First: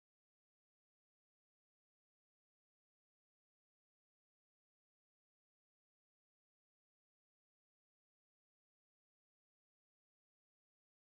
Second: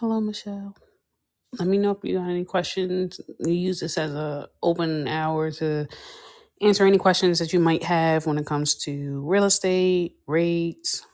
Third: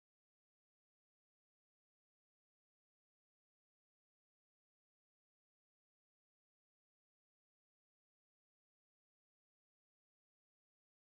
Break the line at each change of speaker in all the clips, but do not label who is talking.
Hello, Michelle. Let me know if you got any questions. We use this as a open hour to answer any questions that you might have when it comes to real estate rates.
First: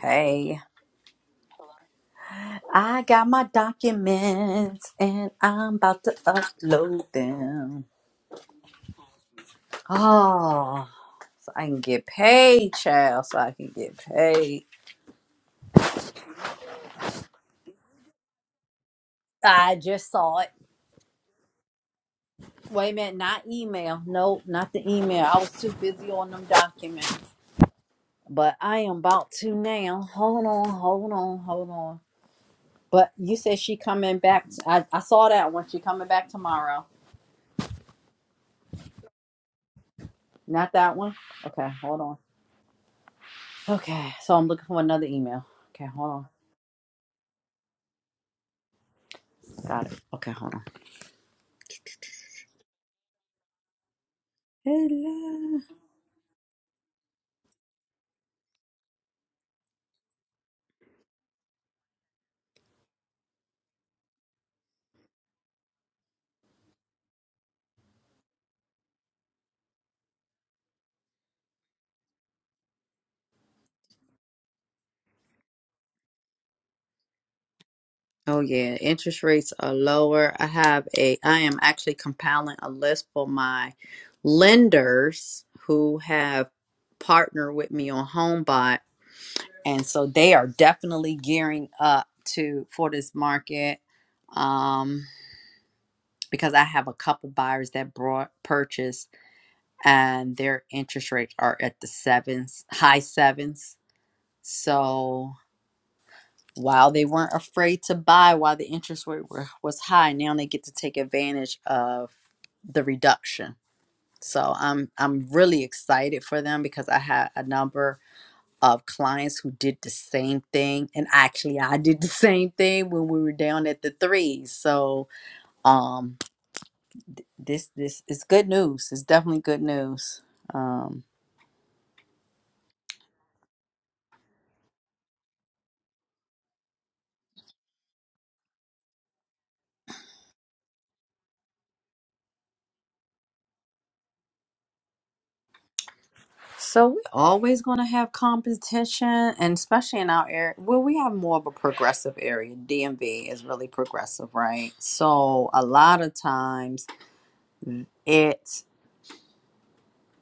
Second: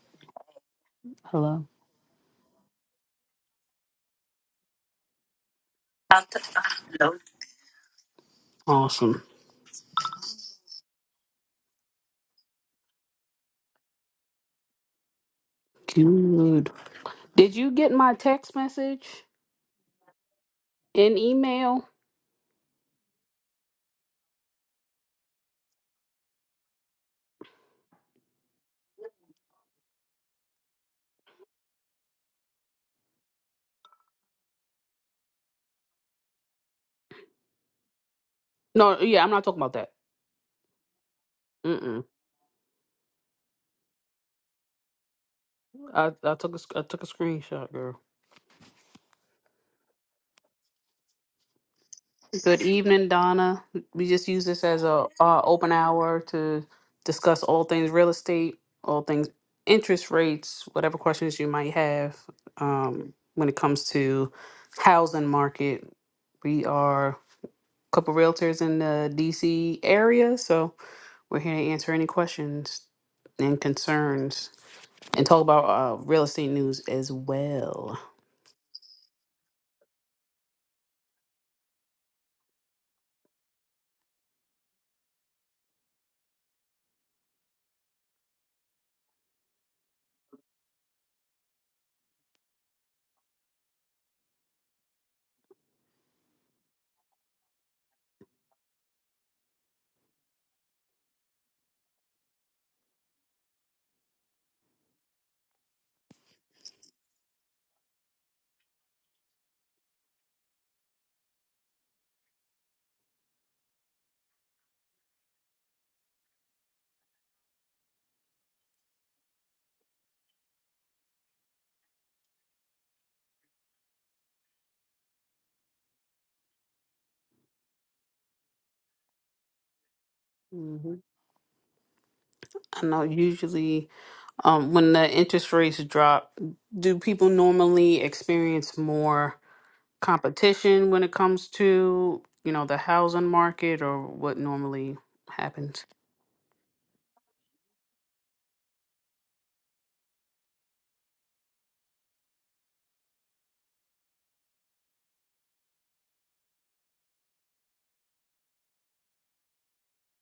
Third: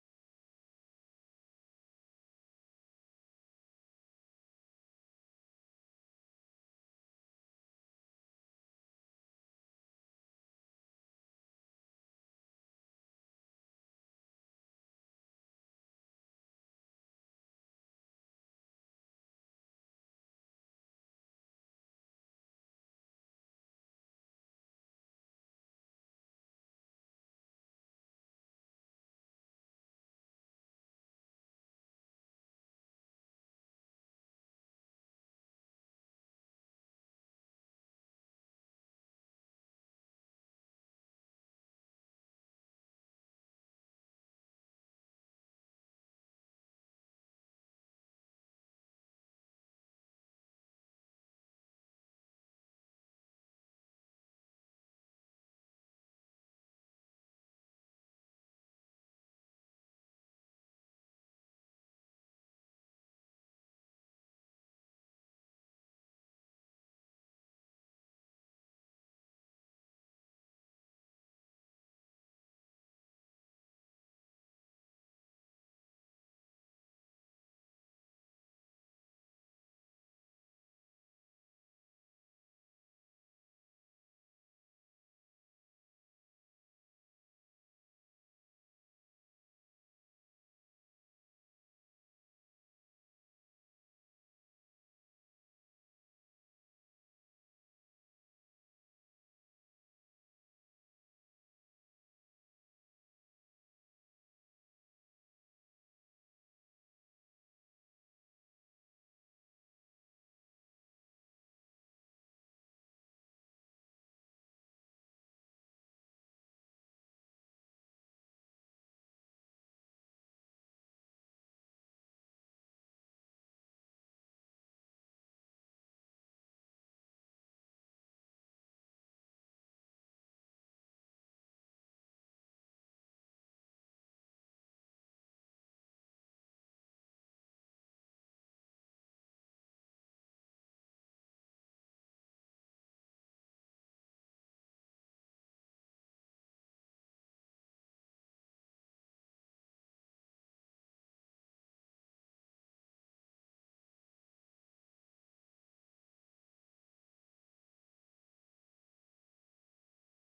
Hey,
Hello.
I got my documents and I'm about to upload
Hello.
them.
Awesome.
Oh, so I can get paid, child, so I can get paid.
Good. Did you get my text message
I just saw it.
and email?
Wait a minute, not email. Nope, not the email. I was too busy on them documents. But I am about to now. Hold on, hold on, hold on. But you said she coming back. I, I saw that one. She coming back tomorrow.
No, yeah, I'm not talking about that.
Not that one? Okay, hold
Mm-mm.
on. Okay, so I'm looking for another email. Okay,
I,
hold on.
I took a, sc- I took a screenshot, girl.
Got it. Okay, hold on.
Good evening, Donna. We just use this as a uh,
Hello.
open hour to discuss all things real estate, all things interest rates, whatever questions you might have um, when it comes to housing market. We are a couple realtors in the DC area, so we're here to answer any questions and concerns and talk about uh, real estate news as well.
Oh yeah, interest rates are lower. I have a I am actually compiling a list for my lenders who have partnered with me on HomeBot and so they are definitely gearing up to for this market um because I have a couple buyers that brought purchase and their interest rates are at the sevens, high sevens So while they weren't afraid to buy while the interest rate were, was high, now they get to take advantage of the reduction. So I'm I'm really excited for them because I had a number of clients who did the same thing and actually I did the same thing when we were down at the threes. So um this this is good news. It's definitely good news. Um.
hmm I know usually um, when the interest rates drop, do people normally experience more competition when it comes to, you know, the housing market or what normally happens?
So we're always going to have competition, and especially in our area, well, we have more of a progressive area. DMV is really progressive, right? So a lot of times it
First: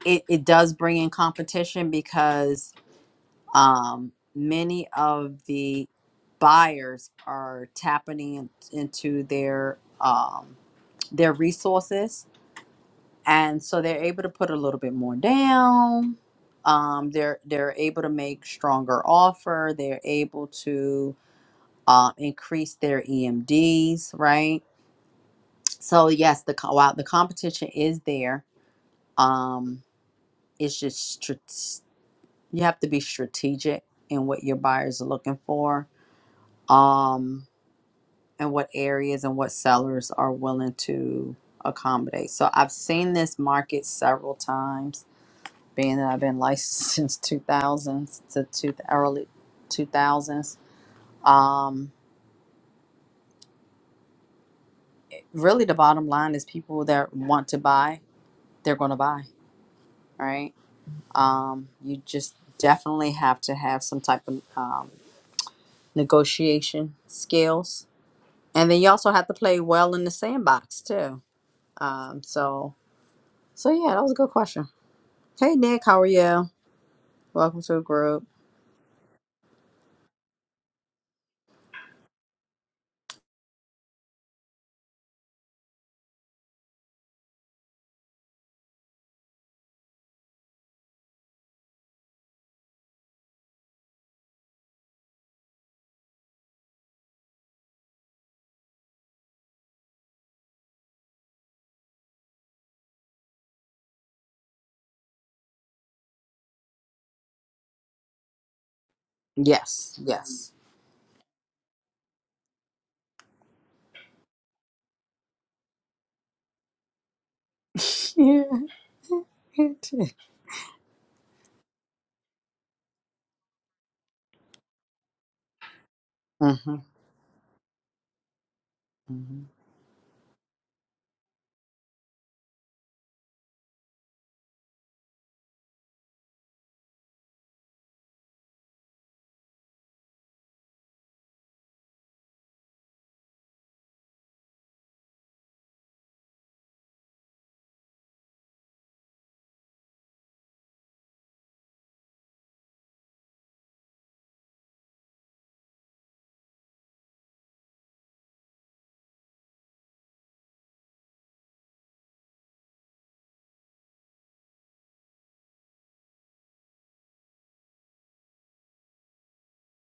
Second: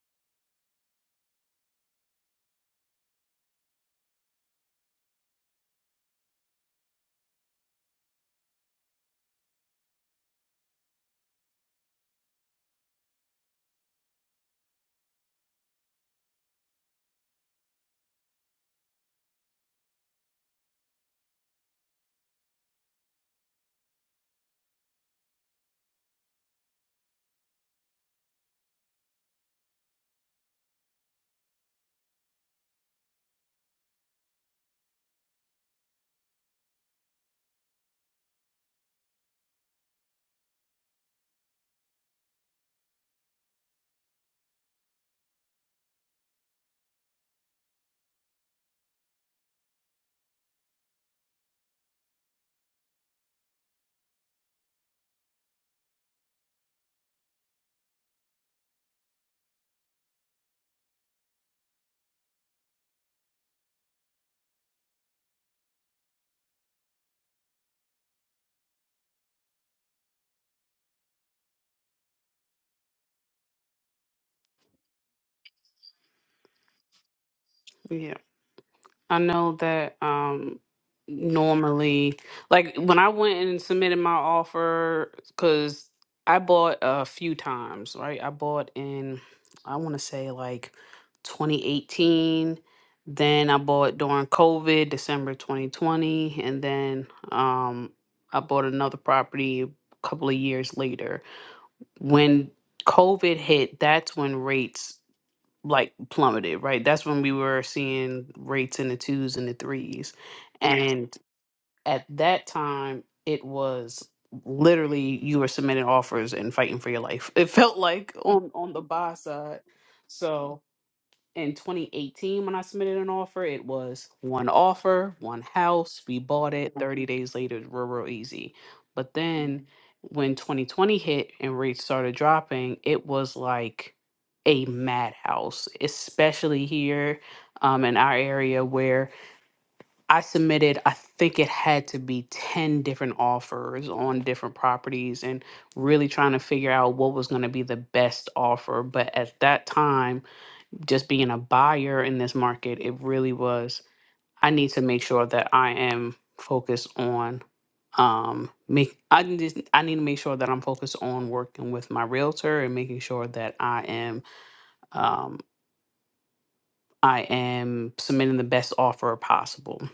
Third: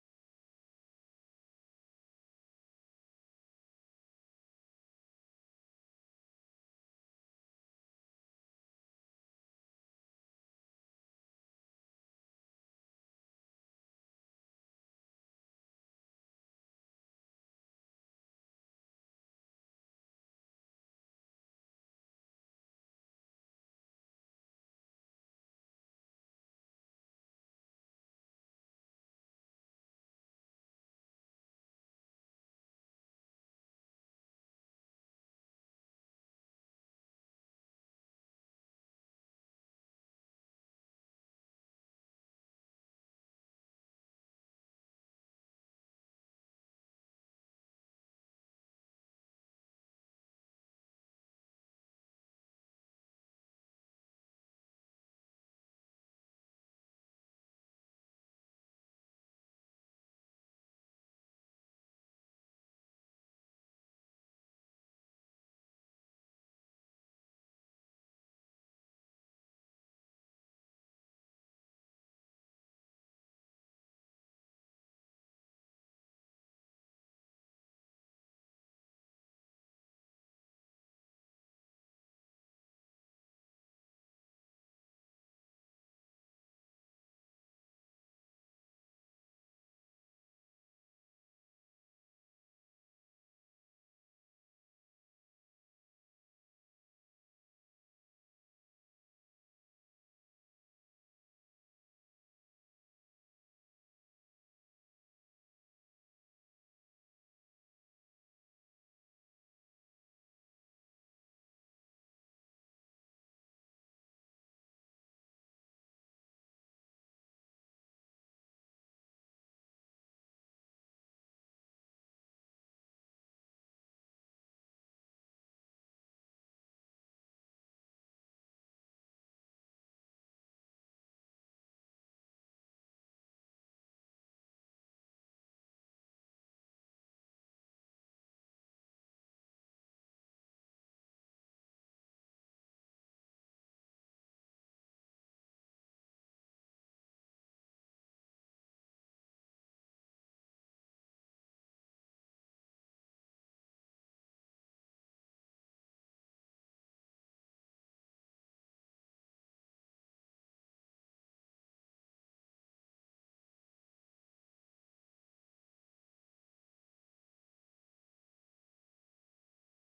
it, it does bring in competition because um, many of the buyers are tapping in, into their um, their resources and so they're able to put a little bit more down um, they're they're able to make stronger offer they're able to uh, increase their emds right so yes the co- while the competition is there um, it's just strat- you have to be strategic in what your buyers are looking for um, and what areas and what sellers are willing to accommodate so i've seen this market several times being that I've been licensed since two thousands to two, early 2000s. Um, really, the bottom line is people that want to buy, they're going to buy, right? Um, you just definitely have to have some type of um, negotiation skills. And then you also have to play well in the sandbox, too. Um, so, so yeah, that was a good question. Hey, Nick, how are you? Welcome to the
Yeah.
group.
I know that um normally like when I went and submitted my offer cuz I bought a few times, right? I bought in I want to say like 2018, then I bought during COVID, December 2020, and then um I bought another property a couple of years later. When COVID hit, that's when rates like plummeted, right? That's when we were seeing rates in the twos and the
Yes,
threes.
yes.
And at that time, it was literally you were submitting offers and fighting for your life. It felt like
Yeah.
on on the buy side. So in 2018 when I submitted an offer, it was one offer, one house. We bought it. 30 days later, it was real, real easy. But
hmm
then when 2020 hit and rates started dropping, it was like a madhouse, especially here um, in our area where I submitted, I think it had to be 10 different offers on different properties and really trying to figure out what was going to be the best offer. But at that time, just being a buyer in this market, it really was. I need to make sure that I am focused on um make I need to- I need to make sure that I'm focused on working with my realtor and making sure that I am um I am submitting the best offer possible.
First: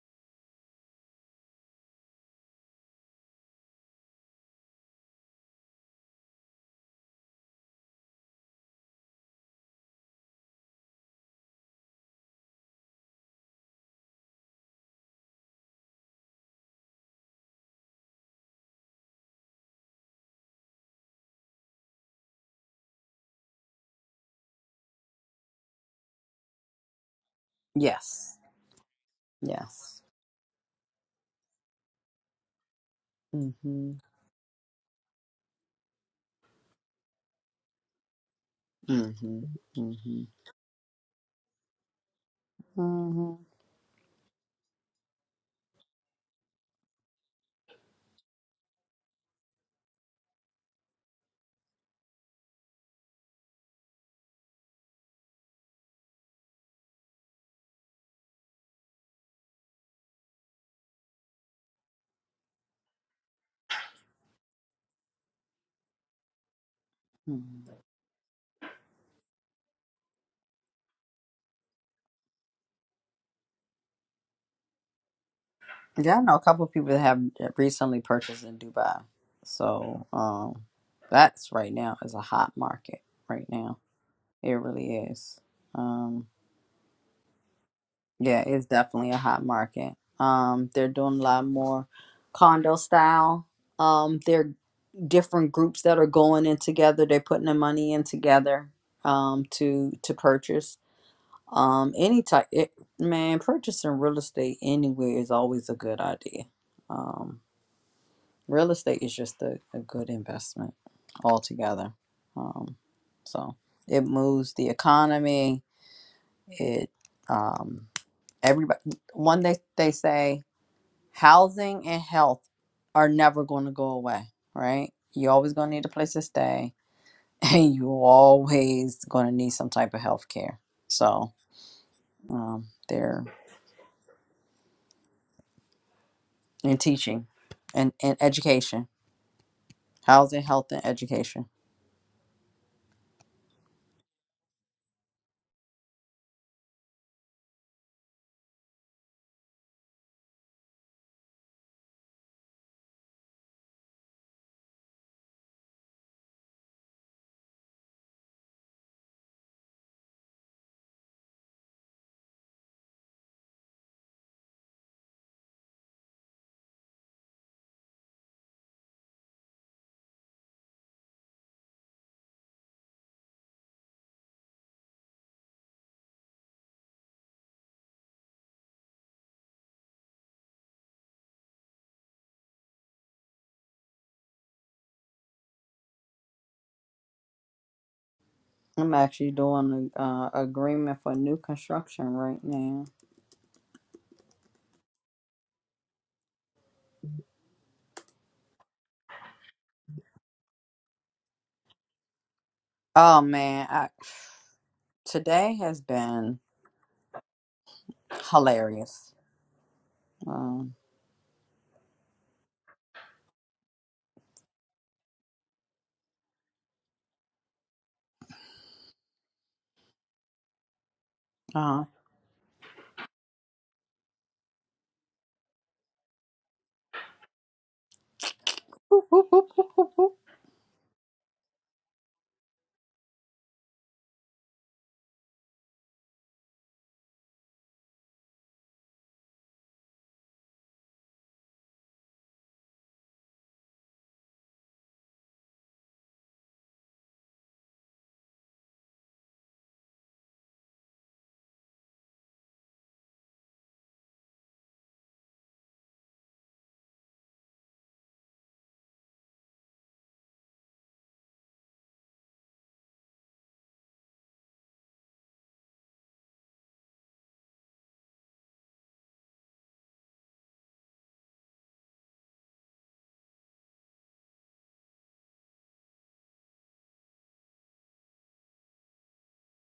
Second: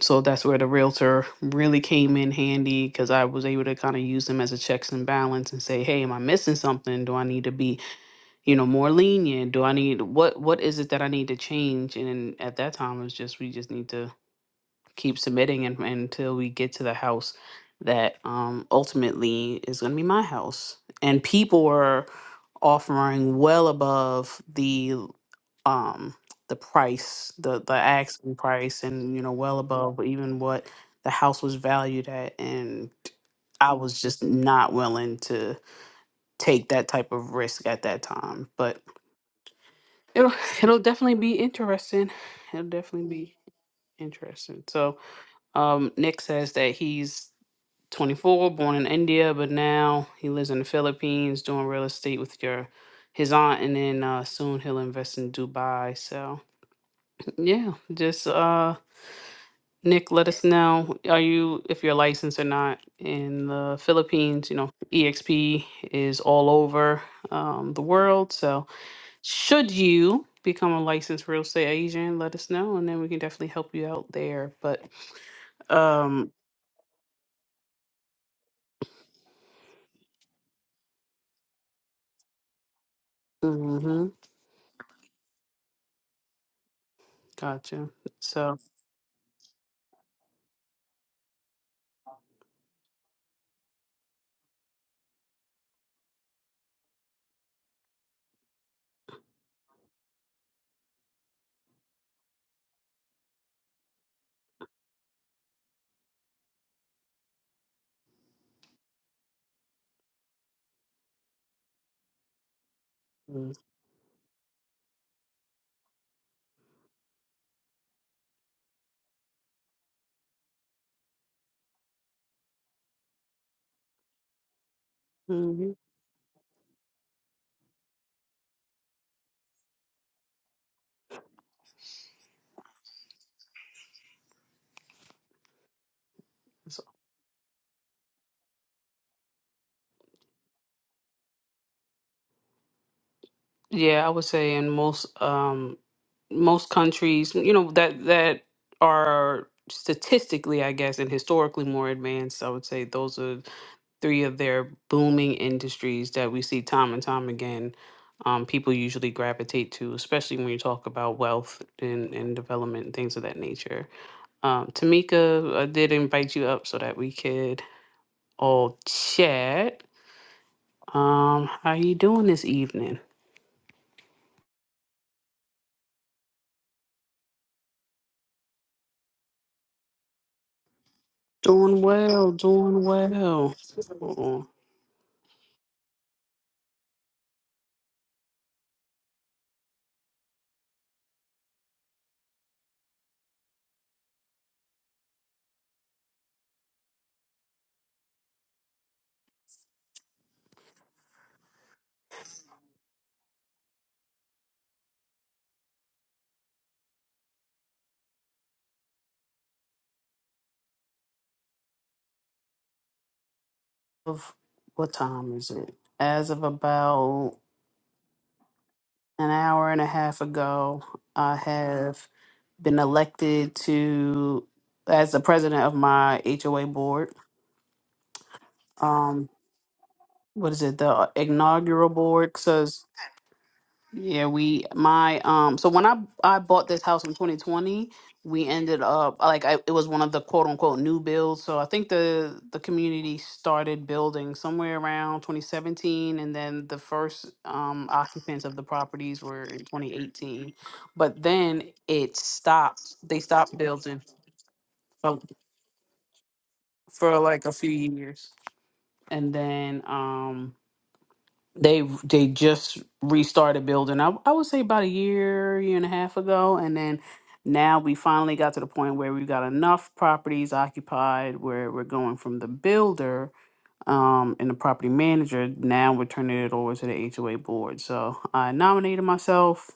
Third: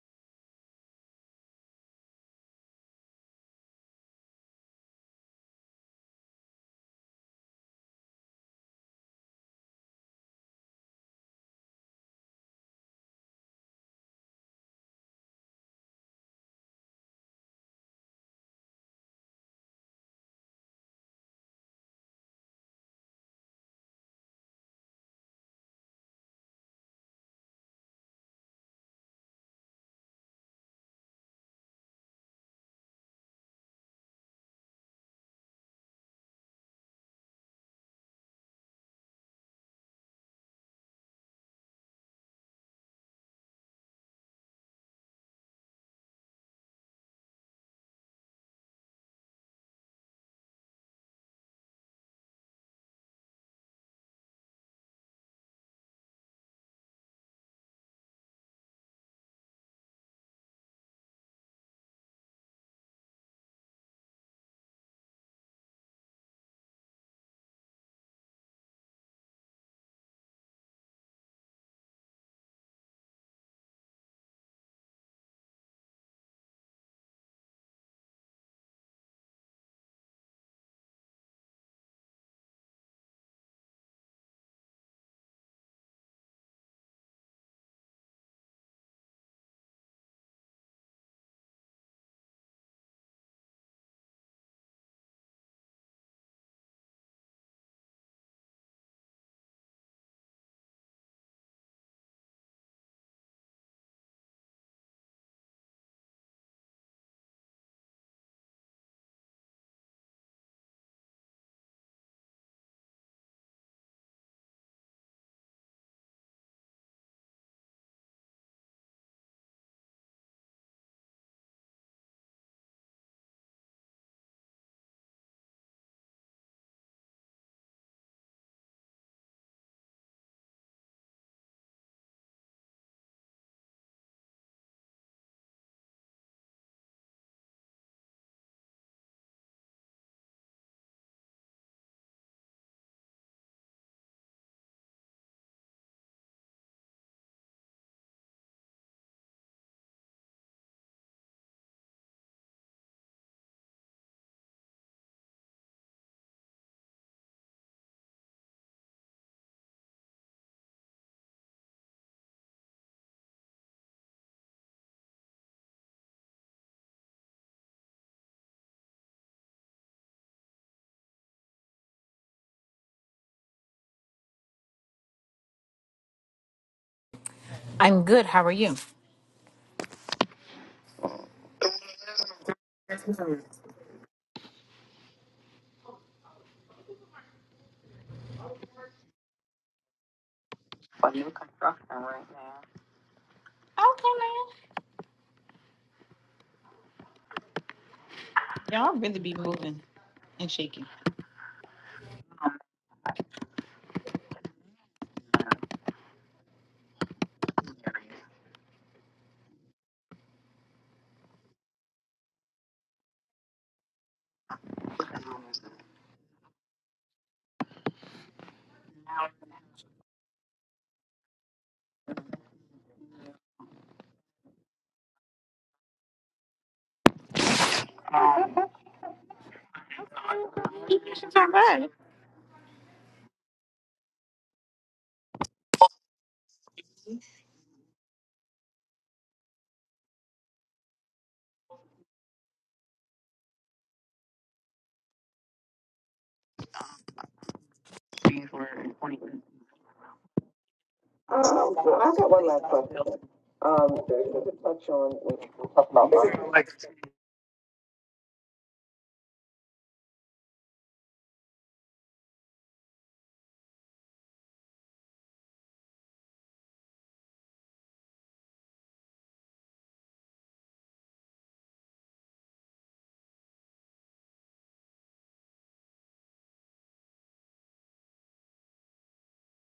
So that's where the realtor really came in handy because I was able to kind of use them as a checks and balance and say, hey, am I missing something? Do I need to be you know more lenient do i need what what is it that i need to change and then at that time it's just we just need to keep submitting and, until we get to the house that um ultimately is going to be my house and people were offering well above the um the price the the
Yes.
asking price and you know well
Yes.
above even what the house was valued at and i
Mm-hmm.
was just not willing to take that type of risk at that time but
Mm-hmm. Mm-hmm.
It'll it'll definitely be interesting. It'll definitely
Mm-hmm.
be interesting. So, um, Nick says that he's 24, born in India, but now he lives in the Philippines, doing real estate with your his aunt, and then uh, soon he'll invest in Dubai. So, yeah, just uh, Nick, let us know are you if you're licensed or not in the Philippines. You know, EXP is all over
Mm-hmm.
um, the world, so should you become a licensed real estate agent, let us know, and then we can definitely help you out there. But
Yeah, I
um,
know a couple of people that have recently purchased in Dubai. So um, that's right now is a hot market right now.
hmm
It really is. Um,
gotcha.
yeah,
So,
it's definitely a hot market. Um, they're doing a lot more condo style. Um, there are different groups that are going in together. They're putting their money in together um, to to purchase. Um, any type, it, man, purchasing real estate anywhere is always a good idea. Um, real estate is just a, a good investment altogether. Um,
hmm
so it moves the economy. It, um, everybody, one day they say housing and health are never going to go away, right? You're always going to need a place to stay, and you're always going to need some type of health care. So, um, they're. in teaching and, and education, housing, health, and education.
Yeah, I would say in most um most countries, you know, that that are statistically, I guess, and historically more advanced, I would say those are three of their booming industries that we see time and time again. Um, people usually gravitate to, especially when you talk about wealth and, and development and things of that nature. Um, Tamika, I did invite you up so that we could all chat. Um, how you doing this evening?
I'm good. How are you? Okay,
Doing well, doing well. Uh-uh.
I'm actually doing a uh, agreement for new construction right now.
man. Y'all really be moving and shaking.
Oh man, I, today has been hilarious. Um,
Of what time is it? As of about an hour and a half ago, I
uh,
have been elected to as the president of my HOA board.
Boop, boop,
Um,
boop, boop, boop, boop.
what is it? The
Not bad.
inaugural board, Yeah, we my um so when I I bought this house in 2020, we ended up like I it was one of the quote unquote new builds. So I think the the community started building somewhere around 2017 and then the first um occupants of the properties were in 2018. But then it stopped. They stopped building for, for like a few years. And then um They they just restarted building. I I would say about a year, year and a half ago, and then now we finally got to the point where we've got enough properties occupied where we're going from the builder um and the property manager. Now we're turning it over to the HOA board. So I nominated myself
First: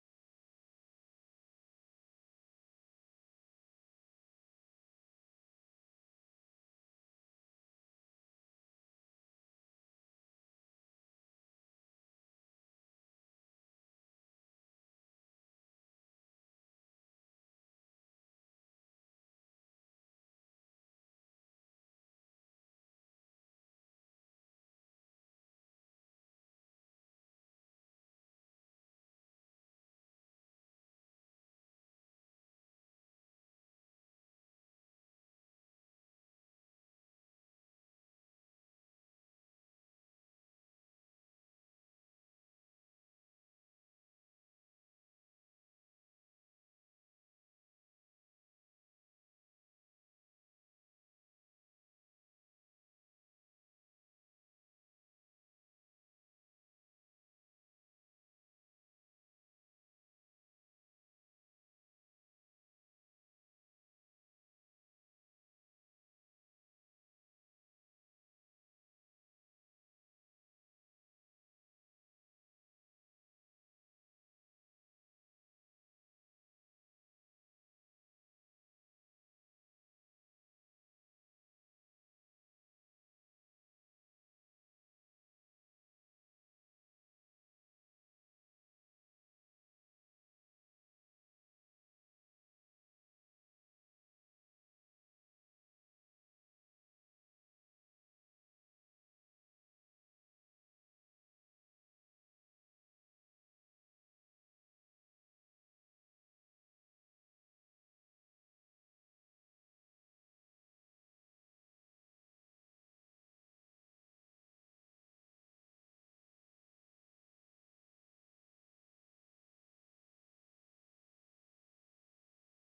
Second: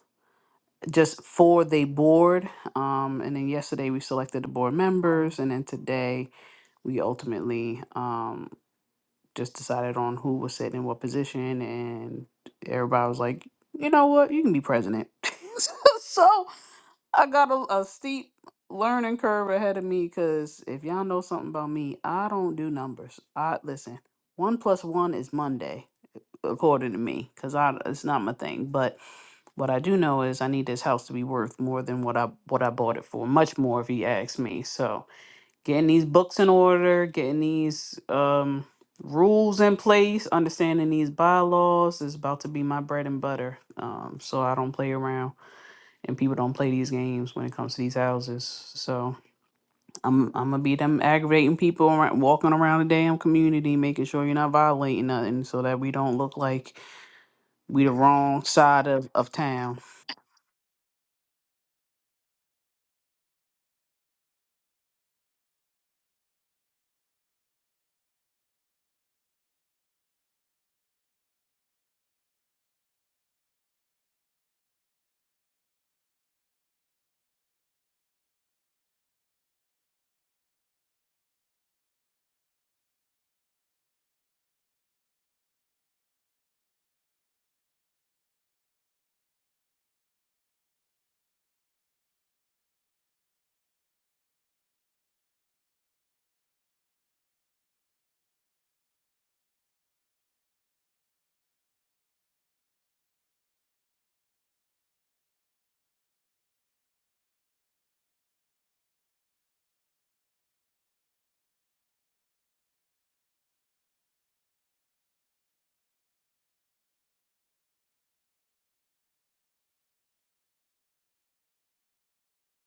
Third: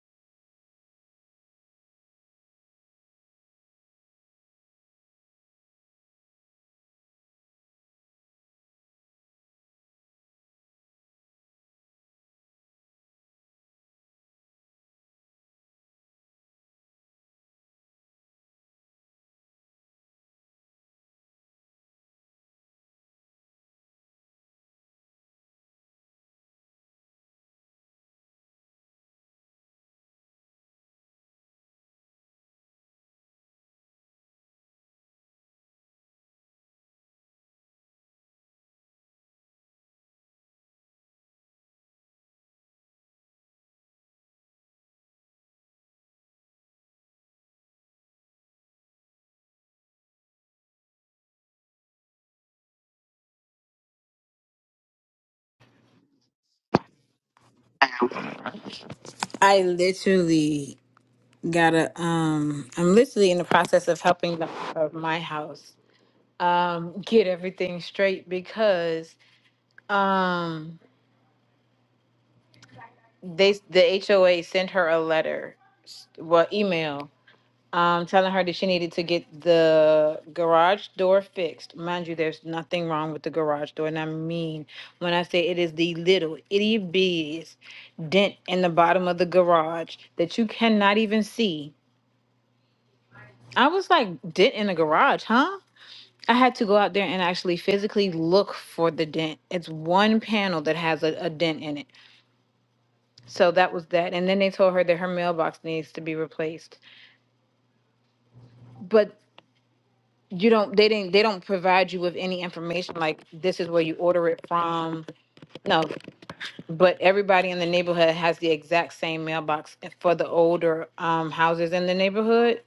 just for the board. Um and then yesterday we selected the board members and then today we ultimately um, just decided on who was sitting in what position, and everybody was like, you know what, you can be president. so so I got a, a steep learning curve ahead of me because if y'all know something about me, I don't do numbers. I listen. One plus one is Monday, according to me, because I it's not my thing. But what I do know is I need this house to be worth more than what I what I bought it for, much more if you ask me. So getting these books in order, getting these um, rules in place, understanding these bylaws is about to be my bread and butter. Um, so I don't play around, and people don't play these games when it comes to these houses. So I'm I'm gonna be them aggravating people around, walking around the damn community, making sure you're not violating nothing, so that we don't look like we the wrong side of of
I
town.
literally gotta um I'm literally in the process of helping the of my house um get everything straight because um they the HOA sent her a letter, well email um, telling her that she needed to get the garage door fixed. Mind you, there's nothing wrong with the garage door, and I mean when I say it is the little itty bitty dent in the bottom of the garage that you cannot even see. I was like, dent in the garage, huh? I had to go out there and actually physically look for the dent. It's one panel that has a, a dent in it. So that was that. And then they told her that her mailbox needs to be replaced. But you don't they didn't they don't provide you with any information like this is where you order it from no but everybody in the neighborhood has the exact same mailbox for the older um houses in the neighborhood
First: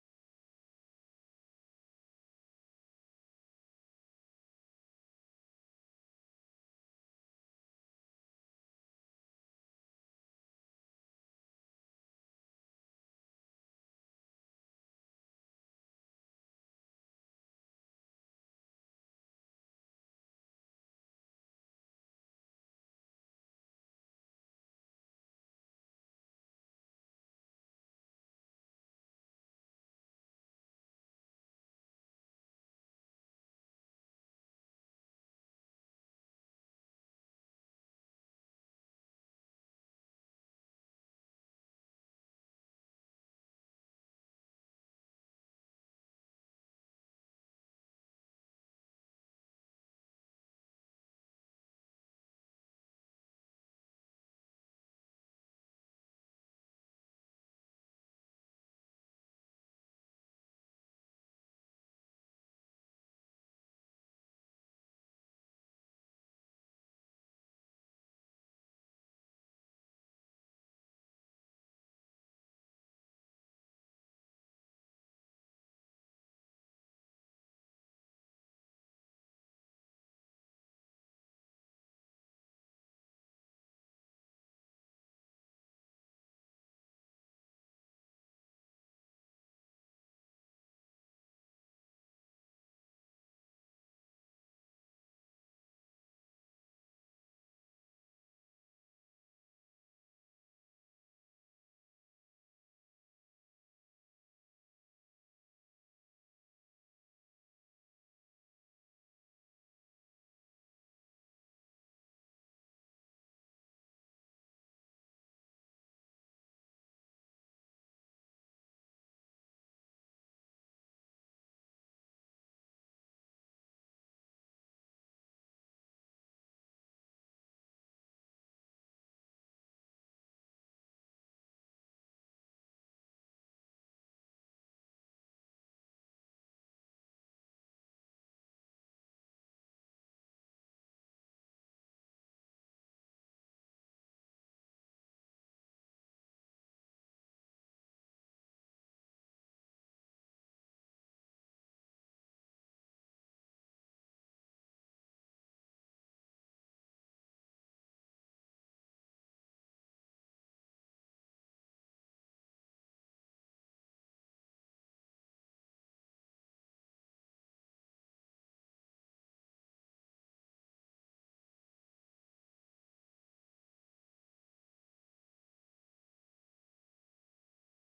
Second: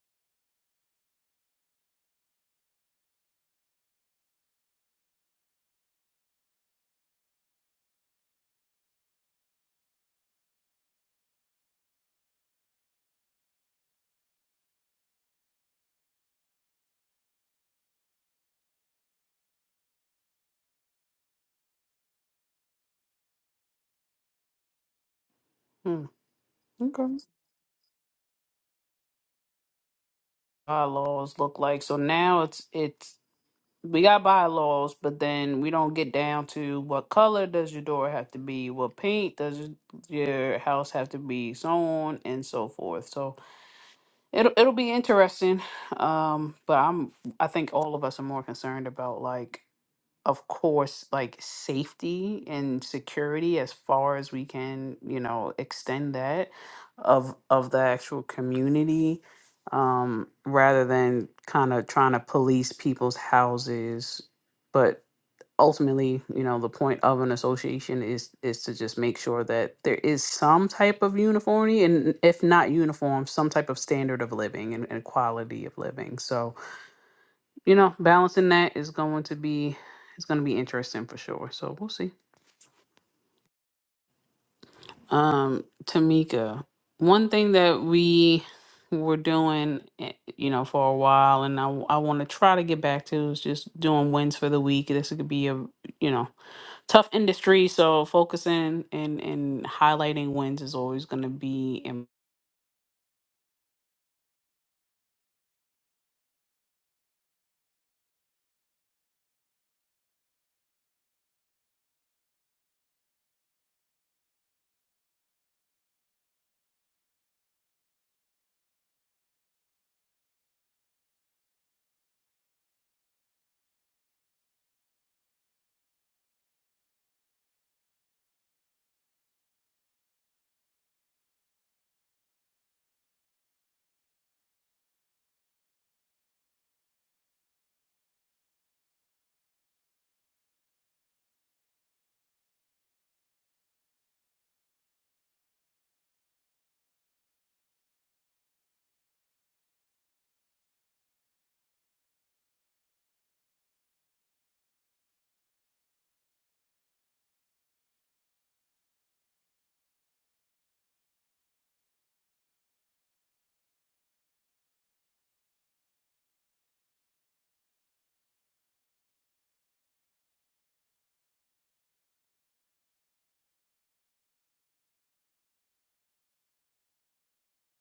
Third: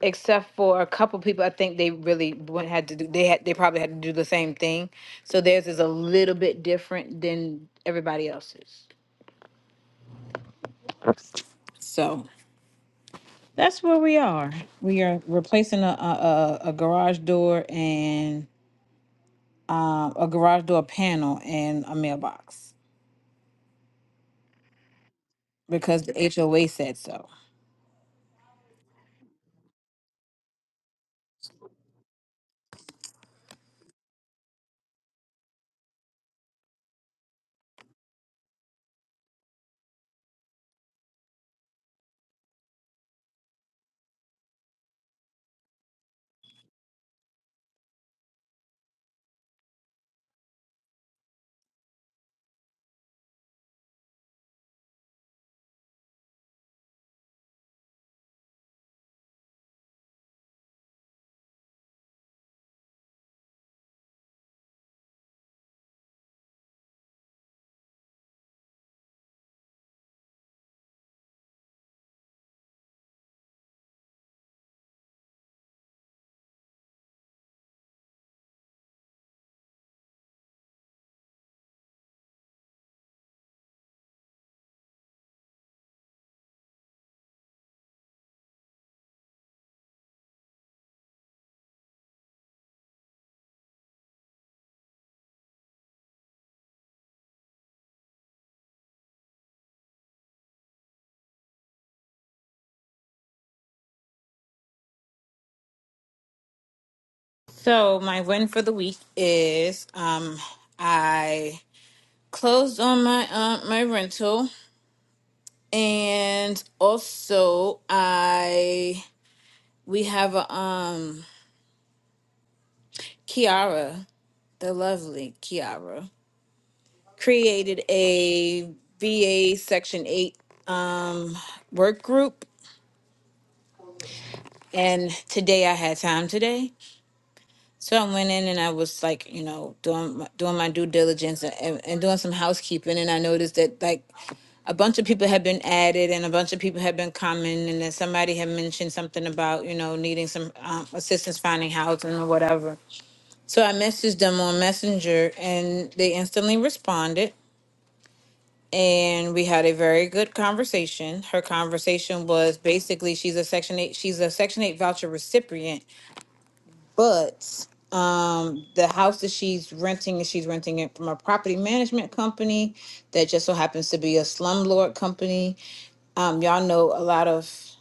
except for a couple people i think they really went had to do they had they probably had to do the same thing so theirs is a little bit different than everybody else's so that's where we are we are replacing a a, a a garage door and um, a garage door panel and a mailbox because
Hmm.
the HOA said
Okay.
so.
Bylaws look like so now it's it's we got bylaws, but then we don't get down to what color does your door have to be, what paint does y- your house have to be, so on and so forth. So it'll it'll be interesting. Um, but I'm I think all of us are more concerned about like of course, like safety and security as far as we can, you know, extend that of of the actual community, um, rather than kind of trying to police people's houses. But ultimately, you know, the point of an association is is to just make sure that there is some type of uniformity, and if not uniform, some type of standard of living and, and quality of living. So, you know, balancing that is going to be it's going to be interesting for sure. So we'll see. Um, Tamika, one thing that we were doing, eh, you know, for a while, and I want to try to get back to is just doing wins for the week. This could be a you know tough industry, so focusing and and highlighting wins is always going to be. Im-
So my win for the week is um I closed on my um my rental and also I we have a um Kiara, the lovely Kiara, created a VA section eight um work group and today I had time today So I went in and I was like, you know, doing my, doing my due diligence and, and doing some housekeeping, and I noticed that like a bunch of people had been added and a bunch of people had been coming, and then somebody had mentioned something about you know needing some um, assistance finding housing or whatever. So I messaged them on Messenger, and they instantly responded, and we had a very good conversation. Her conversation was basically she's a Section Eight she's a Section Eight voucher recipient, but um the house that she's renting she's renting it from a property management company that just so happens to be a slumlord company um y'all know a lot of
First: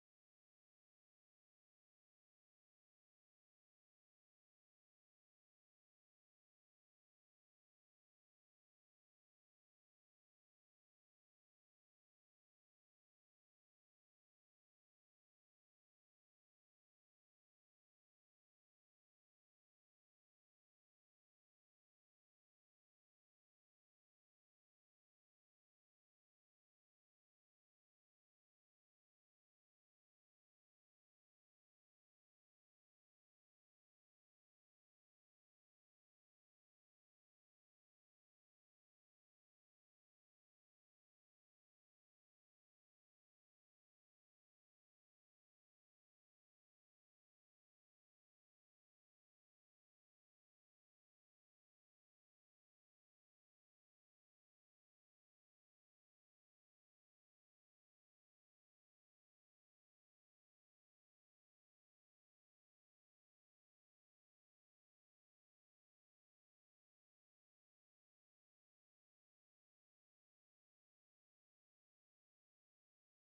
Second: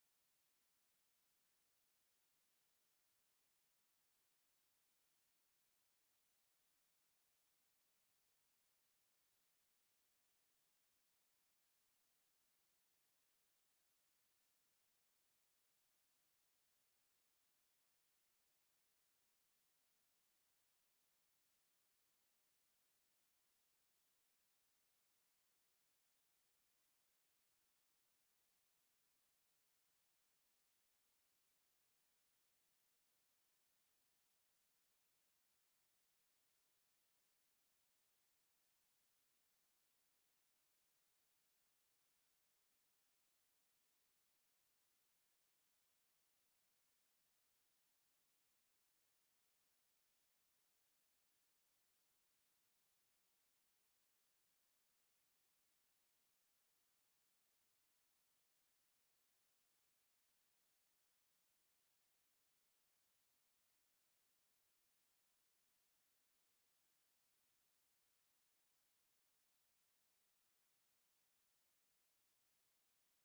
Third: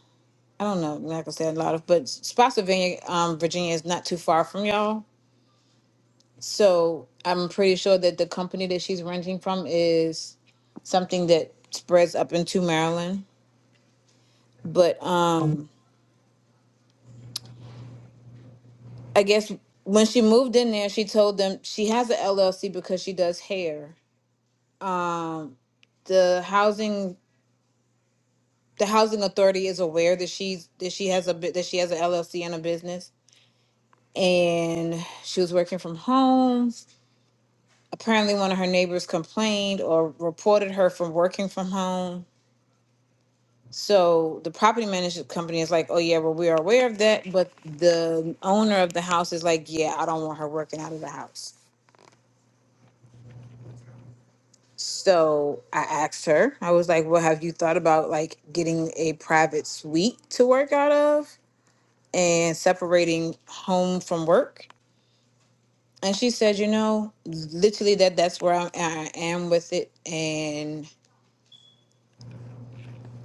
i don't know i'm not gonna say a lot of but spotsylvania um virginia is not too far from y'all so i'm pretty sure that the company that she's renting from is something that spreads up into maryland but um i guess when she moved in there she told them she has an llc because she does hair Um, the housing the housing authority is aware that she's that she has a bit that she has an LLC and a business and she was working from home. Apparently one of her neighbors complained or reported her from working from home. So the property management company is like, "Oh yeah, well we are aware of that, but the owner of the house is like, "Yeah, I don't want her working out of the house." So I asked her. I was like, "Well, have you thought about like getting a private suite to work out of?" and separating home from work. And she said, you know, literally that that's where I'm, I am with it. And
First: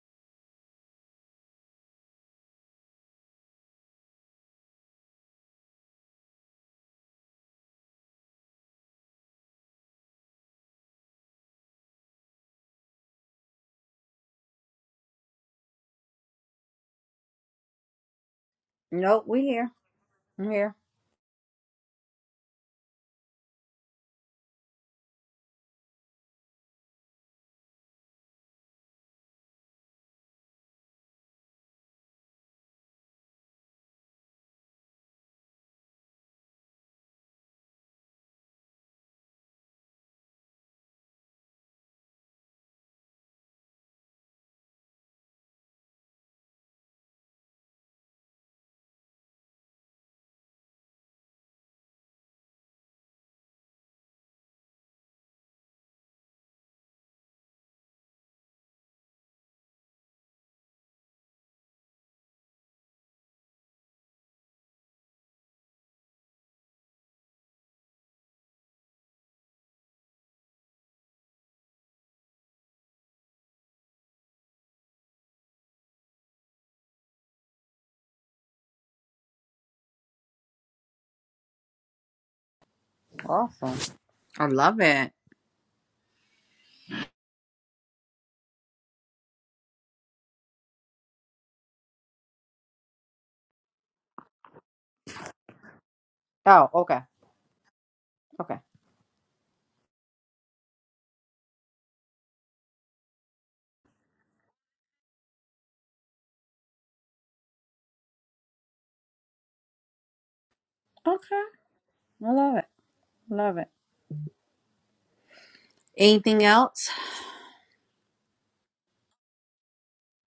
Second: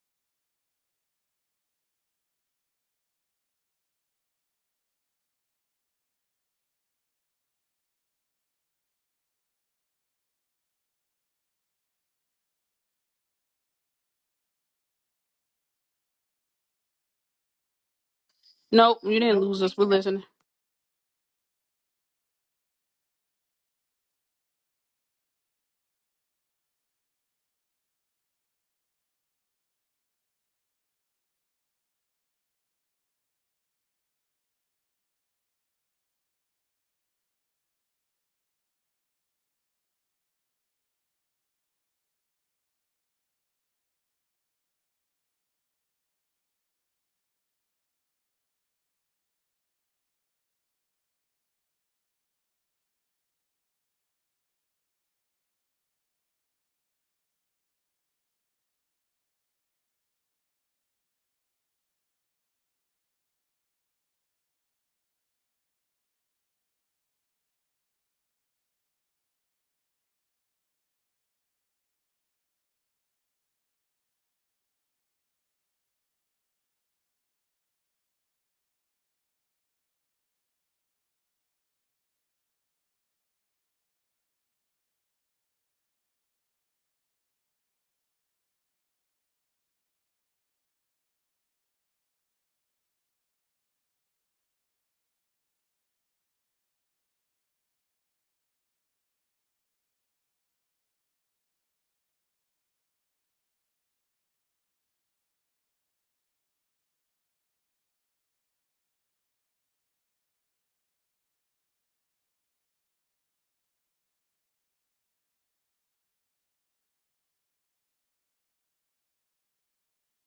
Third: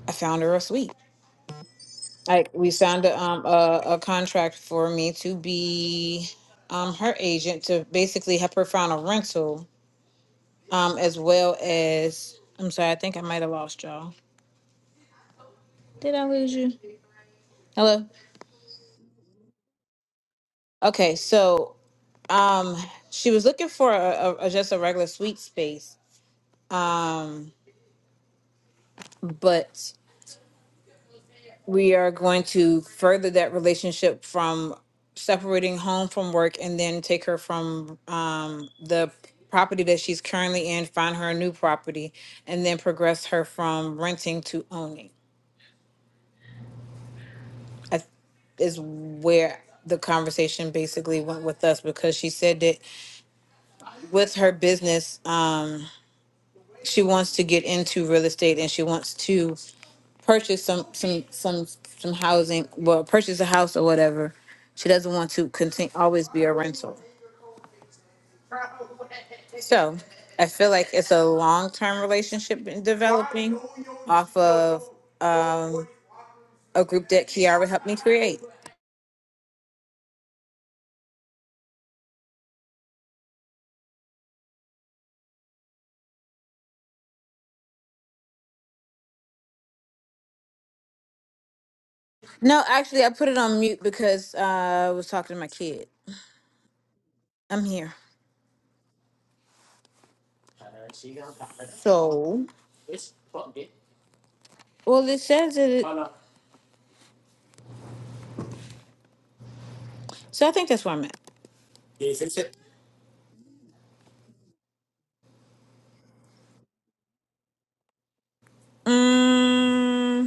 I found her a suite. Like we signed a, um, a, a contract for me to be um, her agent to basically help her find a rental um, as well as, I'm sorry, I think I might have lost y'all. Did I lose you? Hello?
nope, you
nope, we
didn't lose
here.
us. We're listening.
I'm here.
Okay, so um, she was looking for a, a, a- just a regular suite space, but we are going to further that relationship from separating home from work and then take her from um, the property that she's currently in, find her a new property, and then progress her from renting to owning. I, th- is where the conversation basically went with us because she said that with her business. Um, She wants to get into real estate and she wants to purchase some some some some housing, well, purchase a house or whatever. She doesn't want to continue always be a rental. So I feel like it's a long term relationship in developing off of a group that Kiara helped me create.
Awesome. I love it.
No, actually, I put it on mute because uh, I was talking to my kid.
Oh, okay,
I'm here.
okay.
So, well, it says that. It, so I think that's where I'm at.
Okay. I love it. Love it. Anything else?
Um.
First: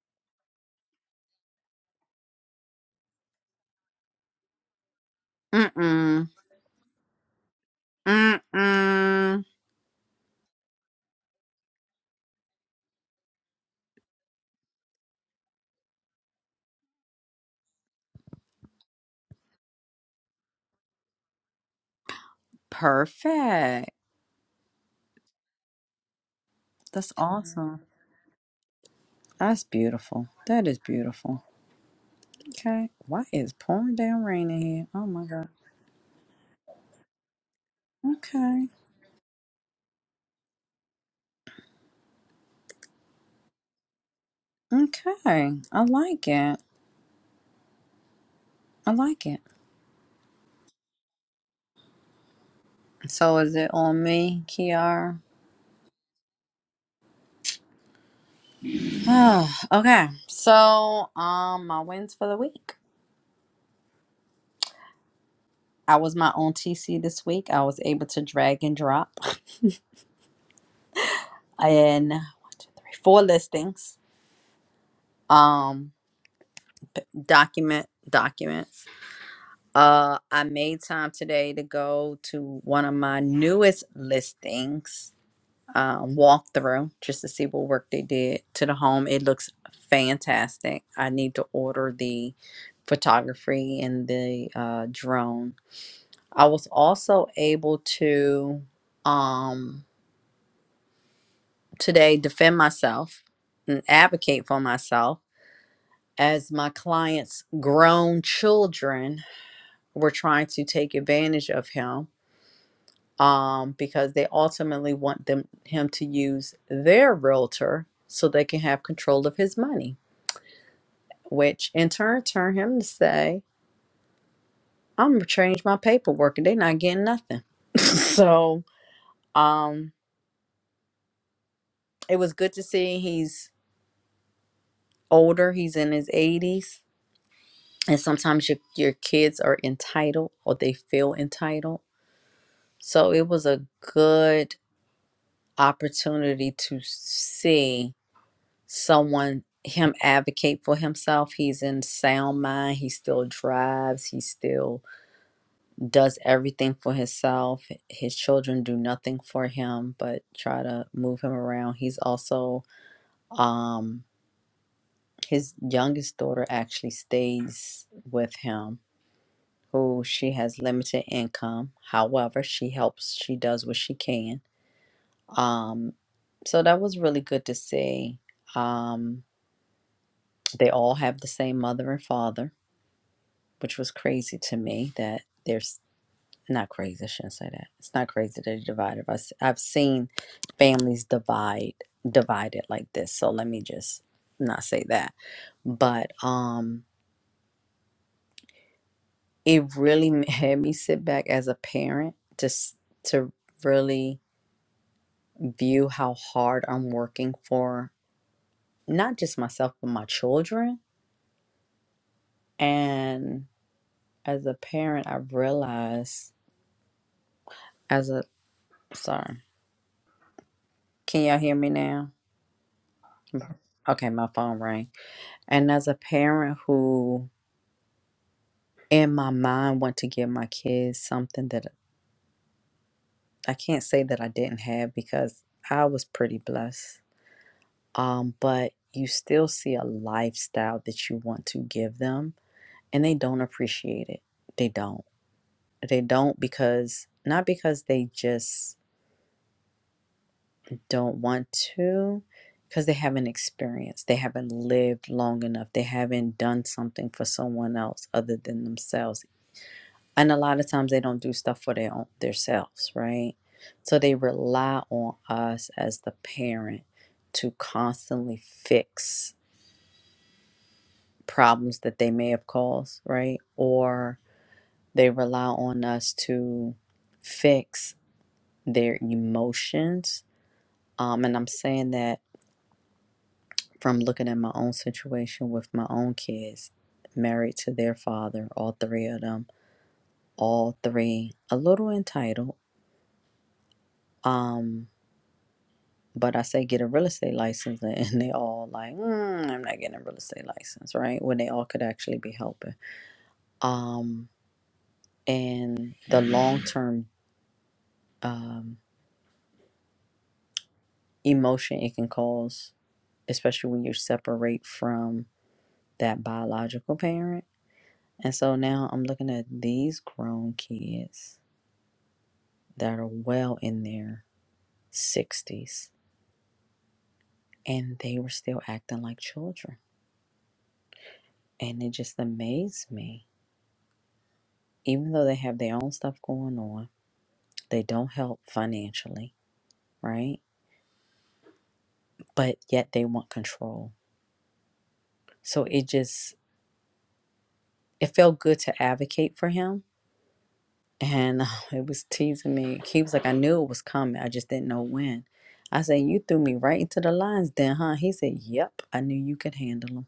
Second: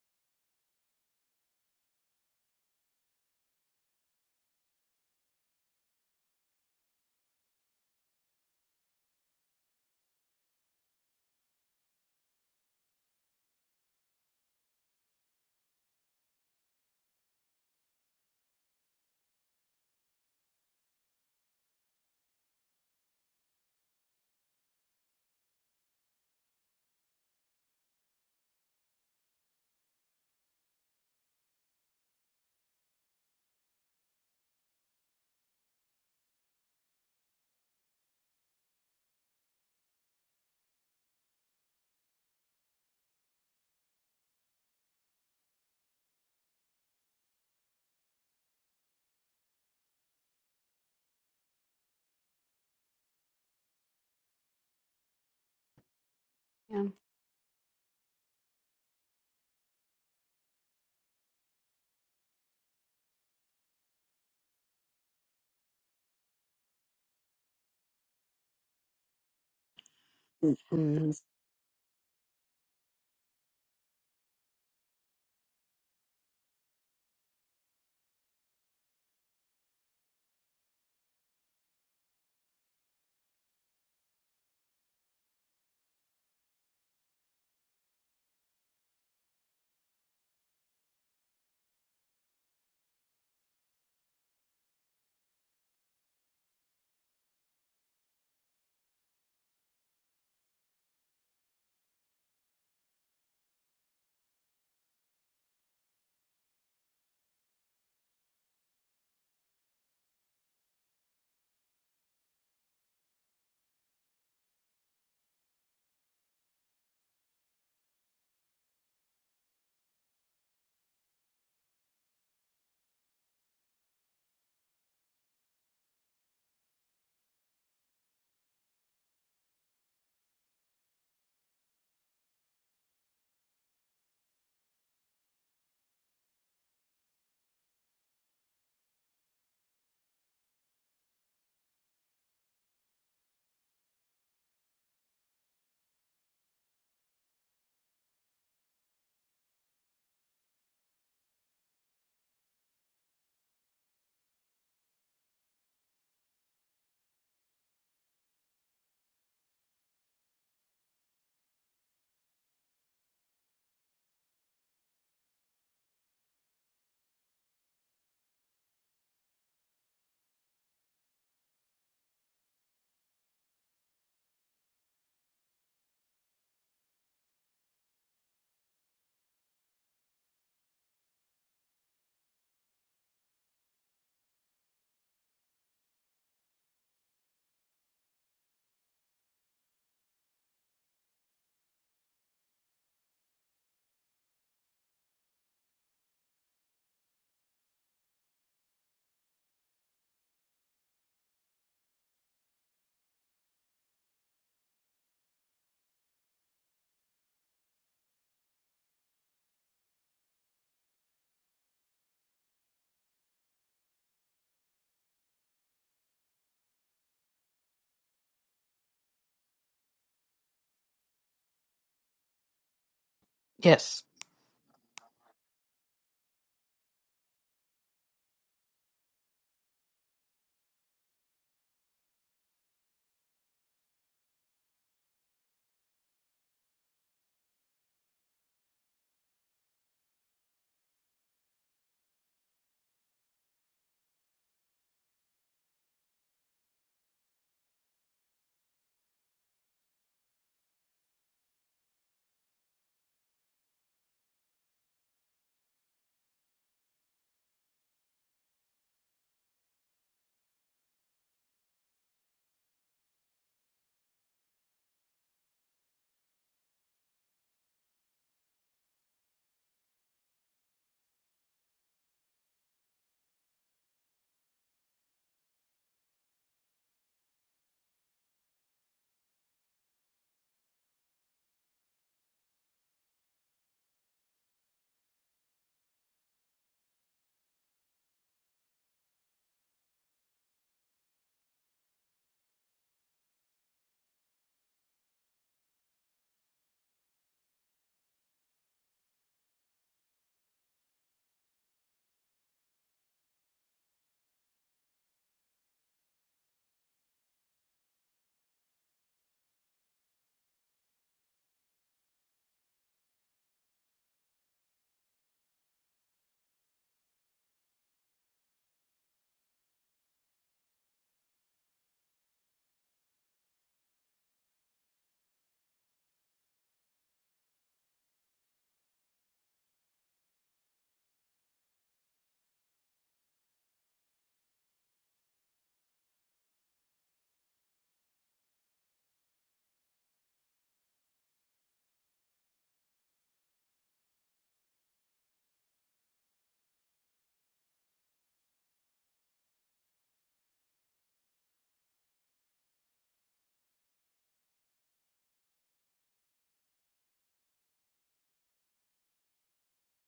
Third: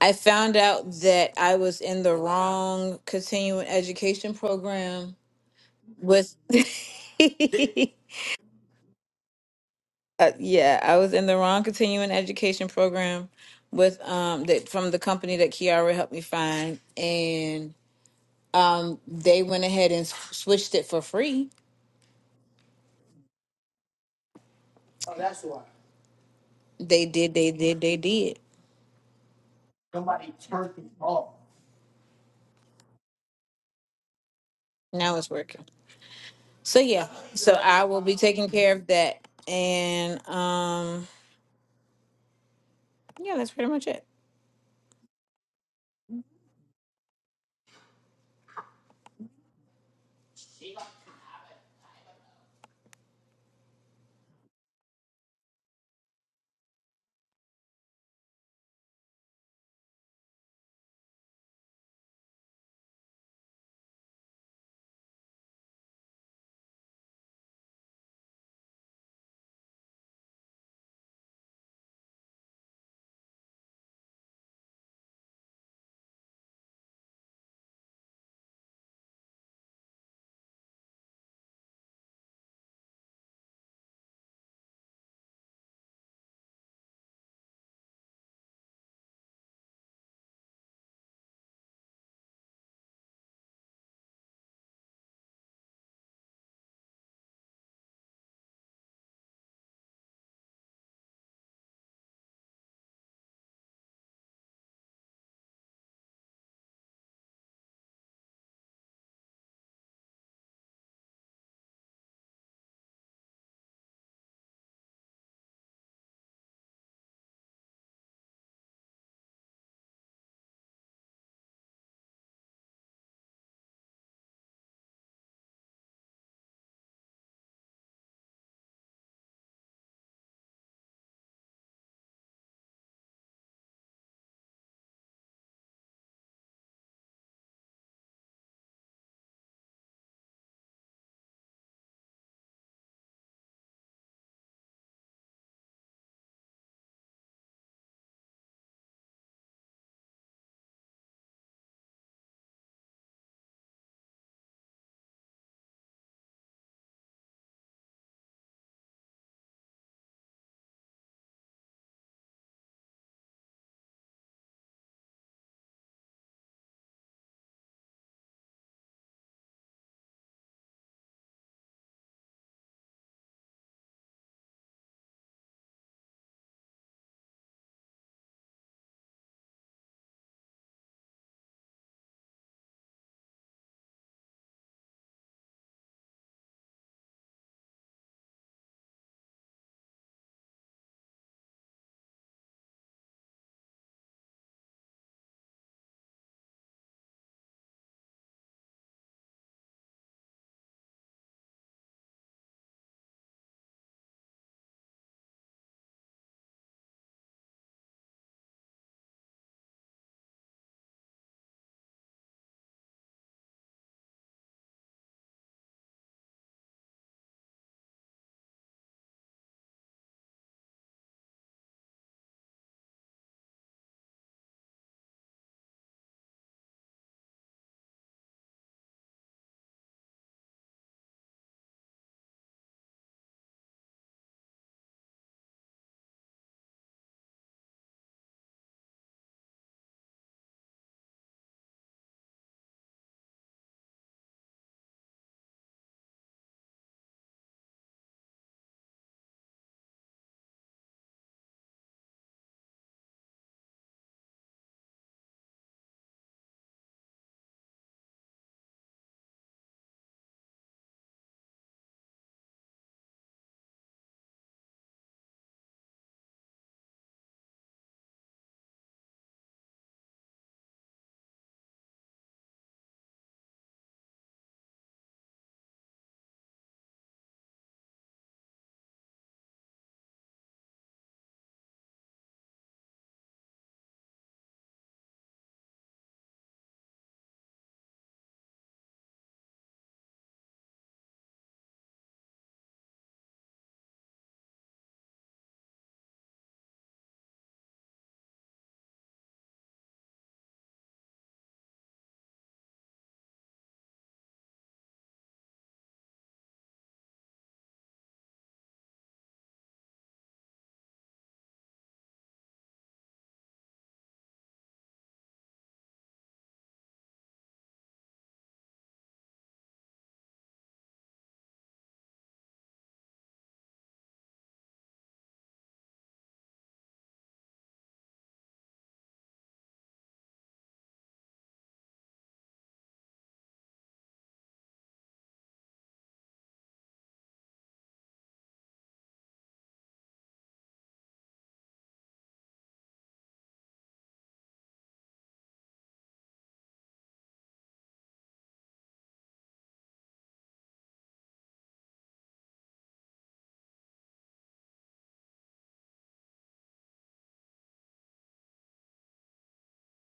I found out that I was in the wrong continuing education program
Mm mm.
with
Mm mm.
uh, yeah, I was in the wrong continuing education program with um that from the company that Kiara helped me find and um they went ahead and s- switched it for free.
Perfect.
They
That's
did, they
awesome.
did, they did.
That's beautiful. That is beautiful. Okay. Why is pouring down rain in here? Oh
Now
my
it's
god.
working. So yeah, so I will be taking
Okay.
care of that and um yeah, that's pretty much it.
Okay. I like it. I like it. So is it on me, Kiara?
Yeah.
Oh, okay. So um my wins for the week. I was my own TC this week. I was able to drag and drop
Mm,
and three, four listings. Um document document. Uh, I made time today to go to one of my newest listings, um, walk through just to see what work they did to the home. It looks fantastic. I need to order the photography and the uh, drone. I was also able to um, today defend myself and advocate for myself as my client's grown children were trying to take advantage of him um, because they ultimately want them him to use their realtor so they can have control of his money, which in turn turn him to say, "I'm gonna change my paperwork, and they're not getting nothing." so um, it was good to see he's older; he's in his 80s, and sometimes your your kids are entitled or they feel entitled. So it was a good opportunity to see someone him advocate for himself he's in sound mind he still drives he still does everything for himself his children do nothing for him but try to move him around he's also um his youngest daughter actually stays with him who she has limited income however she helps she does what she can um so that was really good to see um they all have the same mother and father which was crazy to me that there's not crazy, I shouldn't say that. It's not crazy that they divided us. I've seen families divide divided like this. So let me just not say that. But um it really m- had me sit back as a parent just to really view how hard I'm working for not just myself but my children. And as a parent I realized as a sorry. Can y'all hear me now?
Yes,
Okay, my phone rang. And as a parent who, in my mind, want to give my kids something that I can't say that I didn't have because I was pretty blessed. Um, but you still see a lifestyle that you want to give them, and they don't appreciate it. They don't. They don't because not because they just don't want to, because they haven't experienced, they haven't lived long enough, they haven't done something for someone else other than themselves and a lot of times they don't do stuff for their own their selves, right so they rely on us as the parent to constantly fix problems that they may have caused right or they rely on us to fix their emotions um, and i'm saying that from looking at my own situation with my own kids married to their father all three of them all three a little entitled um But I say get a real estate license, and they all like, mm, I'm not getting a real estate license, right? When they all could actually be helping. Um, and the long term um, emotion it can cause, especially when you separate from that biological parent. And so now I'm looking at these grown kids that are well in their 60s, and they were still acting like children. And it just amazed me, even though they have their own stuff going on They don't help financially, right? But yet they want control. So it just it felt good to advocate for him. And it was teasing me. He was like, I knew it was coming. I just didn't know when. I said, You threw me right into the lines then, huh? He said, Yep, I knew you could handle them.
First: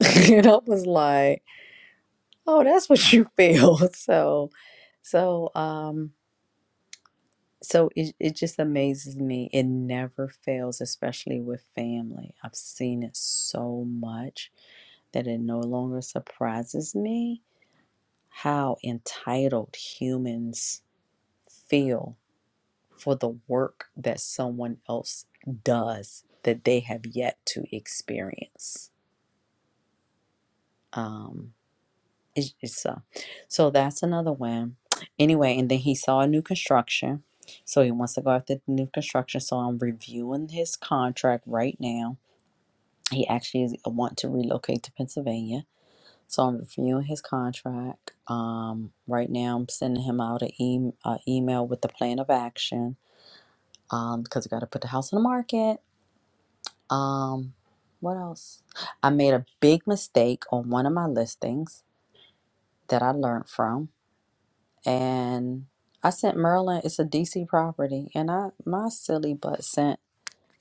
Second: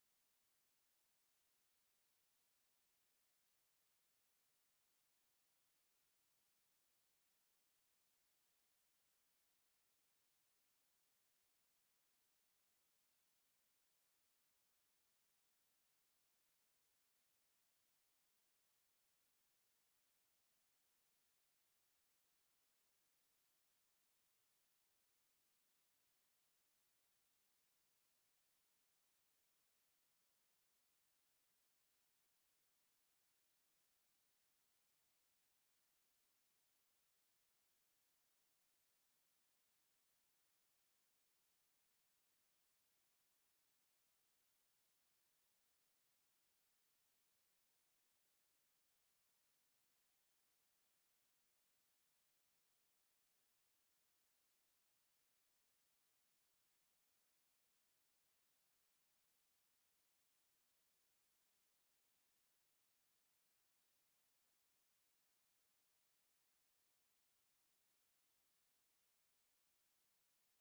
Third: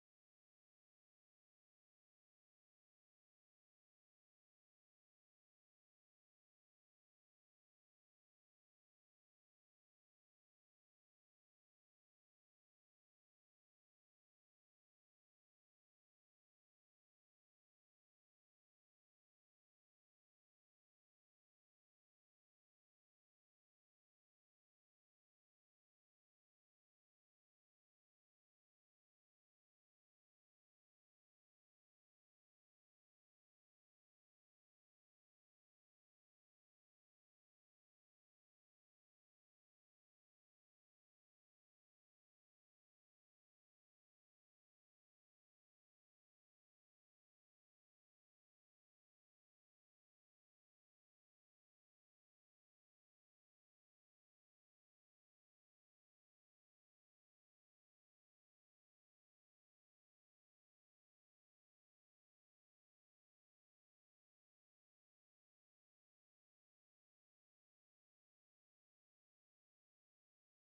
and I was like, Oh, that's what you feel. So so um so it, it just amazes me. It never fails, especially with family. I've seen it so much that it no longer surprises me how entitled humans feel for the work that someone else does that they have yet to experience. Um, it's, it's uh, so that's another one. Anyway, and then he saw a new construction. So he wants to go after the new construction. So I'm reviewing his contract right now. He actually is- uh, want to relocate to Pennsylvania So I'm reviewing his contract. Um, right now, I'm sending him out an e- a email with the plan of action um, because I got to put the house on the market. Um, what else? I made a big mistake on one of my listings that I learned from, and I sent Merlin. It's a DC property, and I my silly butt sent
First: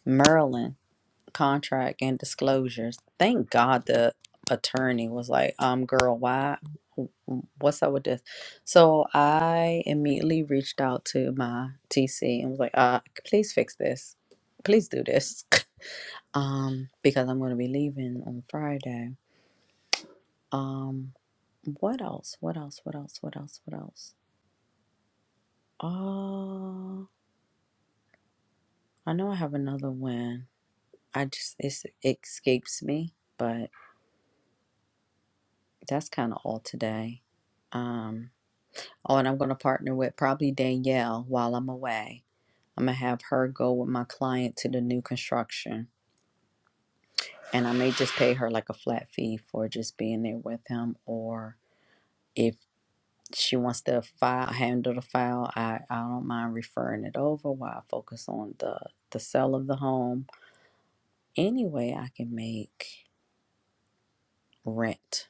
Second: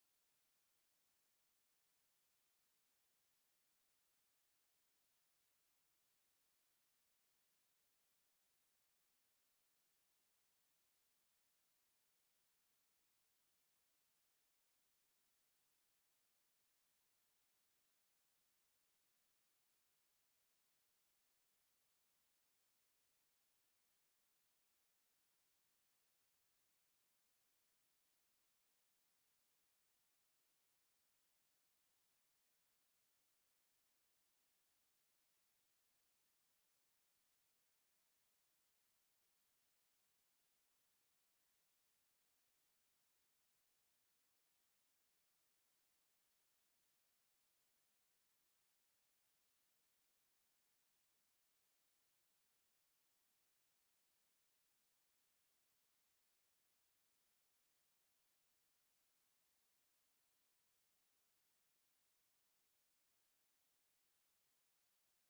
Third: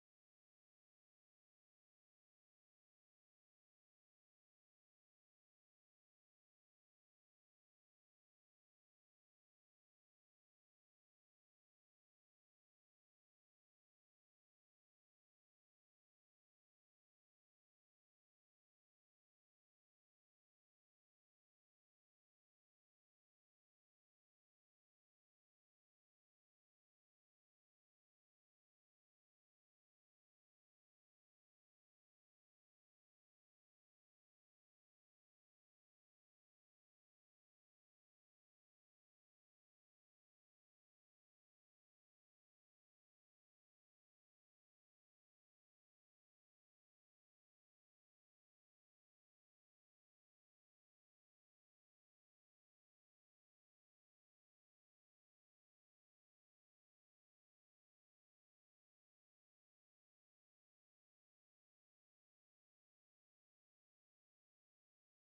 Merlin contract and disclosures. Thank God the attorney was like, um, girl, why? What's up with this? So I immediately reached out to my TC and was like, uh, please fix this. Please do this. um, because I'm going to be leaving on Friday. Um, what else? What else? What else? What else? What else? Uh, I know I have another one. I just, it's, it escapes me, but." that's kind of all today. Um, oh, and I'm going to partner with probably Danielle while I'm away. I'm going to have her go with my client to the new construction. And I may just pay her like a flat fee for just being there with him. Or if she wants to file, handle the file, I, I don't mind referring it over while I focus on the, the sale of the home. Any way I can make rent,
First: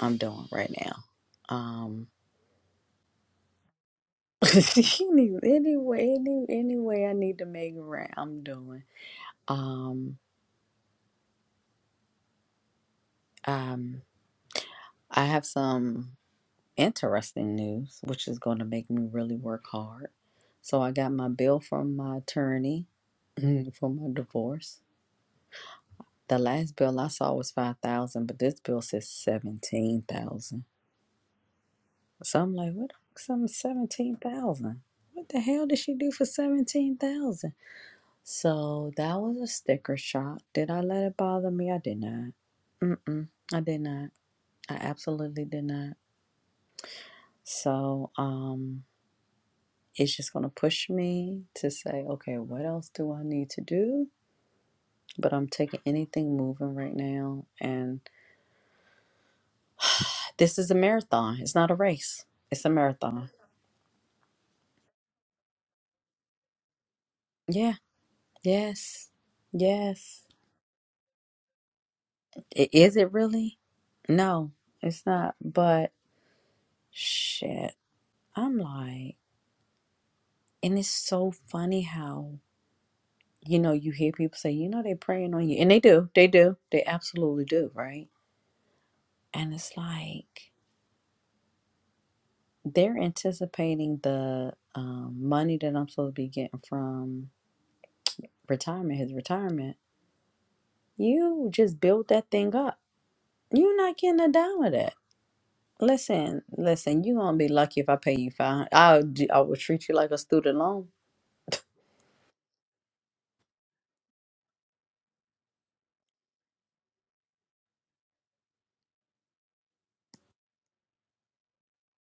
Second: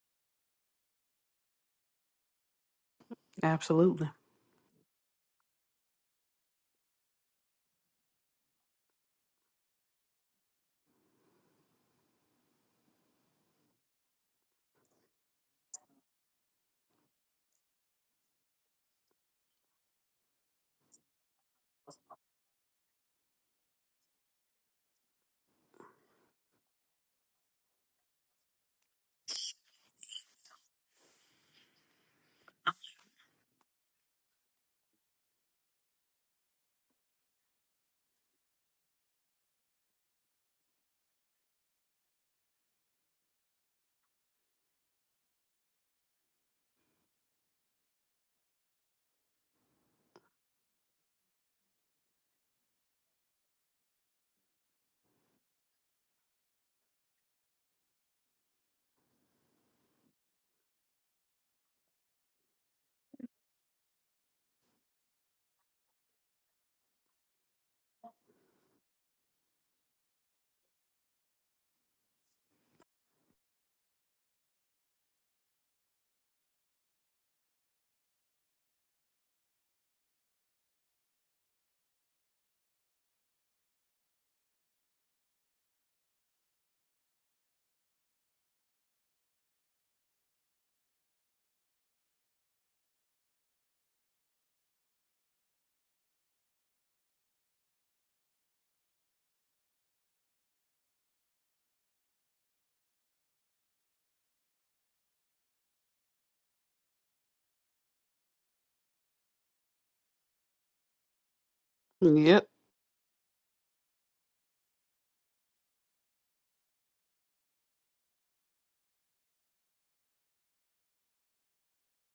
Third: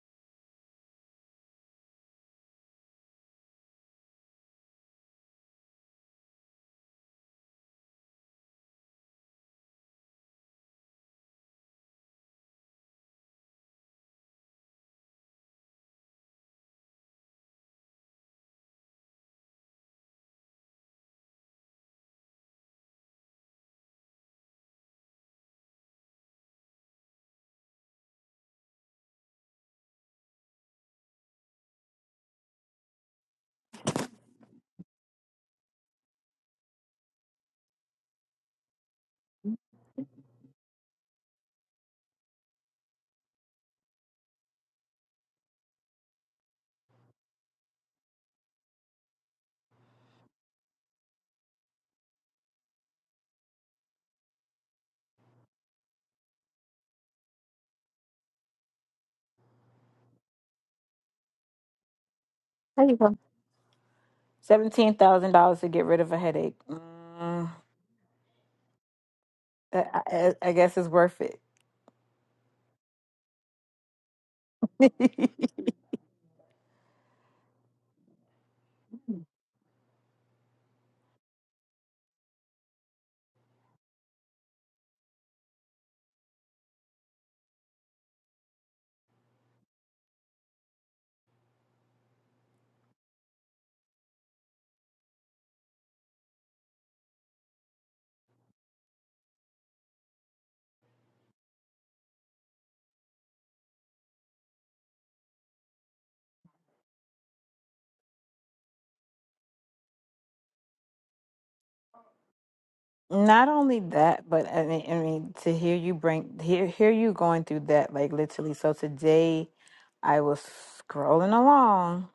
I'm doing right now. Um,
absolutely.
any anyway, any any I need to make it right, I'm doing. Um, um, I have some interesting news, which is going to make me really work hard. So I got my bill from my attorney for my divorce. The last bill I saw was five thousand, but this bill says seventeen thousand. So I'm like, what? Some seventeen thousand. What the hell did she do for seventeen thousand? So that was a sticker shock. Did I let it bother me? I did not. Mm-mm. I did not. I absolutely did not. So um it's just gonna push me to say, okay, what else do I need to do? But I'm taking anything moving right now and this is a marathon. It's not a race. It's a marathon.
Seventeen thousand dollars to get rid of a headache. Mm,
Yeah. Yes.
I,
Yes.
I, I guess it's worth it.
I- Is it really? No, it's not. But shit. I'm like And it's so funny how, you know, you hear people say, you know, they're praying on you. And they do. They do. They absolutely do, right? And it's like they're anticipating the um, money that I'm supposed to be getting from retirement, his retirement. You just build that thing up. You're not getting a dime of that. Listen, listen, you're going to be lucky if I pay you 500 I'll, do- I will treat you like a student loan
Yep,
Not only that, but I mean, I mean, to hear you bring hear hear you going through that, like literally. So today, I was scrolling along,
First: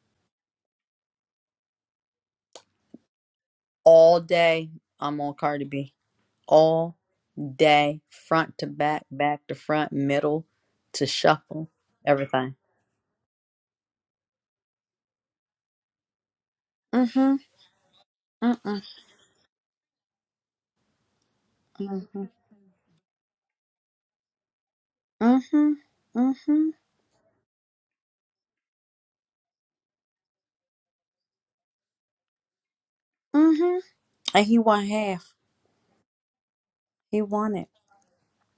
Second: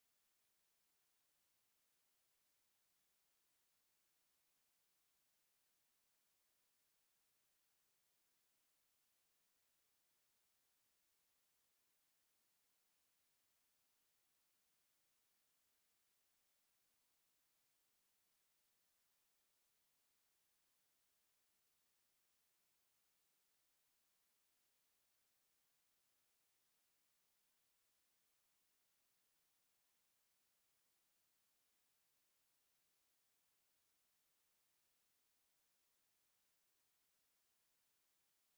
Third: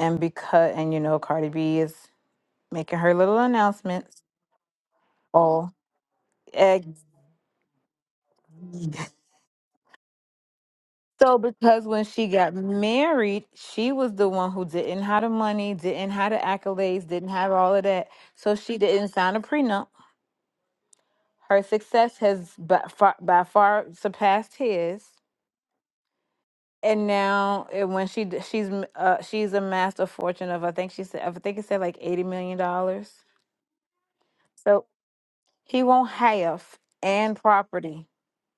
and because and you know Cardi B is making her little announcements.
all day. I'm on Cardi
Oh,
B. all
ex-
day, front to back, back to front, middle to
So
shuffle,
because when she got
everything.
married, she was the one who didn't have the money, didn't have the accolades, didn't
Mm-hmm.
have all of that. So she
Mm-mm.
didn't sign a prenup. Her success
Mm-hmm.
has by far, by far surpassed his.
Mm-hmm. Mm-hmm.
And now, and when she d- she's m- uh, she's amassed a fortune of I think she said I think it said like eighty million dollars.
Mm-hmm. And he
So
won half.
he won't have
He
and
won it.
property.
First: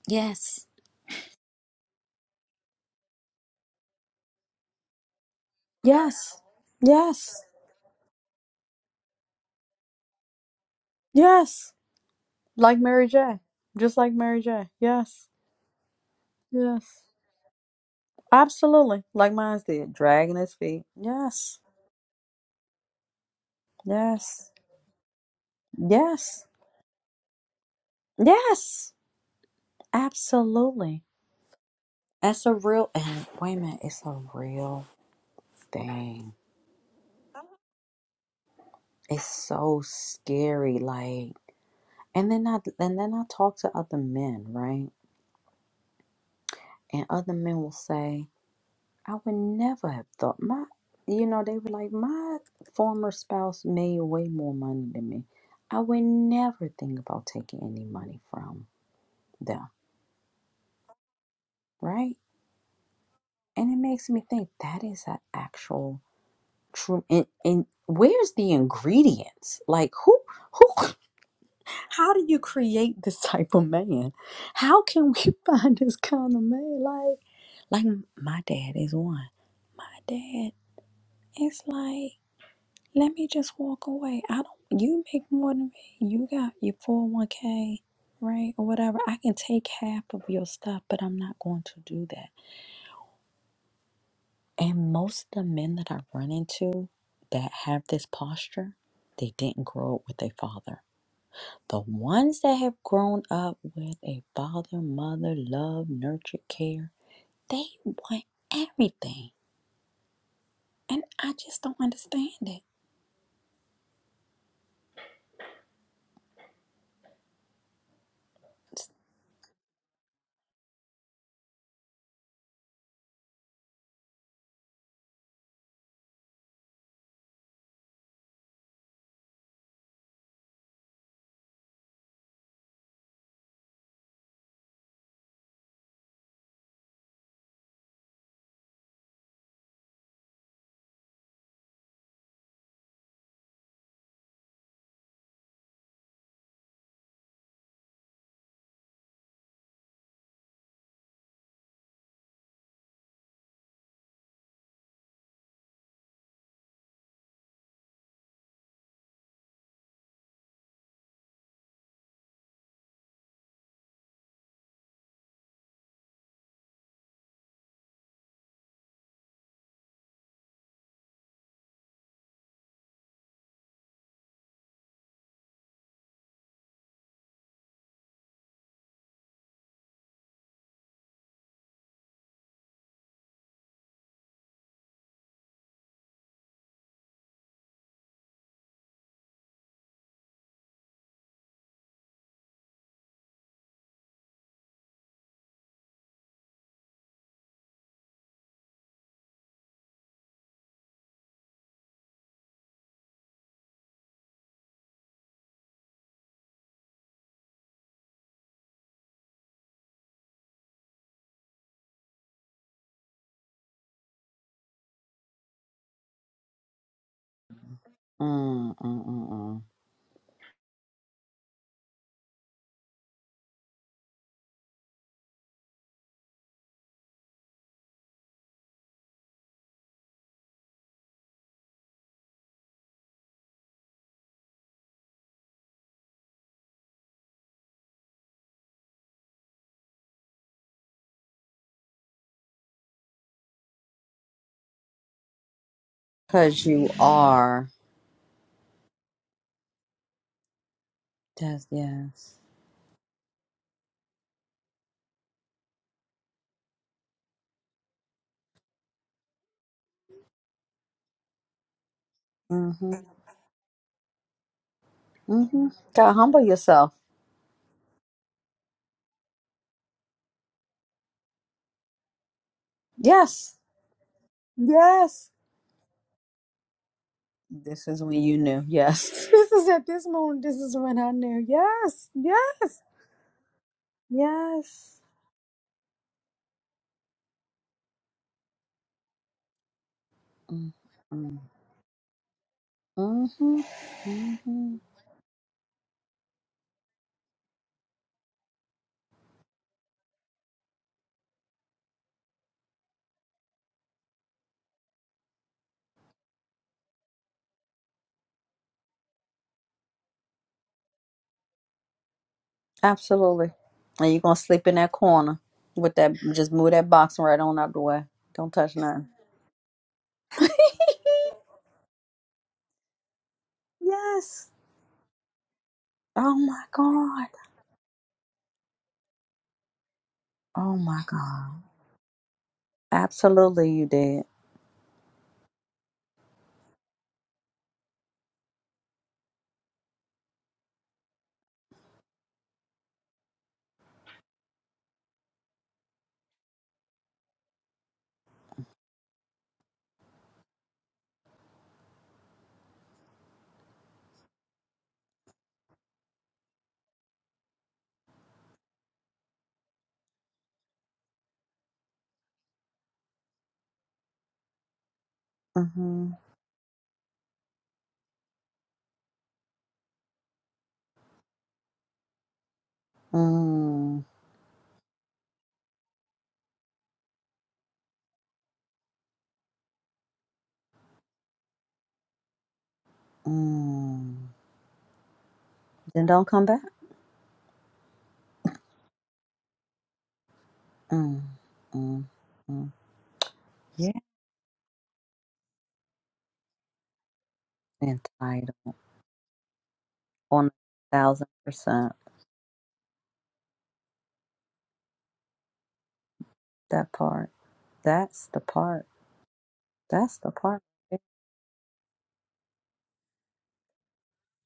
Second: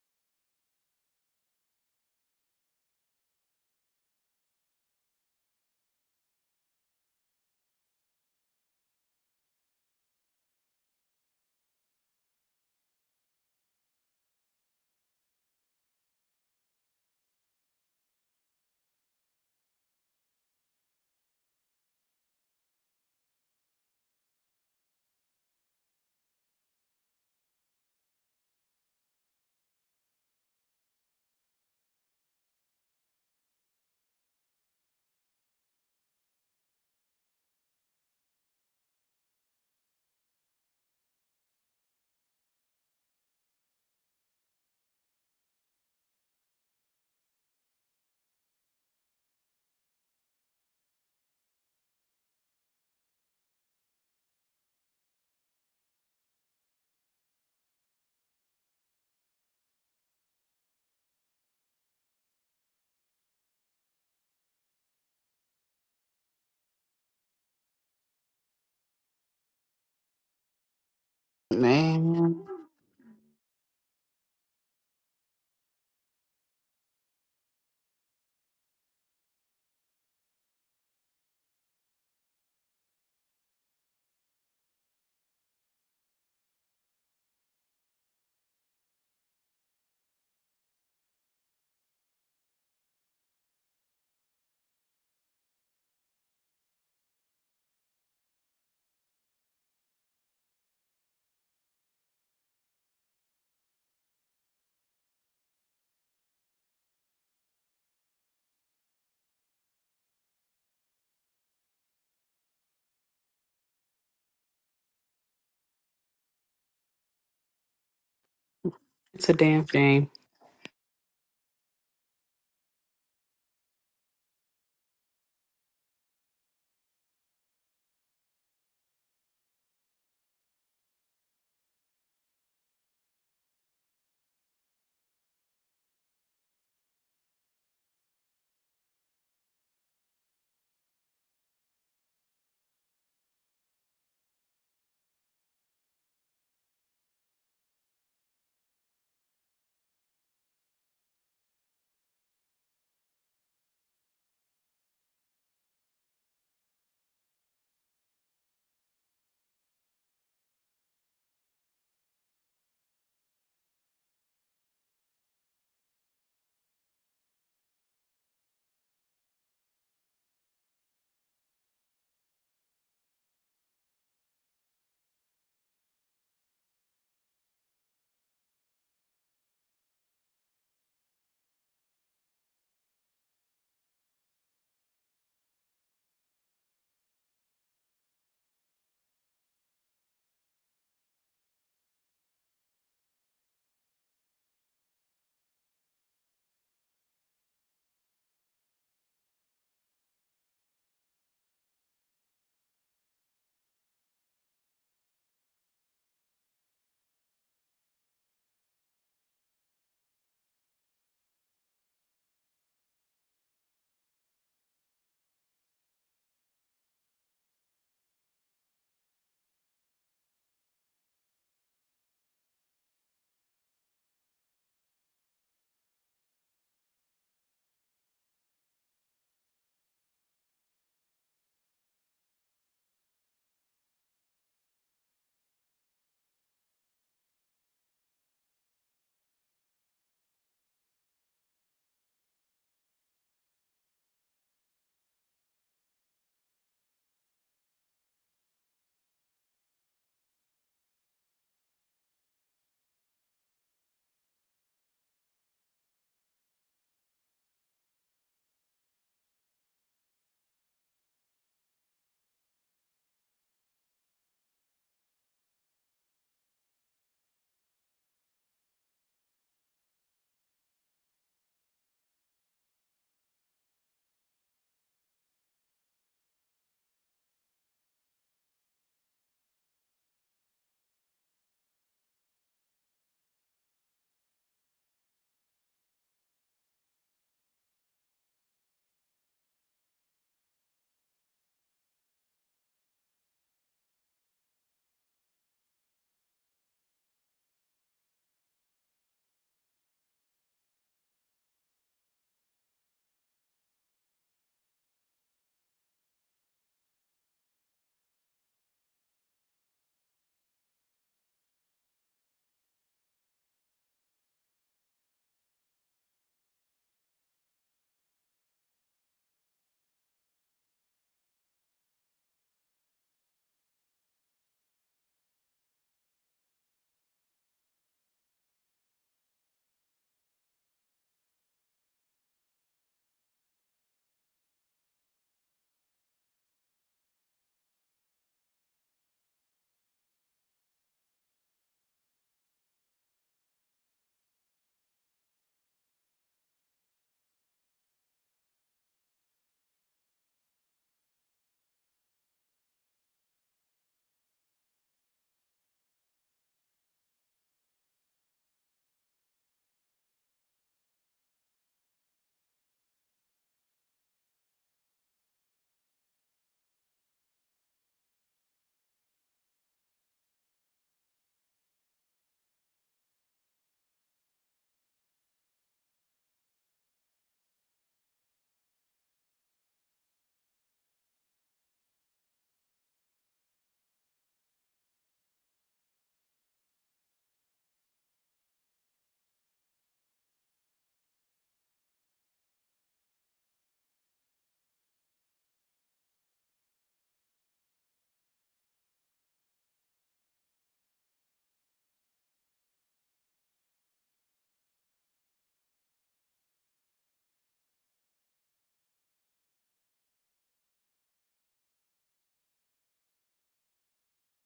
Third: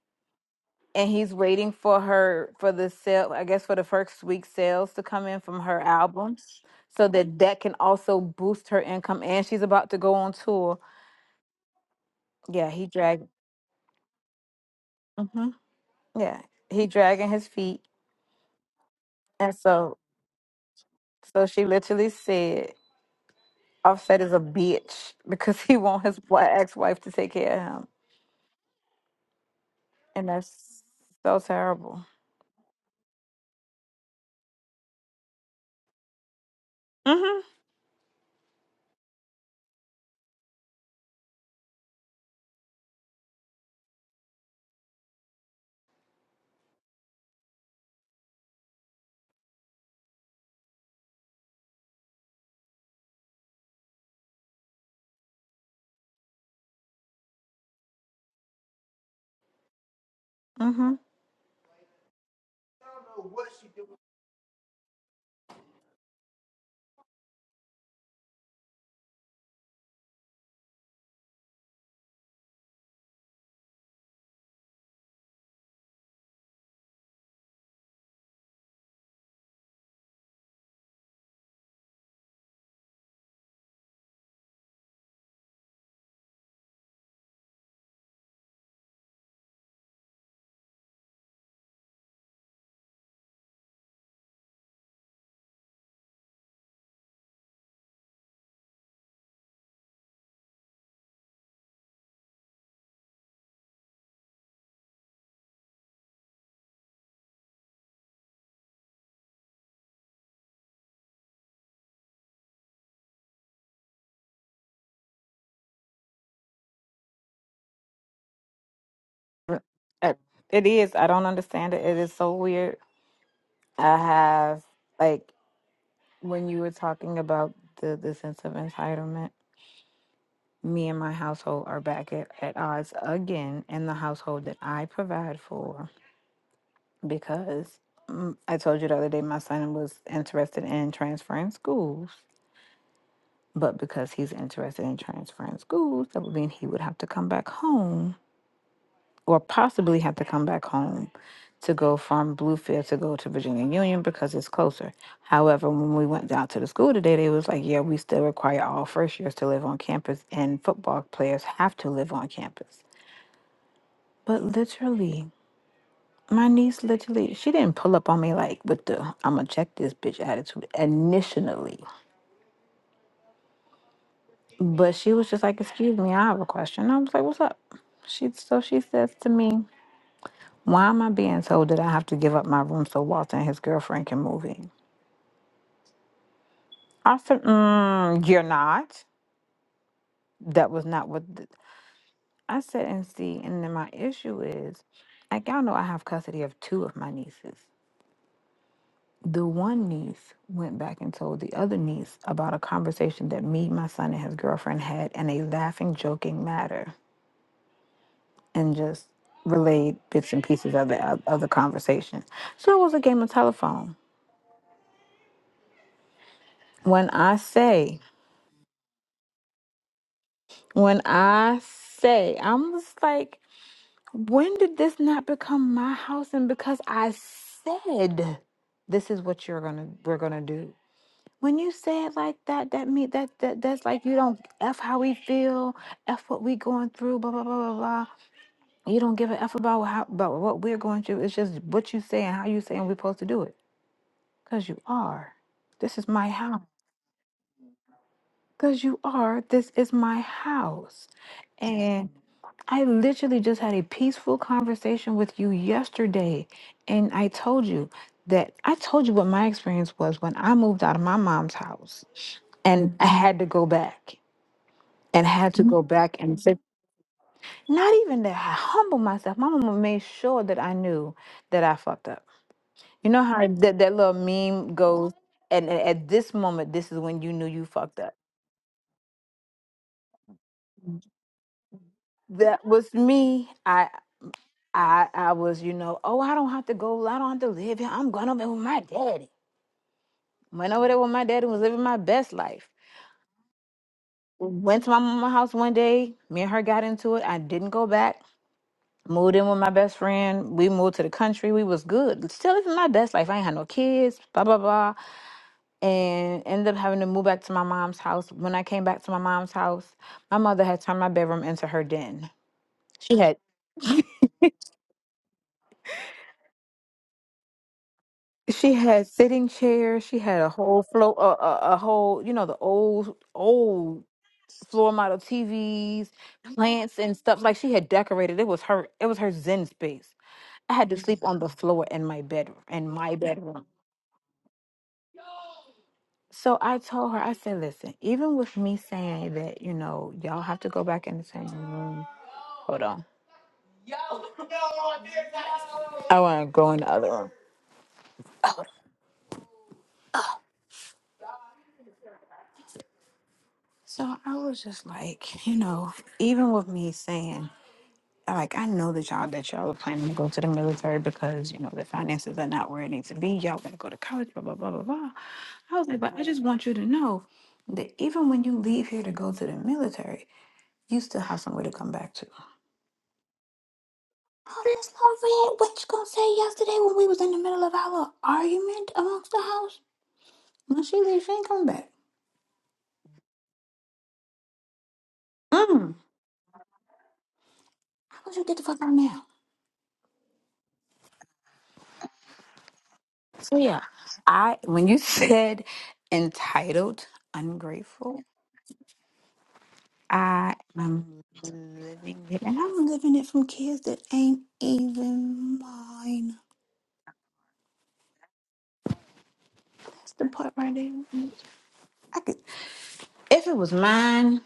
Yes.
and he's waiting for her for the sale i guess for the first week sales to come in from her
Yes.
albums so that
Yes.
that can also boost her income and she's about to go on tour
Yes.
yeah
Like
he
Mary
dragged
J. Just like Mary J. Yes.
hmm yeah he
Yes.
dragging his feet
Absolutely. Like
and
mine did.
so
Dragging his feet.
so
Yes.
she literally said offset is a
Yes.
bitch because he want his
Yes.
ex-wife to take care of him
Yes.
and that's
Absolutely.
so terrible
That's a real and wait a minute, it's a real thing.
mm-hmm
It's so scary, like and then I and then I talk to other men, right? And other men will say, I would never have thought my you know, they were like, My former spouse made way more money than me. I would never think about taking any money from them,
mm-hmm
right? And it makes me think that is an actual true and, and where's the ingredients? Like who who How do you
man.
create this type of man? How can we find this kind of man? Like, like my dad is one. My dad is like, let me just walk away. I don't. You make more than me. You got your four hundred one k, right, or whatever. I can take half of your stuff, but I'm not going to do that. And most of the men that I run into that have this posture, they didn't grow up with their father The ones that have grown up with a father, mother, love, nurture, care, they want everything. And I just don't understand it.
It's a damn shame.
it it is i don't understand it it is so weird i have like when you were talking about the, the sense of entitlement, me and my household are back at, at odds again in the household that I provide for because mm, I told you the other day my son was interested in transferring schools. But because he's interested in transferring schools, that would mean he would have to come back home or possibly have to come back home to go from Bluefield to go to Virginia Union because it's closer. However, when we went down to the school today, they was like, yeah, we still require all first years to live on campus and football players have to live on campus. But literally, my niece literally, she didn't pull up on me like with the I'm gonna check this bitch attitude initially. But she was just like, excuse me, I have a question. I was like, what's up? She so she says to me. Why am I being told that I have to give up my room so Walter and his girlfriend can move in? I said, mm, You're not. That was not what th- I said. And see, and then my issue is like, y'all know I have custody of two of my nieces. The one niece went back and told the other niece about a conversation that me, my son, and his girlfriend had in a laughing, joking matter and just relayed bits and pieces of the, of the conversation. So it was a game of telephone. When I
Mm,
say,
mm, mm, mm.
When I say, I'm just like, when did this not become my house? And because I said, this is what you're gonna, we're gonna do. When you say it like that, that mean that that that's like you don't f how we feel, f what we going through, blah blah blah blah blah. You don't give a f about how about what we're going through. It's just what you say and how you say and we're supposed to do it. Cause you are. This is my house.
Cause you are.
Cause you are. This is my house.
That's
and.
yes.
I literally just had a peaceful conversation with you yesterday, and I told you that I told you what my experience was when I moved out of my mom's house
Mm-hmm.
and I Mhm. had to go back and had to
Mm-hmm.
Mhm. go
Gotta
back and
humble
say,
yourself.
not even that I humble myself. My mama made sure that I knew that I fucked up. You know how Right.
Yes.
that, that little meme goes,
Yes.
and a- at this moment, this is when you knew you
This
fucked
is
up.
when you knew. Yes. this is at this moment. This is when I knew. Yes.
That
Yes.
was me.
Yes.
I I was, you know, oh, I don't have to go, I don't have to live here. I'm gonna live with my daddy. Went over there with my
Mm-hmm.
daddy, was living my best life.
Mm-hmm.
Went to my mama's house one day. Me and her got into it. I didn't go back. Moved in with my best friend. We moved to the country. We was good. Still living my best life. I ain't had no kids. Blah blah blah. And ended up having to move back to my mom's house. When I came back to my mom's house, my mother had turned my bedroom into her den. she had.
Absolutely. And you're gonna sleep in that corner with that just move that boxing right on out the way. Don't
She
touch
had
nothing.
sitting chairs. She had a whole floor, a, a, a whole, you know, the old, old
Yes.
floor model TVs,
Oh my
plants and
God.
stuff. Like she had decorated. It was her. It was her zen space. I
Oh
had to
my
sleep on the
God.
floor in my bedroom. In my bedroom.
Absolutely you did.
So I told her. I said, "Listen, even with me saying that, you know, y'all have to go back in the same room. Hold on. I want to go in the other room." So I was just like, you know, even with me saying. like I know that y'all that y'all are planning to go to the military because you know the finances are not where it needs to be. Y'all gonna go to college, blah blah blah blah blah. I was like,
Mm-hmm.
but I just want you to know that even when you leave here to go to the military, you still have somewhere to come back to.
Mm.
Oh, that's not fair. What you gonna say yesterday when we was in the middle of our little argument amongst the house? When she leaves, she ain't coming back.
Mm.
Mm.
Then don't come back.
How about you get the fuck out now?
Mm. Mm. Mm.
So yeah,
Yeah.
I when you said entitled, ungrateful.
Entitled. On a
I am
thousand percent.
living it, and I'm living it from kids that ain't even mine.
That part. That's the part.
That's
That's
the
the
part
part.
right there. I could, if it was mine,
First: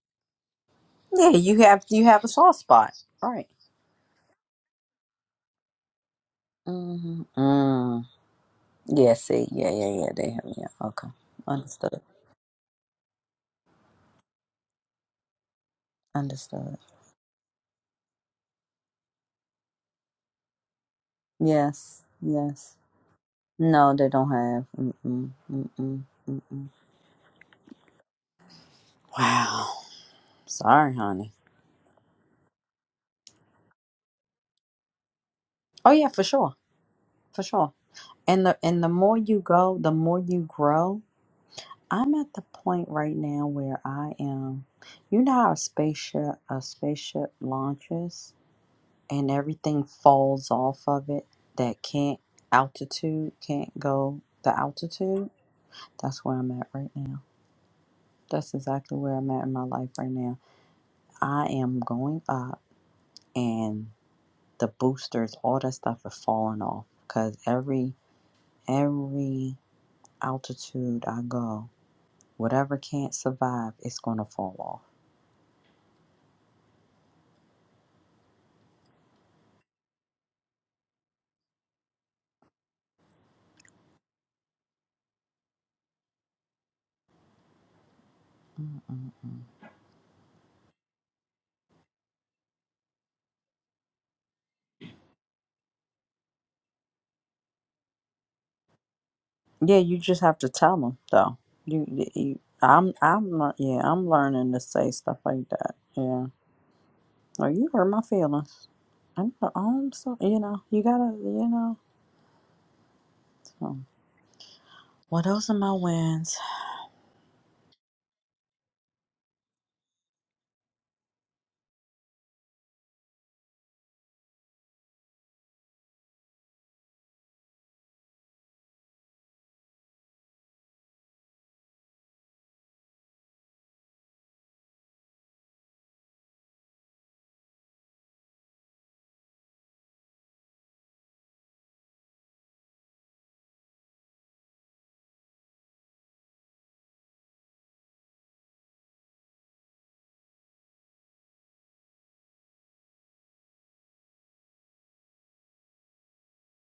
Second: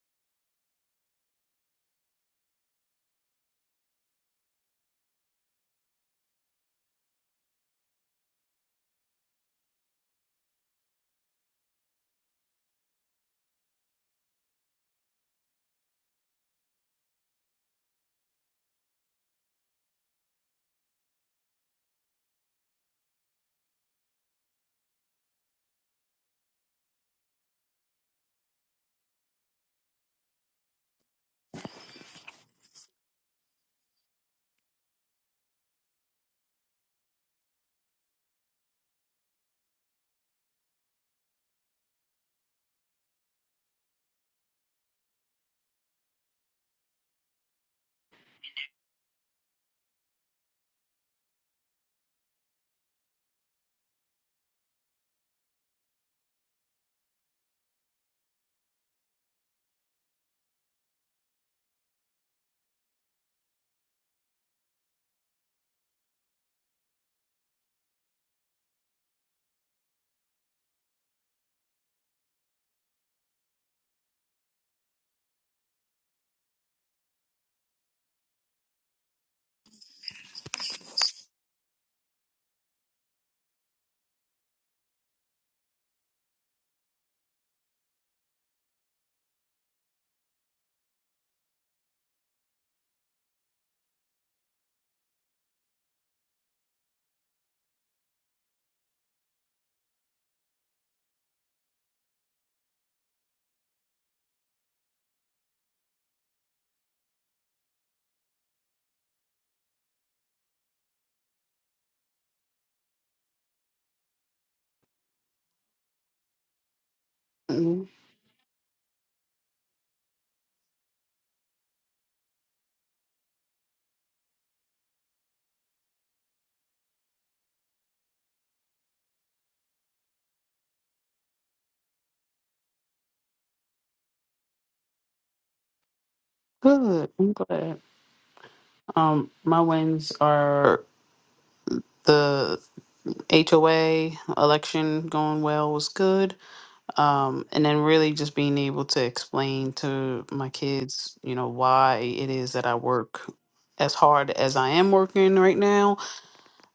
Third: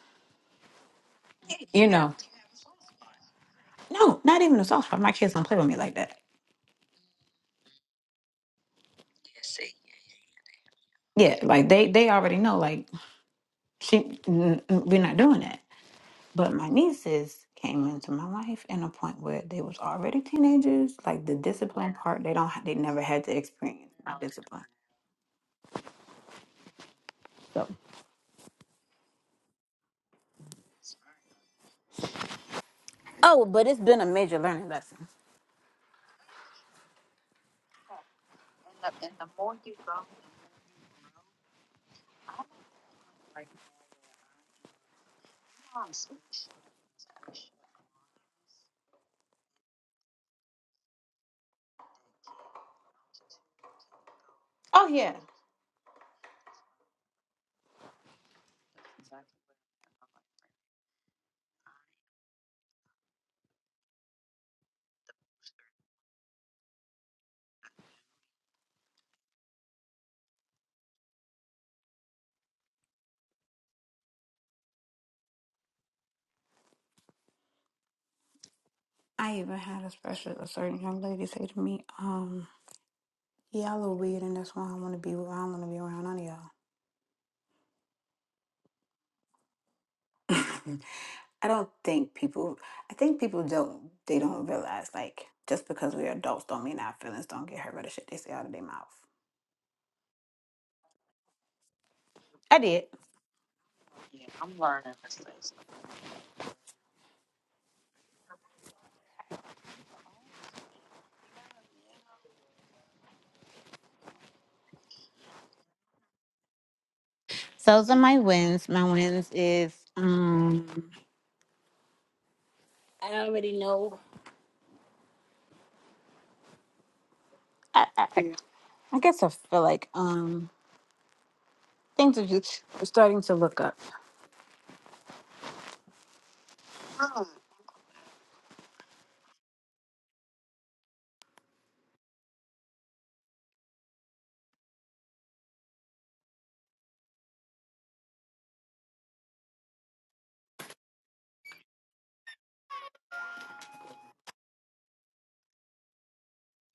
Yeah, you have
you
you
know,
have a soft spot. Right.
no, not even a soft spot. My kids don't play with me like that.
Mm, mm. Yeah, see, yeah, yeah, yeah. They have, yeah. Okay.
Yeah, like they
Understood.
they already know. Like she, n- n- we're not doing that. But my
Understood.
nieces came into my life in a point where they was already teenagers. Like the discipline
Yes,
part, they don't, ha- they
yes.
never had to
No,
experience
they
my
don't
discipline.
have. Mm-mm, mm-mm, mm-mm. Wow. Sorry, honey.
Oh, but it's been a major learning lesson.
Oh yeah, for sure, for sure. And the and the more you go, the more you grow. I'm at the point right now where I am. You know how a spaceship a spaceship launches. and everything falls off of it that can't altitude can't go the
Oh yeah,
altitude that's where i'm at right now that's exactly where i'm at in my life right now i am going up and the boosters all that stuff is falling off because every every altitude i go whatever can't survive it's going to fall off
I even had a special a certain young lady say to me, um, y'all are weird and that's why I wanna be I don't wanna be around none of y'all. I don't think people I think people don't they don't realize like just because we're adults don't mean our feelings don't get hurt by the shit they say out of their mouth.
yeah you just have to tell them though you, you
I did.
i'm i'm not yeah i'm learning to say stuff like that Yeah. Oh, you hurt my feelings. I'm, I'm so, you know, you gotta, you know. So. Well, those are my wins.
So
Mm,
those are my wins. My wins is um I, I, I I guess I feel like um things are just starting to look up.
Good. I'm glad. Um, my wins are the HOA election going well was good. Um, and then really just being able to explain to my kids, you know, why it is that I work as hard as I am working right now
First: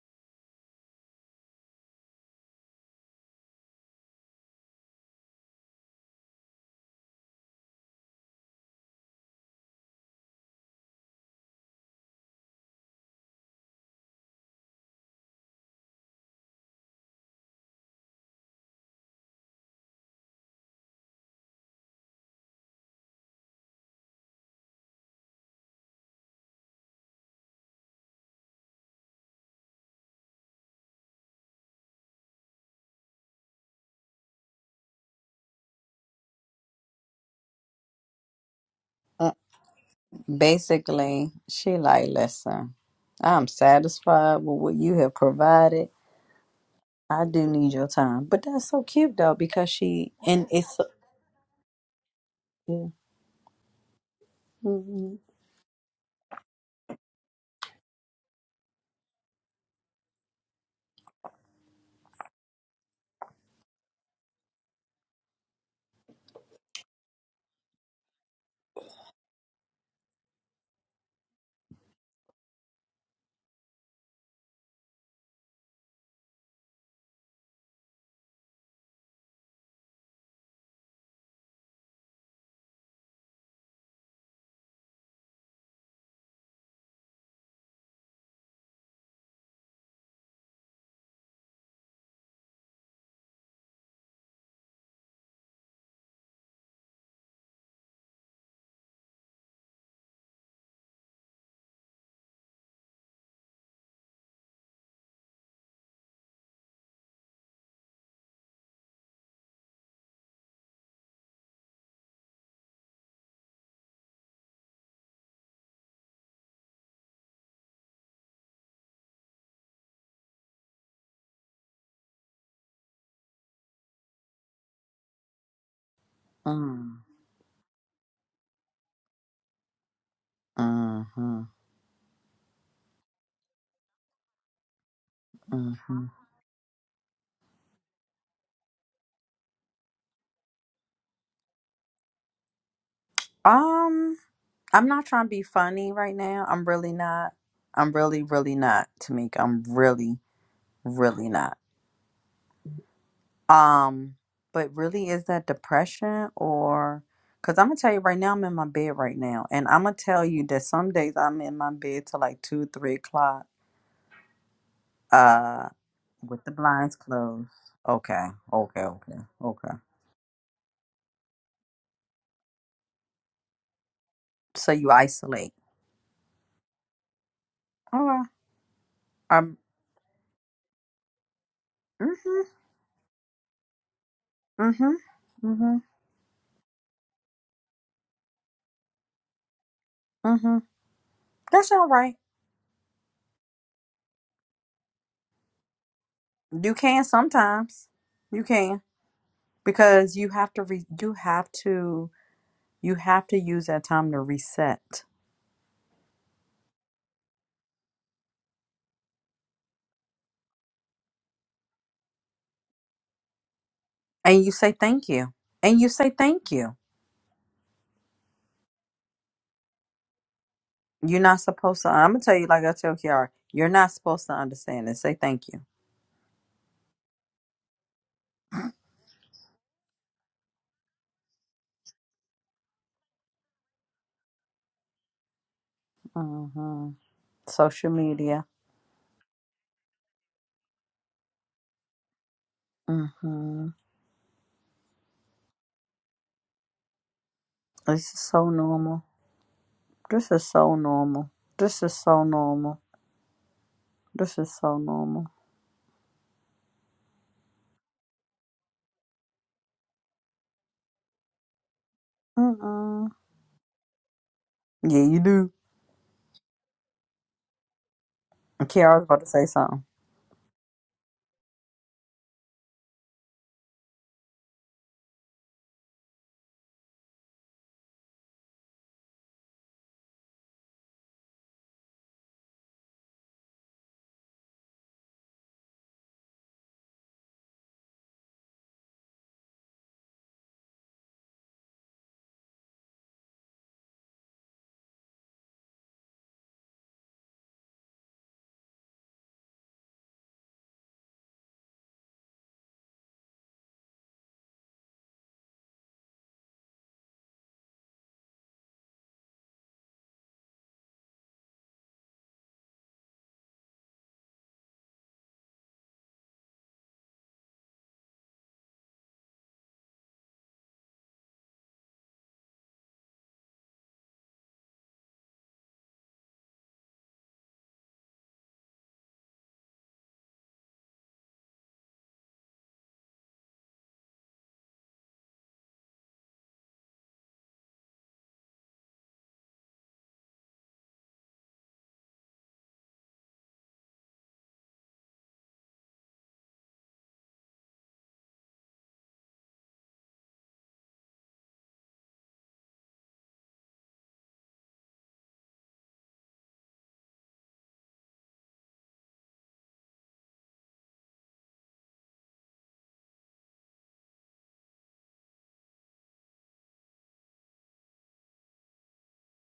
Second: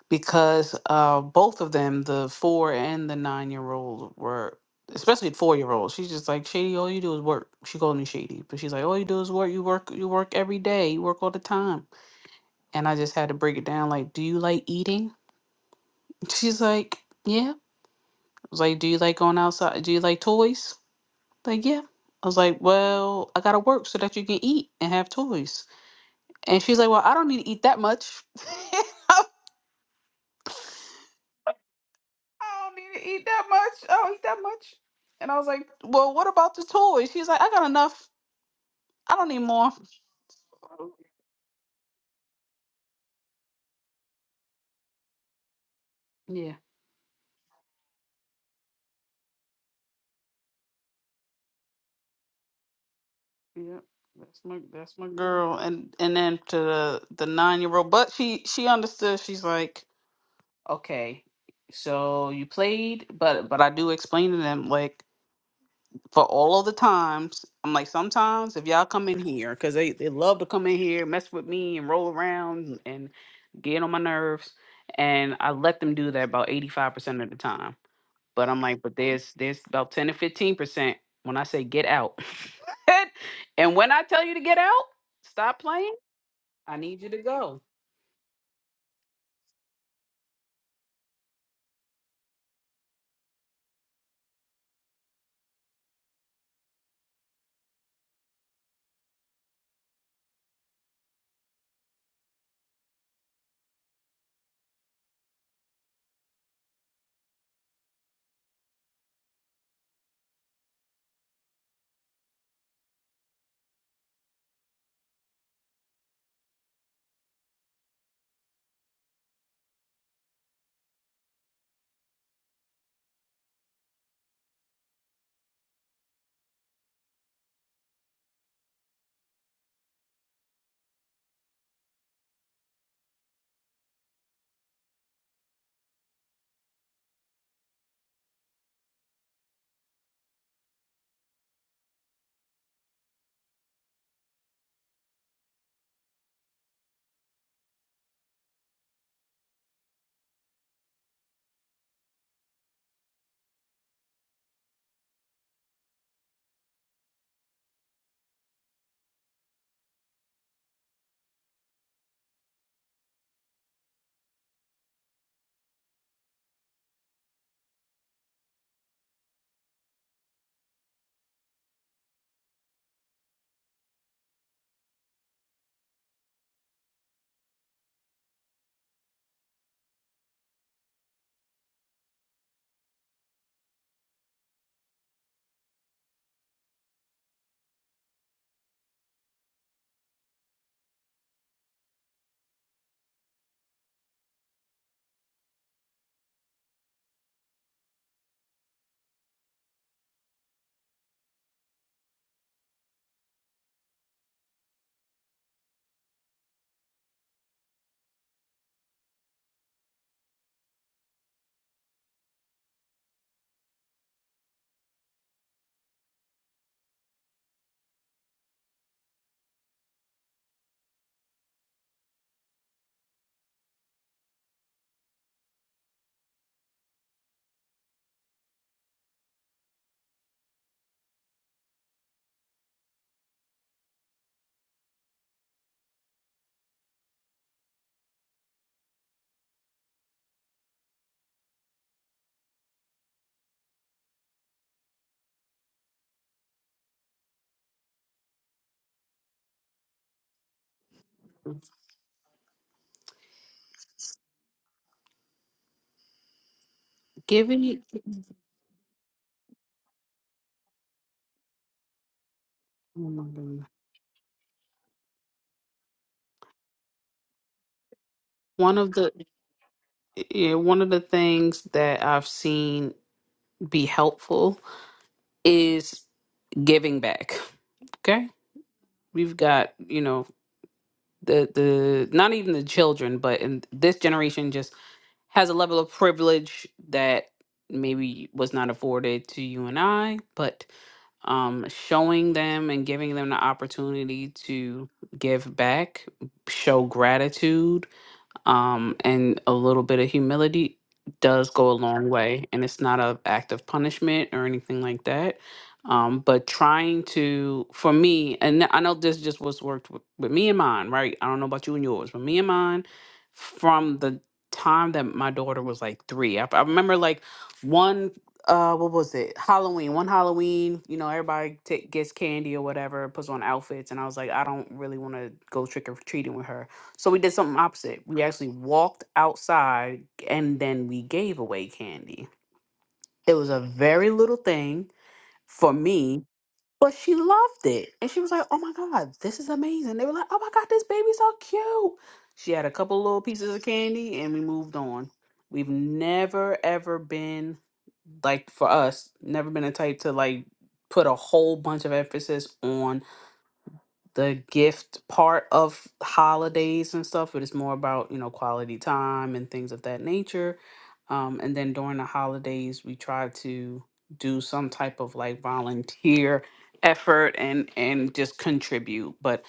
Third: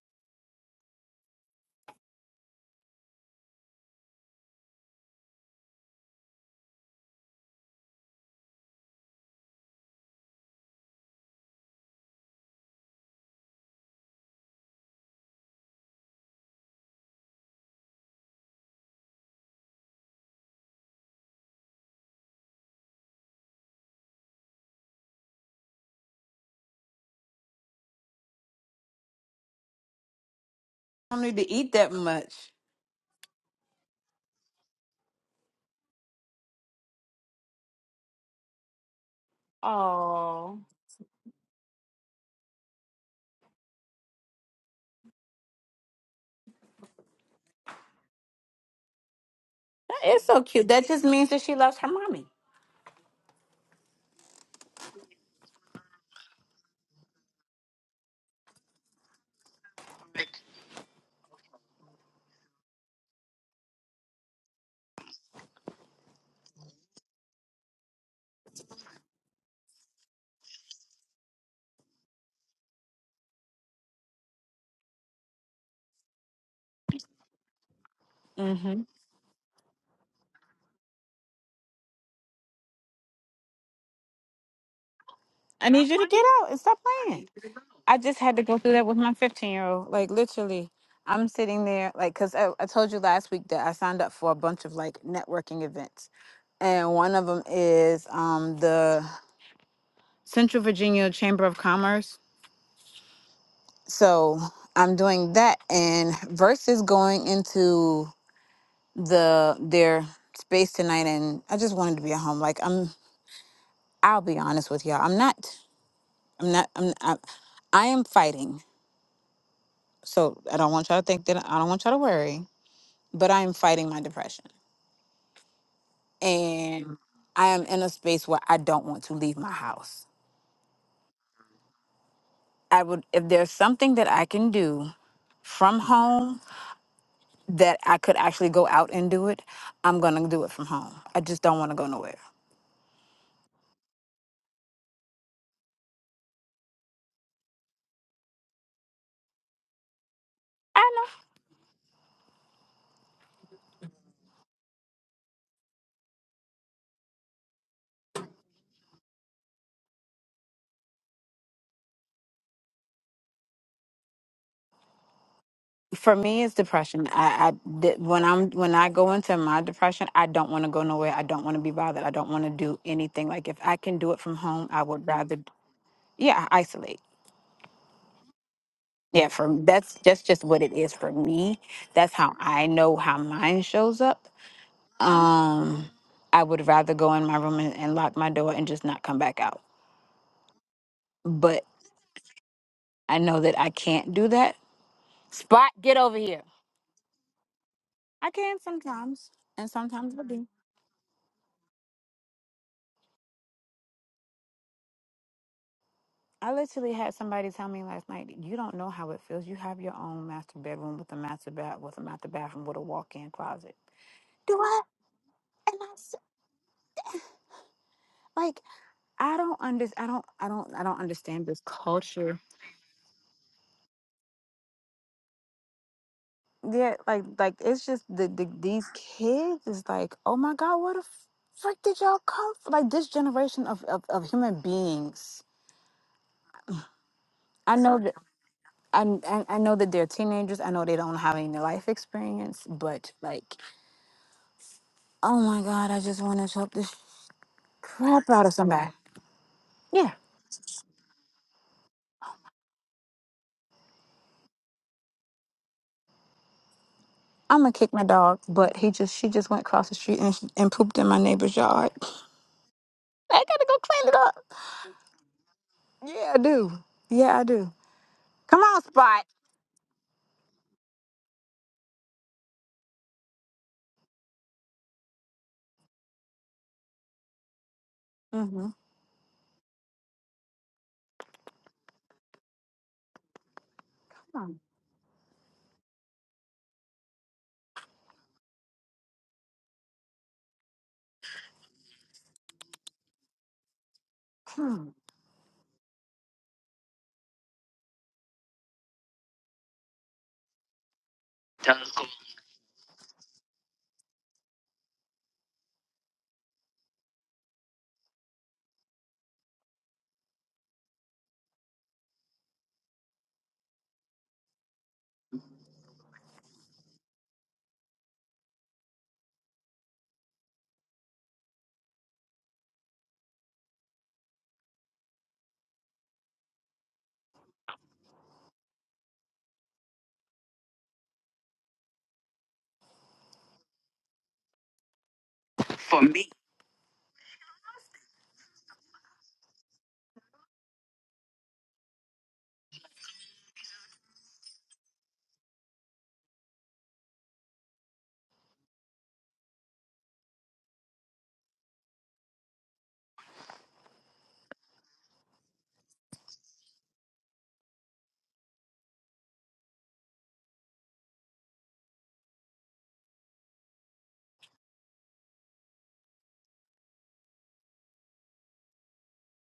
because uh, both of them, the four and the nine year old, were especially the four year old. She's just like shady. All you do is work. She called me shady, but she's like, all you do is work. You work. You work every day. You work all the time. And I just had to break it down like, do you like eating? She's like, yeah. I was like, do you like going outside? Do you like toys? Like, yeah. I was like, well, I gotta work so that you can eat and have toys. And she's like, well, I don't need to eat that much. I
I don't need to eat that much.
don't need to eat that much. I don't eat that much. And I was like, well, what about the toys? She's like, I got enough. I don't
Uh,
need more.
Oh.
basically, she like, listen, I'm satisfied with what you have provided.
Yeah.
I do need your time, but that's so cute though because she
It's so
and
cute.
it's.
That just means that she loves her mommy.
Mm-hmm.
Yeah. That's my that's my girl. And and then to the the nine year old, but she she understood. She's like. Okay, so you played, but but I do explain to them like for all of the times. I'm like sometimes if y'all come in here because they they love to come in here, mess with me and roll around and get on my nerves, and I let them do that about 85 percent of the time. But I'm like, but there's there's about 10 to 15 percent when I say get out, and when I tell you to get out, stop
I need
playing.
you to get out and
I
stop
need you to
playing.
go.
I just had to go through that with my 15 year old. Like, literally, I'm sitting there, like, because I, I told you last week that I signed up for a bunch of like networking events. And one of them is um, the Central Virginia Chamber of Commerce. So I'm doing that. And versus going into the their space tonight and I just wanted to be at home. Like I'm I'll be honest with y'all. I'm not. I'm not. I'm. I, I am fighting. So I don't want y'all to think that. I don't want y'all to worry. But I am fighting my depression, and
Mm,
I am in a space where I don't want to leave my house.
mm-hmm,
I would, if there's something that I can do from
mm-hmm.
home that I could actually go out and do it, I'm gonna do it from home. I just don't want to go nowhere.
Um, I'm not trying to be funny right now. I'm really not. I'm really, really not, Tamika. I'm really,
I know.
really not. Um, but really, is that depression or? Cause I'm gonna tell you right now, I'm in my bed right now, and I'm gonna tell you that some days I'm in my bed till like two, three o'clock, uh,
For me,
with the
it's
blinds
depression. I,
closed.
I di- when
Okay,
I'm when
okay,
I go
okay,
into my
okay.
depression, I don't want to go nowhere. I don't want to be bothered. I don't want to do anything. Like if I can do it from home,
So
I
you
would rather
isolate.
yeah isolate
Okay.
yeah for
Um.
that's that's just what it is for me that's how
Mhm.
i know how mine shows up
Mhm. Mhm.
um i would rather go in my room and, and lock my door and just not come back out
Mhm.
but
That's all right.
i know that i can't do that spot get over here
You can sometimes.
i
You
can
can
sometimes and sometimes
because
i
you
do
have to. Re- you have to. You have to use that time to reset
i literally had somebody tell me last night you don't know how it feels you have your own master bedroom with a master bath with a master bathroom with a walk-in closet
And you
do
say
i
thank you.
and
And you
i
say
s-
thank you.
like I don't under I don't I don't I don't
You're not
understand this
supposed to. I'm gonna tell
culture.
you like I tell Kiara. You're not supposed to understand and say thank you.
Yeah, like like it's just the, the these kids is like, oh my god, where the frick did y'all come from? Like this generation of, of, of human beings.
hmm
I
Social
know that
media.
I, I I know that they're teenagers. I know they don't have any life experience, but like,
hmm
oh my god, I just want to choke this
This is
crap out
so
of somebody.
normal.
Yeah,
This is so normal. This is so normal. This is so normal.
I'm
Giving
gonna
you
kick my dog, but he just she just went across the street and and pooped in my neighbor's yard.
Mm-mm.
I gotta go clean it up.
Yeah, you do.
Yeah, I do. Yeah, I do. Come
one
on,
of
Kiara was
the
about
Spot.
to say something.
Yeah, one of the things that I've seen be helpful is giving back. Okay?
hmm
We've got, you know, the the not even the children, but in this generation just has a level of privilege that maybe was not afforded to you and I, but um showing them and giving them the opportunity
hmm
to give back, show gratitude, um, and a little bit of humility does go a long way and it's not a act of punishment or anything like that um, but trying to for me and i know this just what's worked with, with me and mine right i don't know about you and yours but me and mine from the time that my daughter was like three i, I remember like one uh what was it halloween one halloween you know everybody ta- gets candy or whatever puts on outfits and i was like i don't really want to go trick-or-treating with her so we did something opposite. We actually walked outside and then we gave away candy. It was a very little thing for me, but she loved it. And she was like, oh my God, this is amazing. They were like, oh my God, this baby's so cute. She had a couple little pieces of candy and we moved on. We've never, ever been, like for us, never been a type to like put a whole bunch of emphasis on the gift part of holidays and stuff, but it's more about, you know, quality time and things of that nature. Um, and then during the holidays, we try to do some type of like volunteer effort and and just contribute. But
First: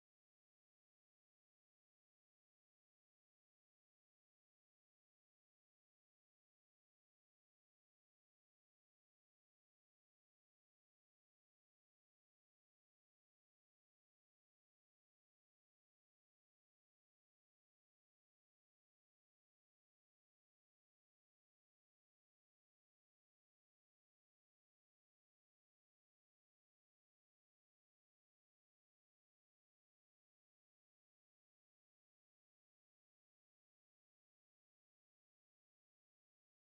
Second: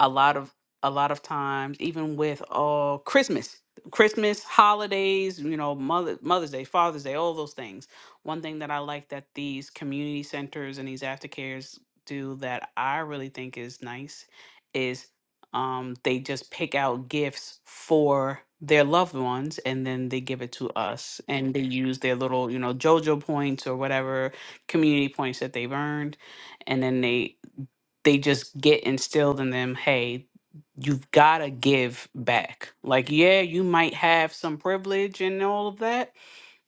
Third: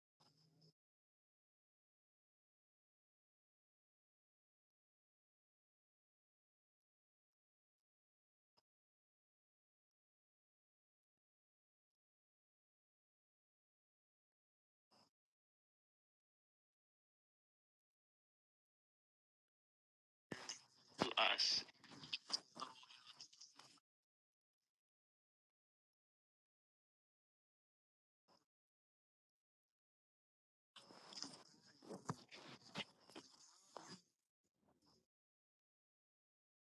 a lot of a lot of times even with uh christmas christmas holidays you know mother mother's day father's day all those things one thing that i like that these community centers and these aftercares do that i really think is nice is um they just pick out gifts for their loved ones and then they give it to us and they use their little you know jojo points or whatever community points that they've earned and then they they just get instilled in them hey you've got to give back like yeah you might have some privilege and all of that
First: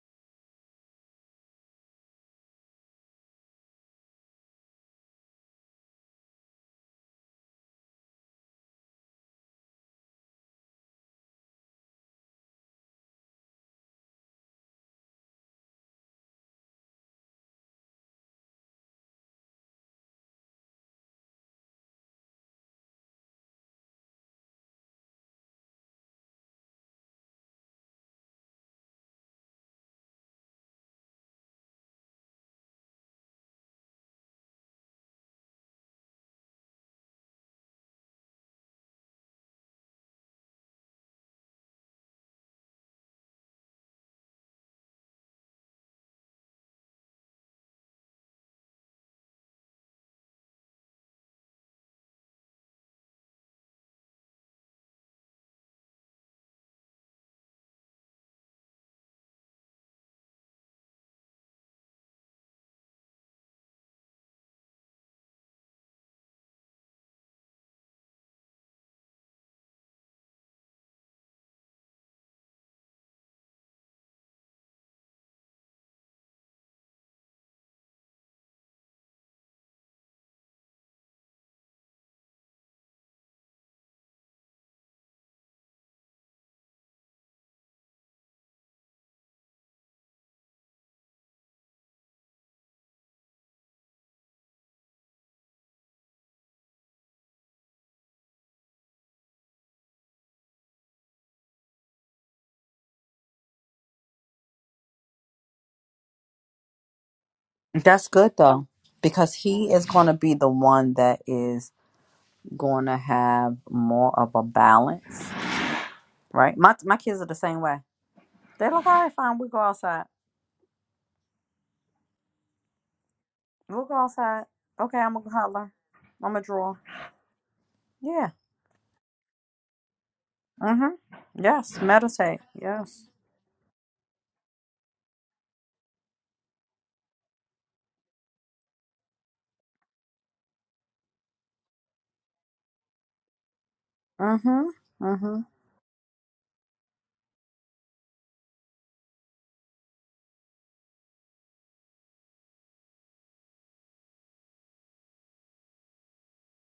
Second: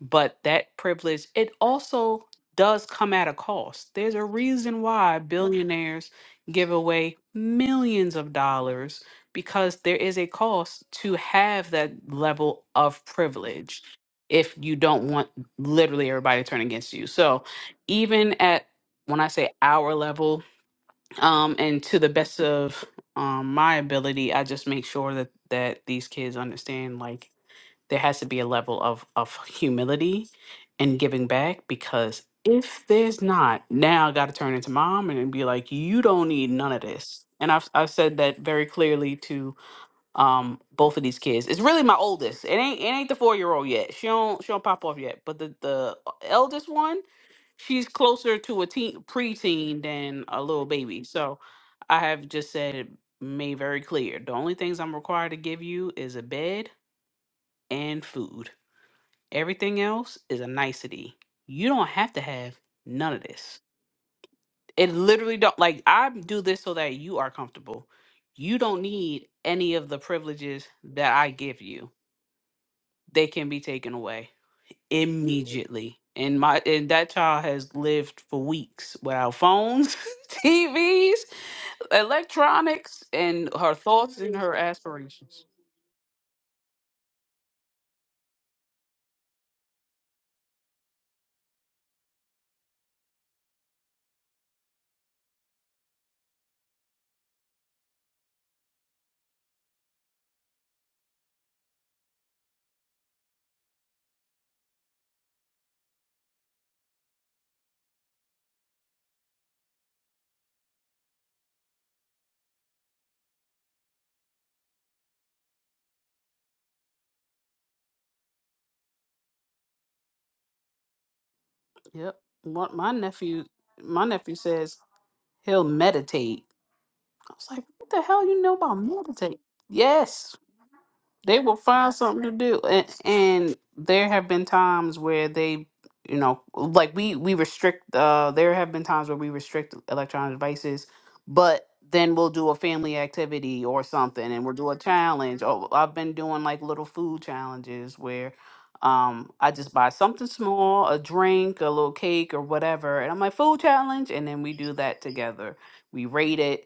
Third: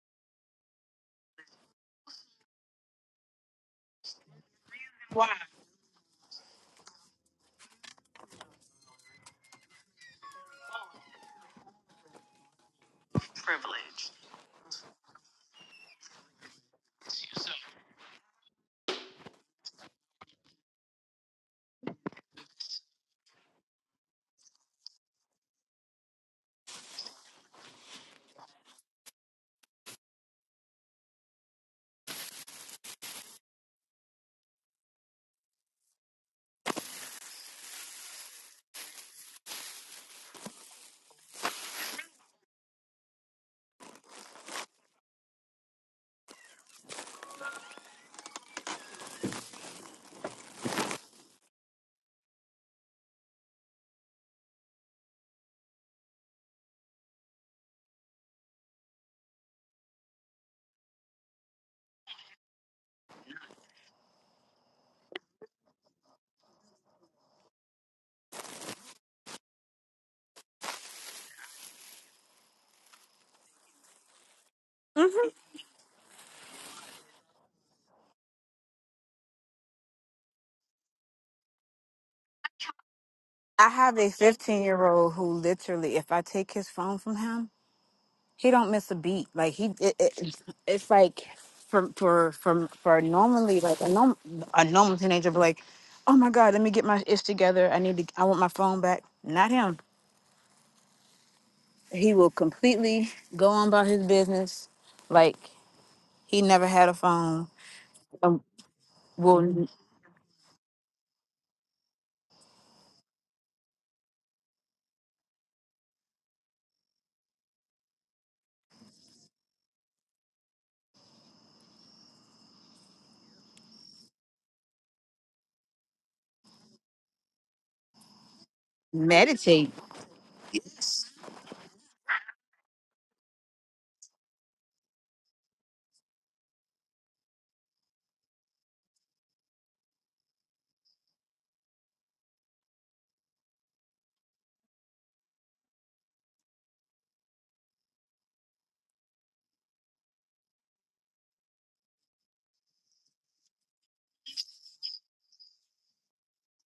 but that privilege it also does come at a cost there's a reason why billionaires give away millions of dollars because there is a cost to have that level of privilege if you don't want literally everybody to turn against you so even at when i say our level um, and to the best of um, my ability, I just make sure that that these kids understand like there has to be a level of of humility and giving back because if there's not, now I got to turn into mom and be like, you don't need none of this. And I've I've said that very clearly um both of these kids. It's really my oldest. It ain't it ain't the four year old yet. She don't she don't pop off yet. But the the uh, eldest one, she's closer to a teen preteen than a little baby. So I have just said it made very clear. The only things I'm required to give you is a bed and food. Everything else is a nicety. You don't have to have none of this. It literally don't like I do this so that you are comfortable. You don't need any of the privileges that I give you they can be taken away immediately. And my and that child has lived for weeks without phones, TVs, electronics, and
I
her
have a
thoughts and her
15 year old who
aspirations.
literally, if I take his phone from him, he don't miss a beat. Like he, it, it, it's like for for for for normally like a normal a normal teenager be like, oh my god, let me get my ish together. I need to. I want my phone back. Not him. He will completely go on about his business, like he never had a phone.
That's good
And
though, because
will
he is gonna be the one that is gonna have more of a balance, right? My my kids are the same way They're like, all right, fine, we go outside.
Yep. What my nephew
We'll go
my nephew
outside.
says
Okay, I'm gonna
he'll
holler. I'm gonna
meditate.
draw.
I was like, what the hell
Yeah.
you know about meditate?
meditate.
Yes.
Mm-hmm.
they will
Yes.
find something to
Meditate.
do and,
Yes.
and there have been times where they you know like we we restrict uh there have been times where we restrict electronic devices but then we'll do a family activity or something and we'll
Mm-hmm.
do a
Mm-hmm.
challenge oh i've been doing like little food challenges where um i just buy something small a drink a little cake or whatever and i'm like food challenge and then we do that together we rate it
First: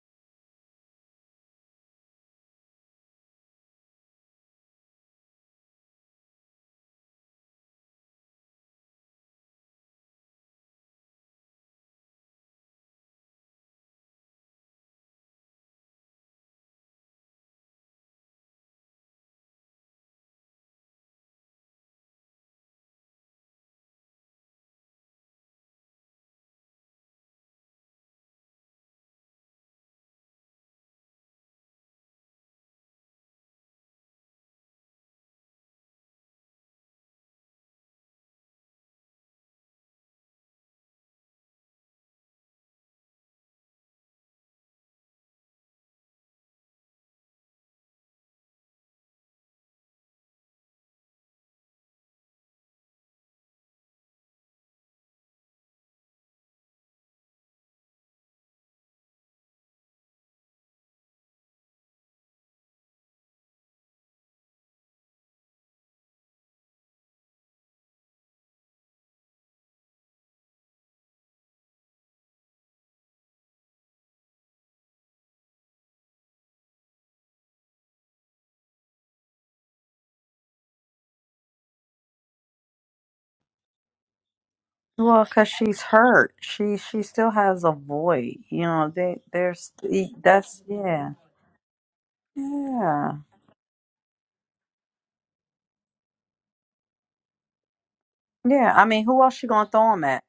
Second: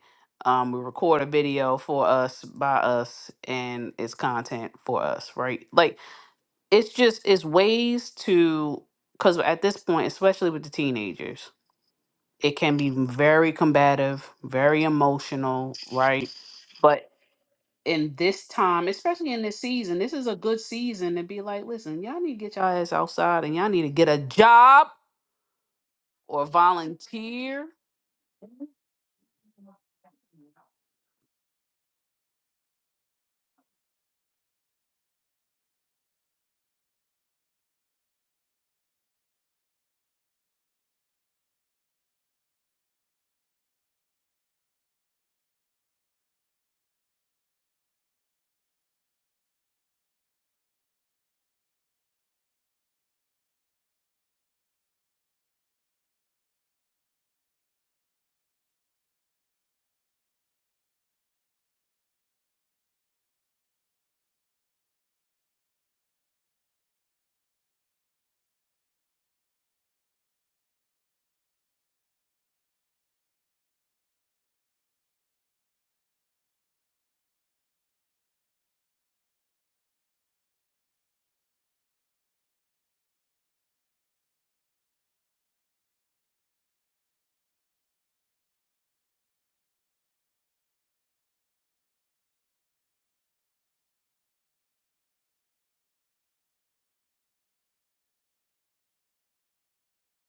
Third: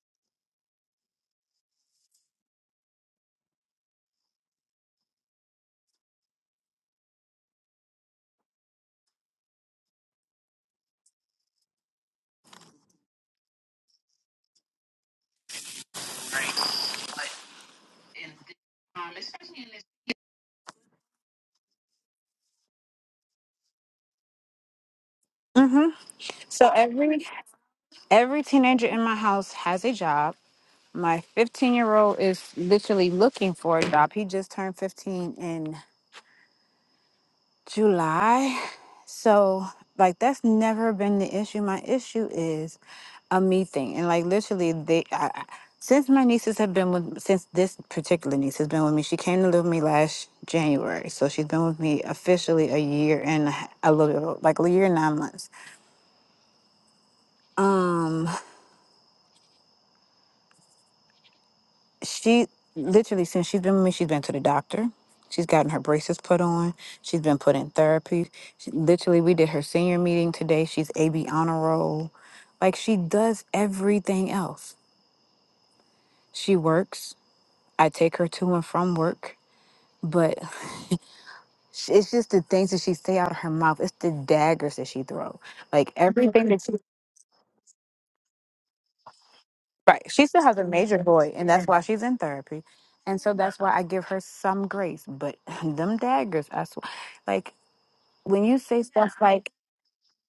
um, we record a video for us by us and it's content for us right like it's just it's ways to because at this point especially with the teenagers it can be very combative very emotional right but in this time especially in this season this is a good season to be like listen y'all need to get y'all ass outside and y'all need to get a job or
So every
volunteer
every teenager in my house has a job. My 15 year old is literally looking for a job. He just turned 15 in July. So like that's never been the issue. My issue is a me thing. And like literally they I, I- since my nieces have been with since this particular niece has been with me, she came to live with me last January. So she's been with me officially a year and a h- a little like a year and nine months. Um, she literally since she's been with me she's been to the doctor she's gotten her braces put on she's been put in therapy she, literally we did her senior meeting today she's ab honor roll like she does everything else she works i take her to and from work but sh- it's just the things that she say out of her mouth it's the daggers that she
Well,
throw
cause she's
like
hurt.
everything that she
She she still has a void. You know, they there's
right
e,
she still has
that's
a major
yeah.
void and that's why she's in therapy
Yeah.
and so that's why i give her some grace but them daggers i swear like when you
Yeah.
say
I mean,
stuff
who else you
like
gonna throw them at?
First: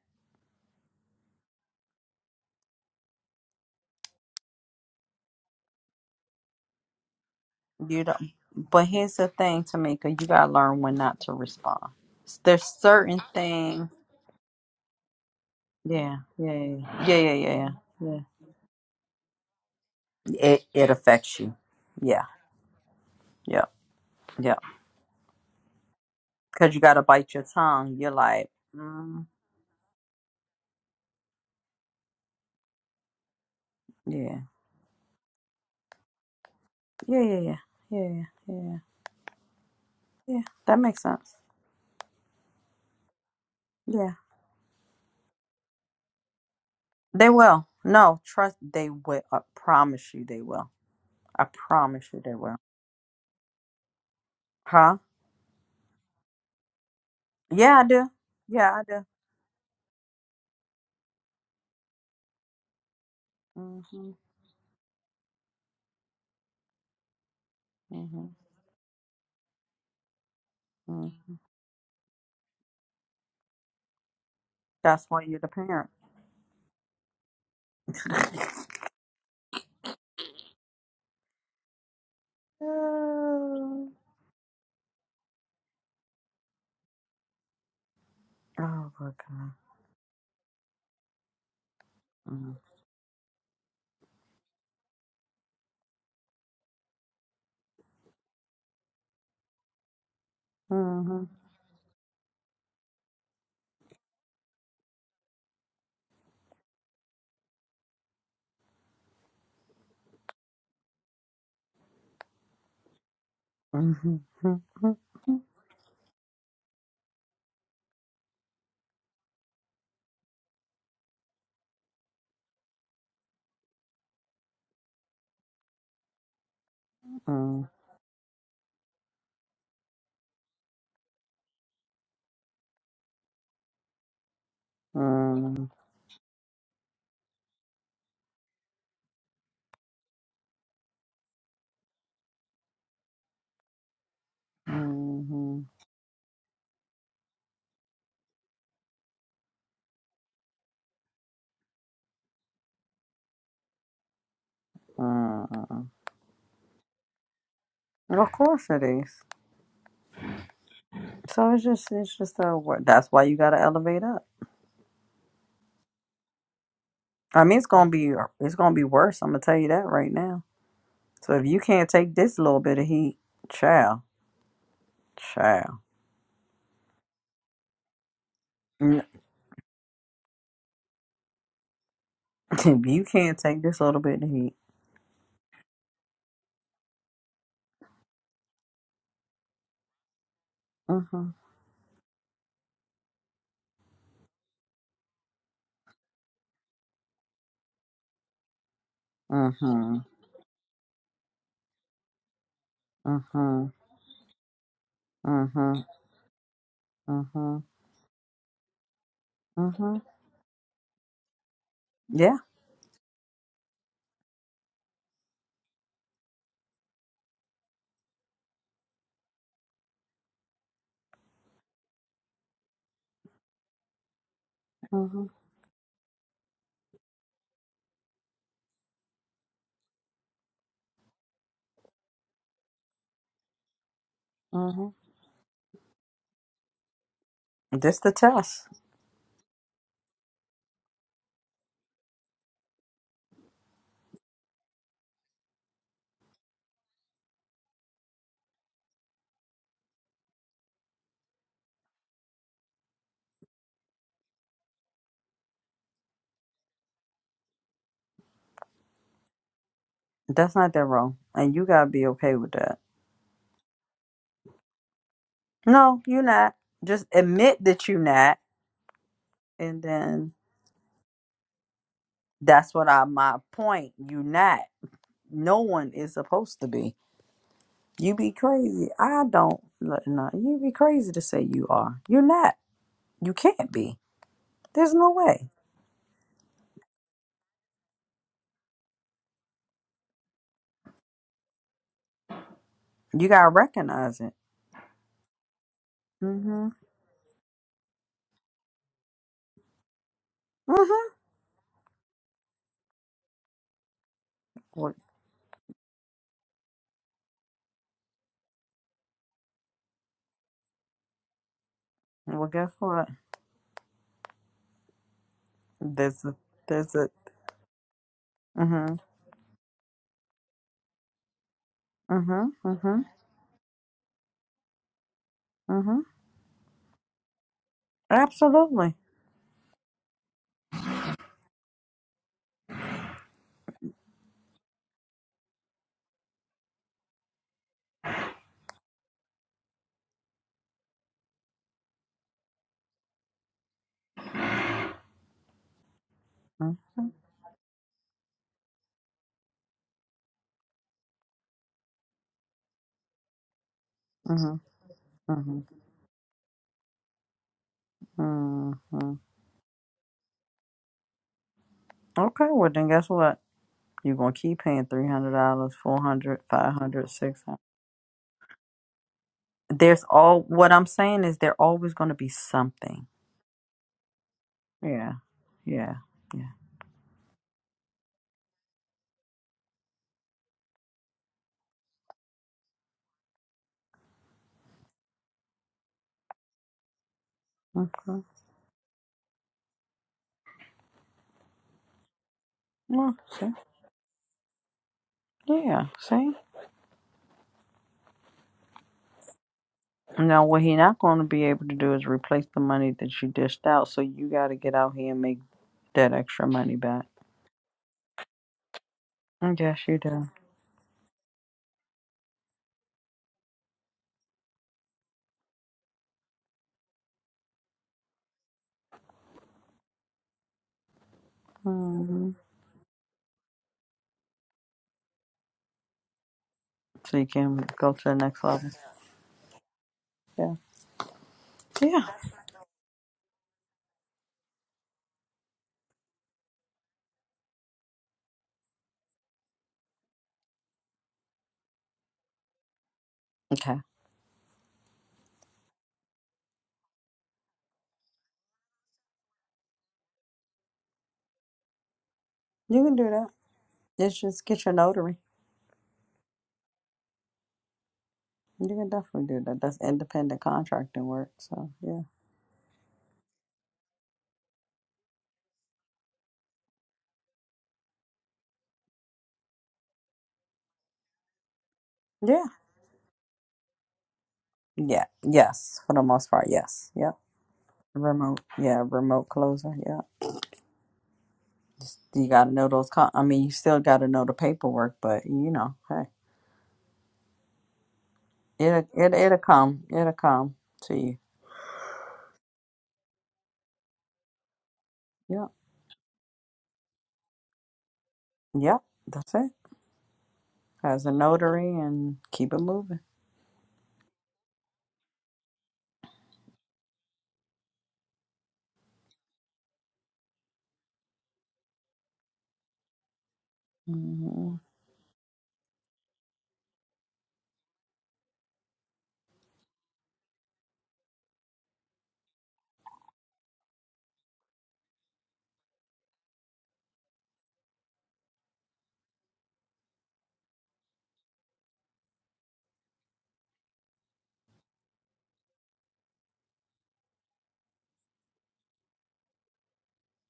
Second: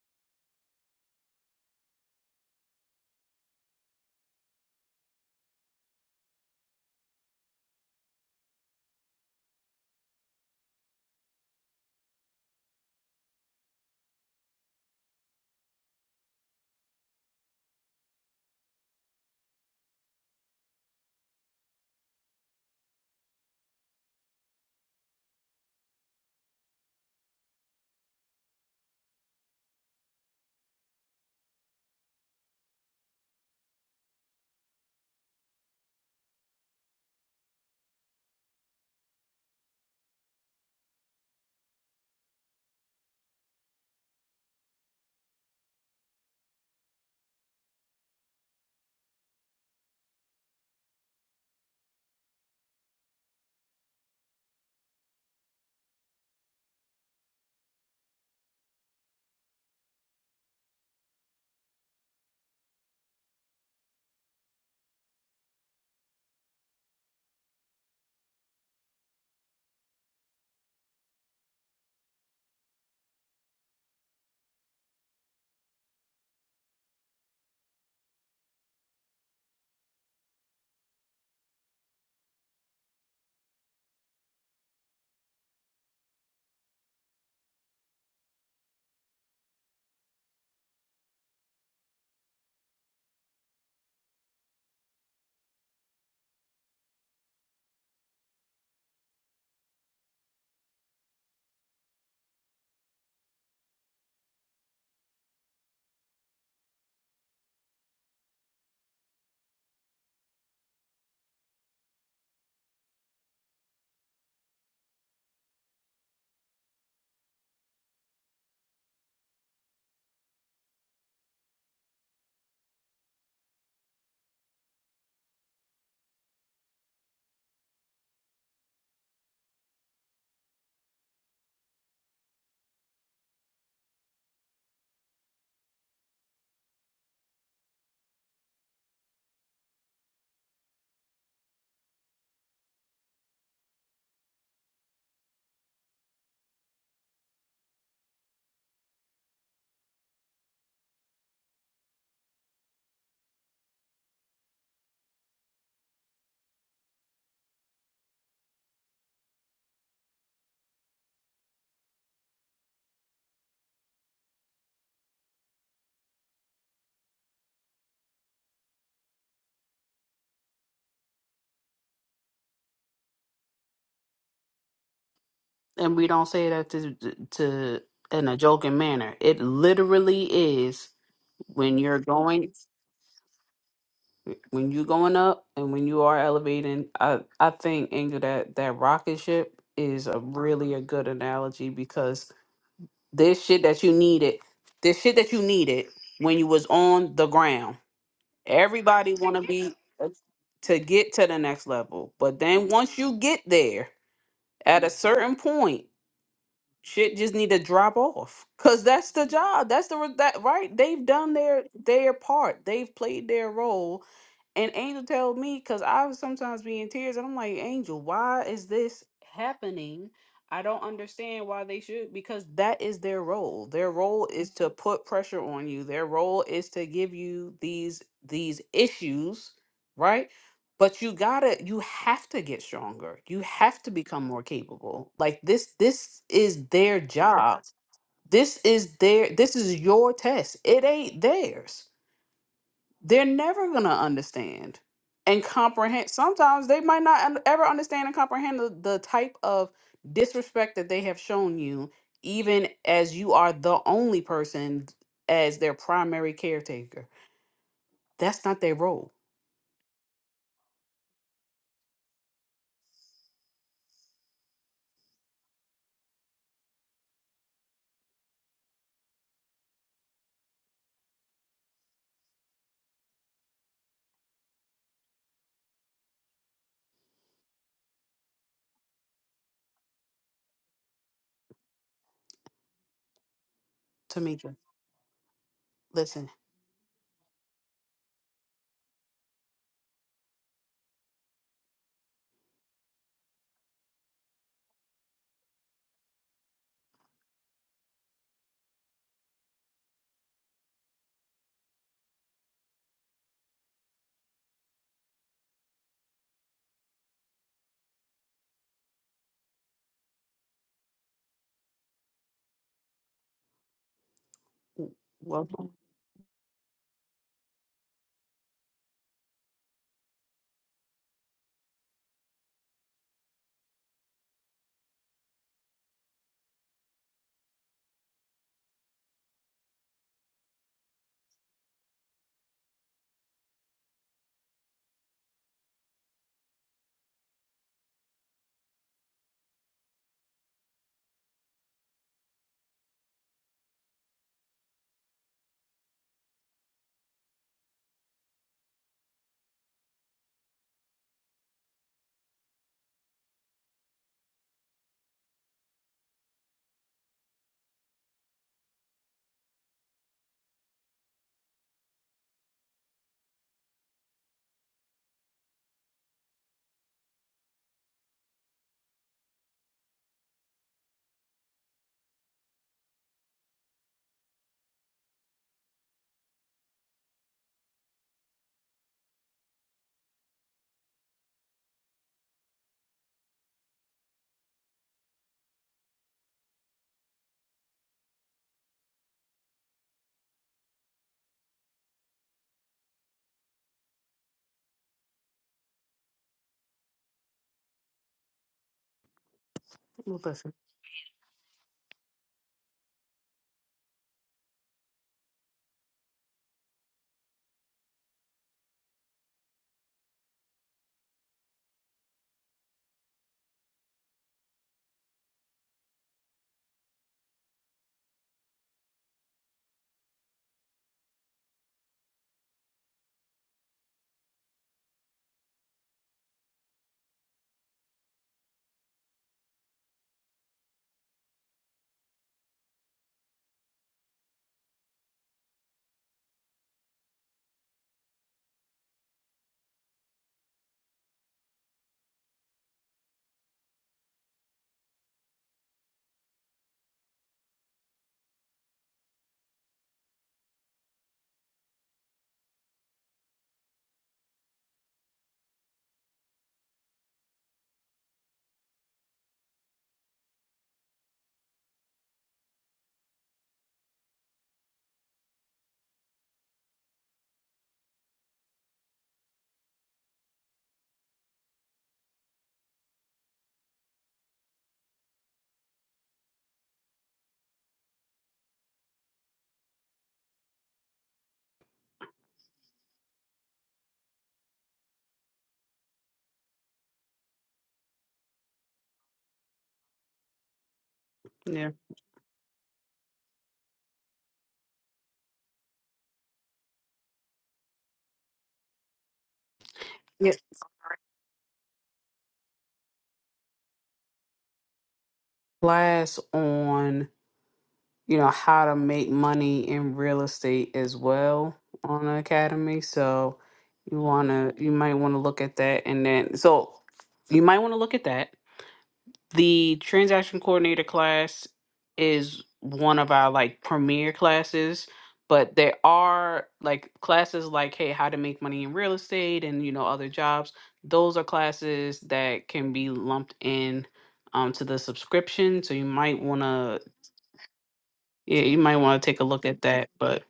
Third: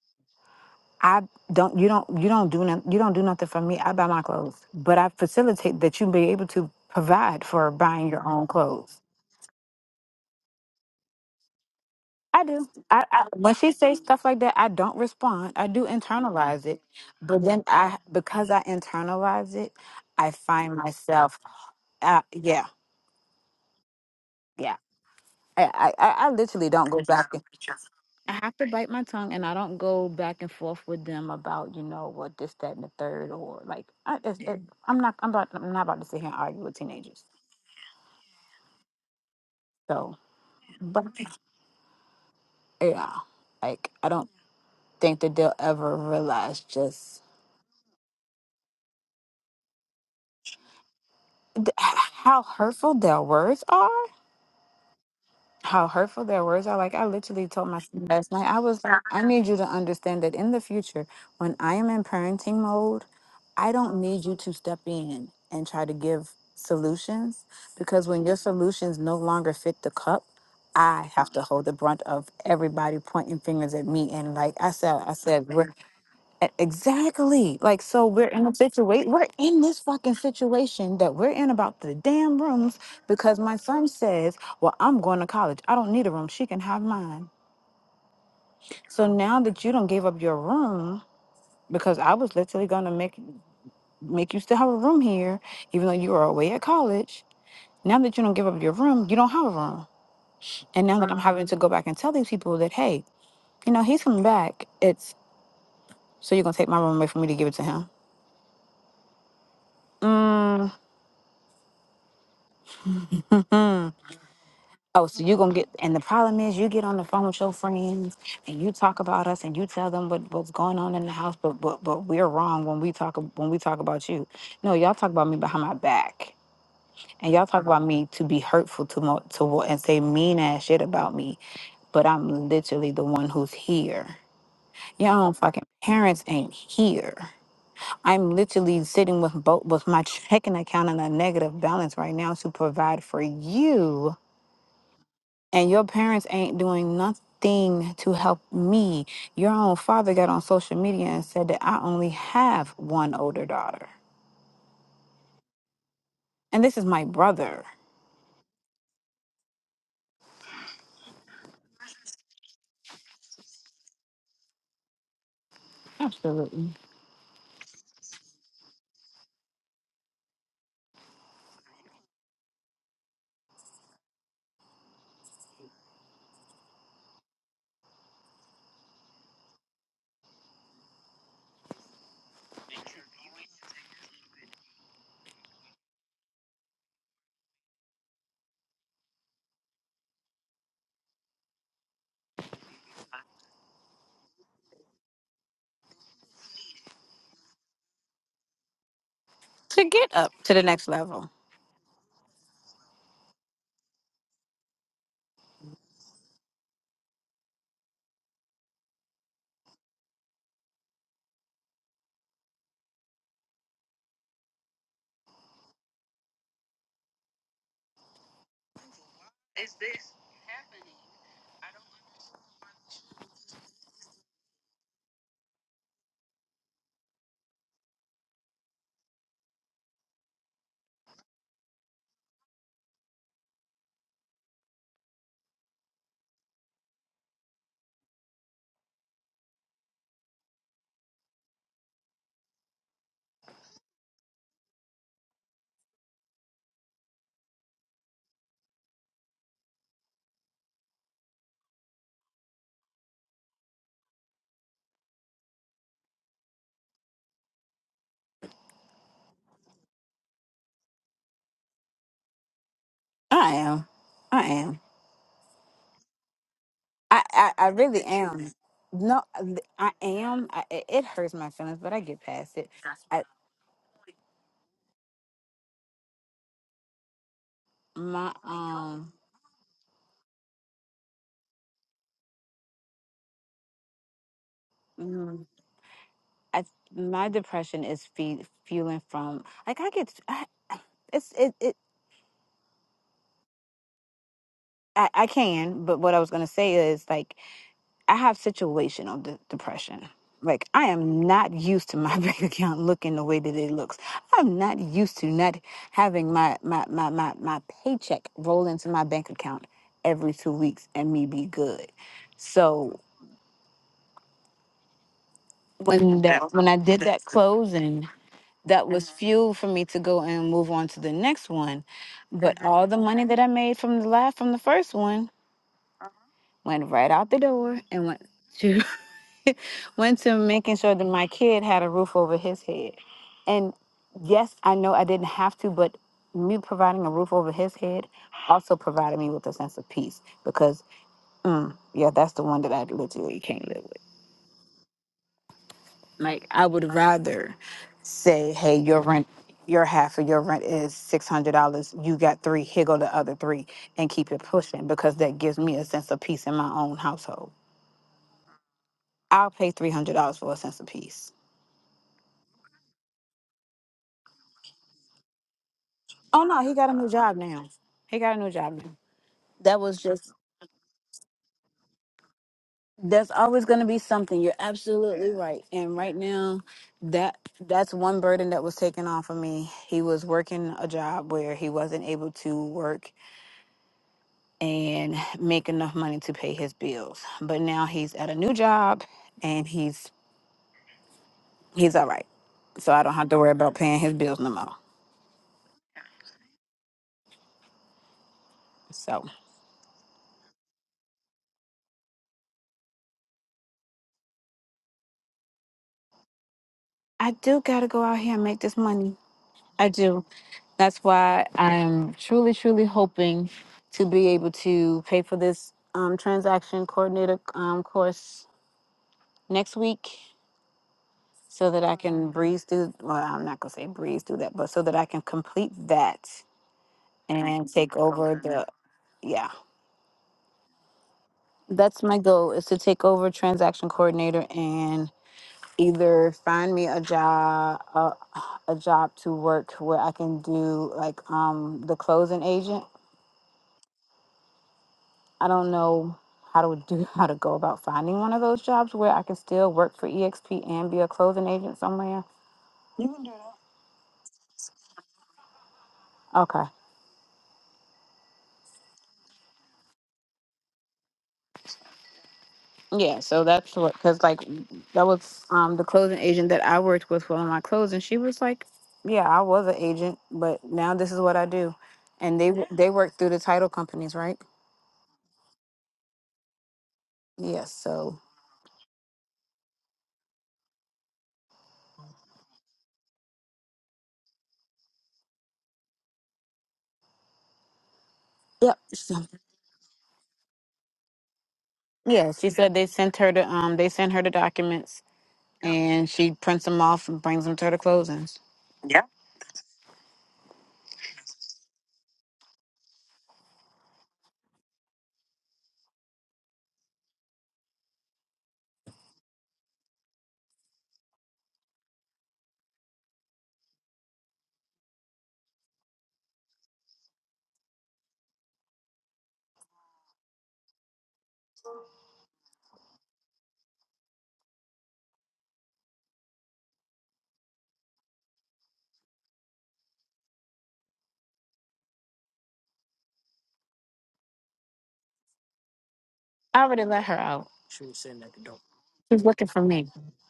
I don't you don't you don't do nothing you don't do nothing for me, I buy my clothes. But I facilitate that you be able to provide for
You
buying your
don't.
own
But
clothes.
here's the thing, Tamika, you gotta learn when not to respond.
I
There's
do. I,
certain
I when she
things.
says stuff like that, I don't respond. I do
Yeah. Yeah. Yeah.
internalize it.
Yeah. Yeah. Yeah.
But then
Yeah.
I
yeah.
because I internalize it, I
It
find
it
myself
affects you.
uh,
Yeah,
yeah,
yeah, yeah.
yeah. I, I, I I literally
Because you
don't go
gotta bite your
back.
tongue. You're
I
like,
have to bite my
mm,
tongue and I don't go back and forth with them about, you know, what this, that, and the third, or like, I, it's,
yeah,
it, I'm not, I'm about, I'm not about to sit here and argue with
yeah,
teenagers.
yeah, yeah, yeah, yeah, yeah.
So,
Yeah, That makes
but
sense.
yeah, like, I
Yeah,
don't think that they'll ever realize just
they will. No, trust. They will. I promise you, they will. I
th-
promise you, they
how
will.
hurtful their words are.
Huh?
how hurtful their words are. Like I literally told my
Yeah, I
son
do.
last night, I
Yeah,
was
I
like,
do.
I need you to understand that in the future, when I am in parenting mode, I don't
Mhm.
need you to step in and try to give solutions because when
Mhm.
your solutions no longer fit the cup, I
Mm.
have to hold the brunt of everybody pointing fingers at me. And like I said,
That's
I
why you're the
said, we're
parent.
E- Exactly. Like, so we're in a situation, we're in this fucking situation that we're in about the damn rooms because my son
oh
says, Well, I'm going to college. I don't need a room. She can have mine.
oh my
So now
god.
that you don't give up your room, because I was
Mhm.
literally going to make make you still have a room here, even though you were away at college. Now that you don't give up your room, you don't have a room. And now that I'm
Mhm.
having to go back and tell these people that, hey, you know, he's coming back. It's so you're gonna take my room away from me to give it to him. Mm.
Mhm.
Oh, so you gonna get and the problem is you get on the phone with your friends and you talk about us and you tell them what, what's going on in the house, but but but we're wrong when we talk ab- when we talk about you. No, y'all talk about me behind my back. And y'all talk
Mhm.
about me to be hurtful to mo- to what and say mean ass shit about me. But I'm literally the one who's here. Y'all don't
mhm.
fucking parents ain't here. I'm literally sitting with both with my checking account in a negative balance right now to provide for you
hmm
and your parents ain't doing nothing to help me. Your own father got on social media and said that I only have one older daughter,
mm
and this is my brother.
Of course it is. So it's just it's just a wor- that's why you gotta elevate up.
Absolutely.
I mean it's gonna be it's gonna be worse. I'm gonna tell you that right now. So if you can't take this little bit of heat, child, child,
and we don't say that to, to in a joking
N-
manner. It literally is when you're going
if you can't take this little bit of heat,
when you going up and when you are elevating. I I think Angel that that rocket ship is a really a good
mm-hmm,
analogy because this shit that you needed, this shit that you needed when you was on the ground. Everybody want to be
To
mm-hmm,
uh,
get up to the
to
next
get to
level,
the next level, but then once you get
mm-hmm,
there, at a certain
mm-hmm,
point. shit just need
mm-hmm,
to drop off because that's the job that's
mm-hmm,
the re- that right they've done their their
yeah,
part they've played their role and angel told me because i was sometimes be in tears and i'm like angel why is this happening i don't understand why they should because that is their role their role is to put
mm-hmm,
pressure on you their role is to give you these these issues right but you gotta you have to get stronger you have to become more
mm-hmm.
capable like this this is their job
This the
this
test.
is their this is your test it ain't theirs they're never gonna understand and comprehend sometimes they might not un- ever understand and comprehend the, the type of disrespect that they have shown you even as you are the only person as their primary caretaker that's not their role
That's not that wrong, and you gotta be okay with that.
I am. I am.
No, you're not. Just
I I,
admit
I
that you're
really
not,
am. No,
and
I
then
am. I, it it hurts my feelings, but I get past it.
that's what I
I
my point. You are not. No one is supposed to be. You be
my
crazy.
um.
I don't. look, No, you be crazy to say you are. You're not. You can't be.
tamika
There's no
mm,
way.
listen
I, my depression is fe- fueling from like I get I, it's it, it
You gotta recognize it.
I, I can, but what I was gonna
Mhm.
say is like I have situational de- depression. Like I
Mhm.
am not used to my bank account looking the way that it looks. I'm not
Well,
used to not having my my my my, my paycheck roll into my bank account every two weeks and me be good.
well, guess
So
what?
w- welcome
when
There's a.
that when I
There's
did
a.
that closing, that
Mhm.
was fuel for me to go and move on to the next one.
Mhm.
But all the
Mhm.
money that I made from the last from the first one
Mhm.
went right out the door and went to.
Absolutely.
went to making sure that my kid had a roof over his head. And yes, I know I didn't have to, but me providing a roof over his head also provided me with a sense of peace because, mm, yeah, that's the one that I literally can't live with. Like, I
Mhm.
would rather say, hey, your rent, your half of your rent is $600. You got three, here go the other three, and keep it
Mhm.
pushing because that gives
Mhm.
me a sense of peace in my own household.
Mhm.
I'll pay $300 for a sense of peace.
Okay. Well, then guess what? You're gonna keep paying three hundred dollars, four hundred,
Oh no,
five
he got a new
hundred,
job
six hundred.
now. He got a new job now. That was
There's
just
all what I'm saying is there always gonna be something.
that's always going to be something. You're
Yeah,
absolutely right. And
yeah,
right
yeah.
now, that that's one burden that was taken off of me. He was working a job where he wasn't able to work and make enough money to pay his bills. But now he's
Okay.
at a new job and he's he's all right. So I don't
Well,
have to worry
see,
about paying his bills no more.
yeah, see.
So
Listen.
Now what he not gonna be able to do is replace the money that you dished out. So you gotta get out here and make that extra money back.
I do got to go out here and make this money.
Yes,
I
you
do.
do.
That's why I'm truly, truly hoping to be able to pay for this um, transaction coordinator um, course next week so that I
hmm
can breeze through. Well, I'm not going to say breeze through that, but so that I can complete that
So you can
and
go
take
to the
over
next
the.
level.
Yeah,
Yeah.
that's
Yeah.
my goal is to take over transaction coordinator and either find me a job a, a job to work where I can do like um the closing agent
Okay.
I don't know how to do how to go about finding one of those jobs where I can still work for EXP and be a clothing agent somewhere.
You can do that. It's just get your notary.
Okay.
You can definitely do that. That's independent contracting work. So yeah.
Yeah, so that's what cuz like that was um the clothing agent that I worked with for my clothes and she was like, "Yeah, I was an agent, but now this is what I do." And
Yeah.
they w- they work through the title companies, right?
Yeah. Yes. For the most part, yes. Yep.
Yes, so
Remote. Yeah. Remote closer. Yeah. Just, you got to know those. Con- I mean, you still got to know the paperwork, but you know, hey,
Yep.
it it
so-
it'll come. It'll come to you.
Yeah.
Yeah, she said they sent her the um they sent her the documents
Yep.
and she prints them off and brings them to the closings.
Yep. That's it.
yeah.
As a notary and keep it moving.
Class on, you know, how to make money in real estate as well on the academy. So you wanna
hmm
you might wanna look at that and then so you might want to look at that The transaction coordinator class is one of our like premier classes, but there are like classes like, hey, how to make money in real estate and, you know, other jobs. Those are classes that can be lumped in um, to the subscription. So you might want
I
to,
already let her out.
yeah, you might want to take
She's
a look
looking for
at
me.
that. But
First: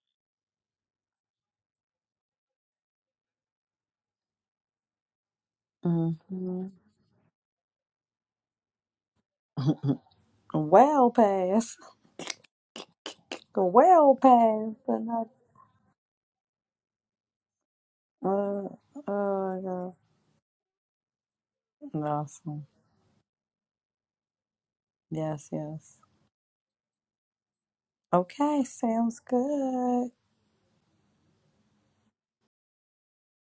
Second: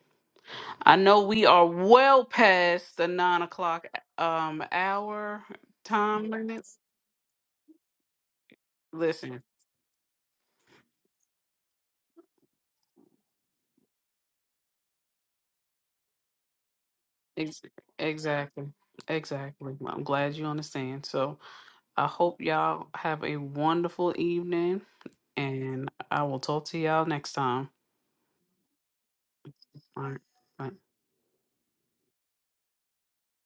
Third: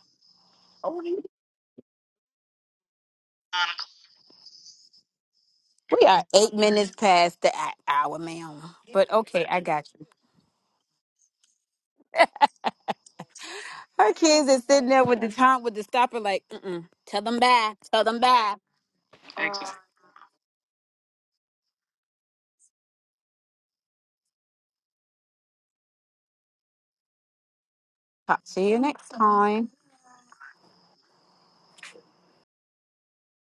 I know we are well past the nine o'clock um, hour
We are
time
eight
hmm
limits.
minutes past the h- hour, ma'am. But
Listen.
okay, I got you.
well past.
Her
Well
kids is
past.
sitting
But
there with the
not.
time with the stopper, like, mm mm. Tell them
Ex-
bye. Tell them bye.
Exactly.
Uh, oh
Thanks.
my
Exactly.
God.
Well, I'm glad you understand. So I hope
Awesome.
y'all have a wonderful evening
Yes,
and
yes.
I will talk to y'all next time.
Talk to
Okay,
you next
sounds
time.
good.
All right. Bye.